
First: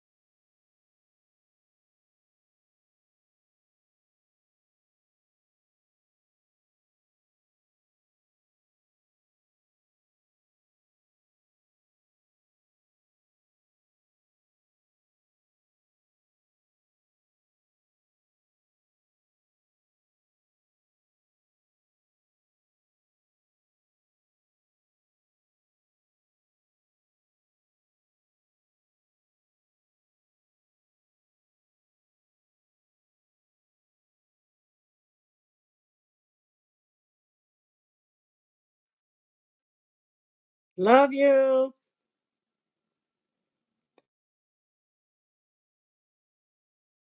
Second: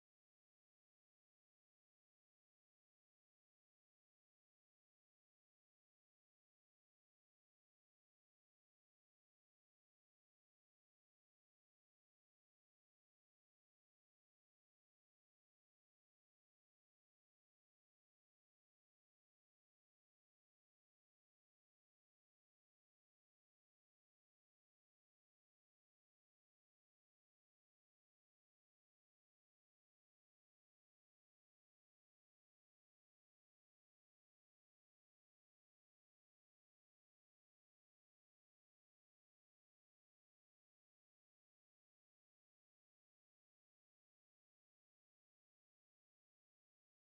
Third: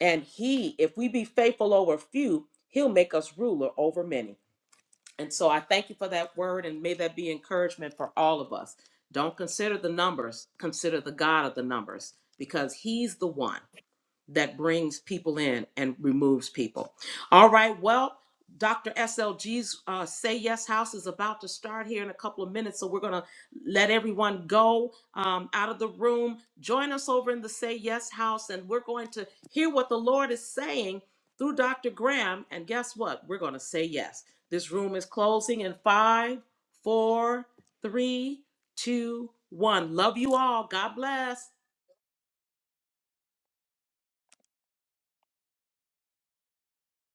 A: And He, if we be faithful over few, He'll make us ruler over many. And so I thank you for that word, and may that be encouragement for all of us. Don't consider the numbers, consider the God of the numbers, because He's the one that brings people in and removes people. All right, well, Dr. SLG's uh, Say Yes House is about to start here in a couple of minutes, so we're going to let everyone go um, out of the room. Join us over in the Say Yes House, and we're going to hear what the Lord is saying through Dr. Graham. And guess what? We're going to say yes. This room is closing in five, four, three, two, one. Love you all. God
B: Love
A: bless.
B: you.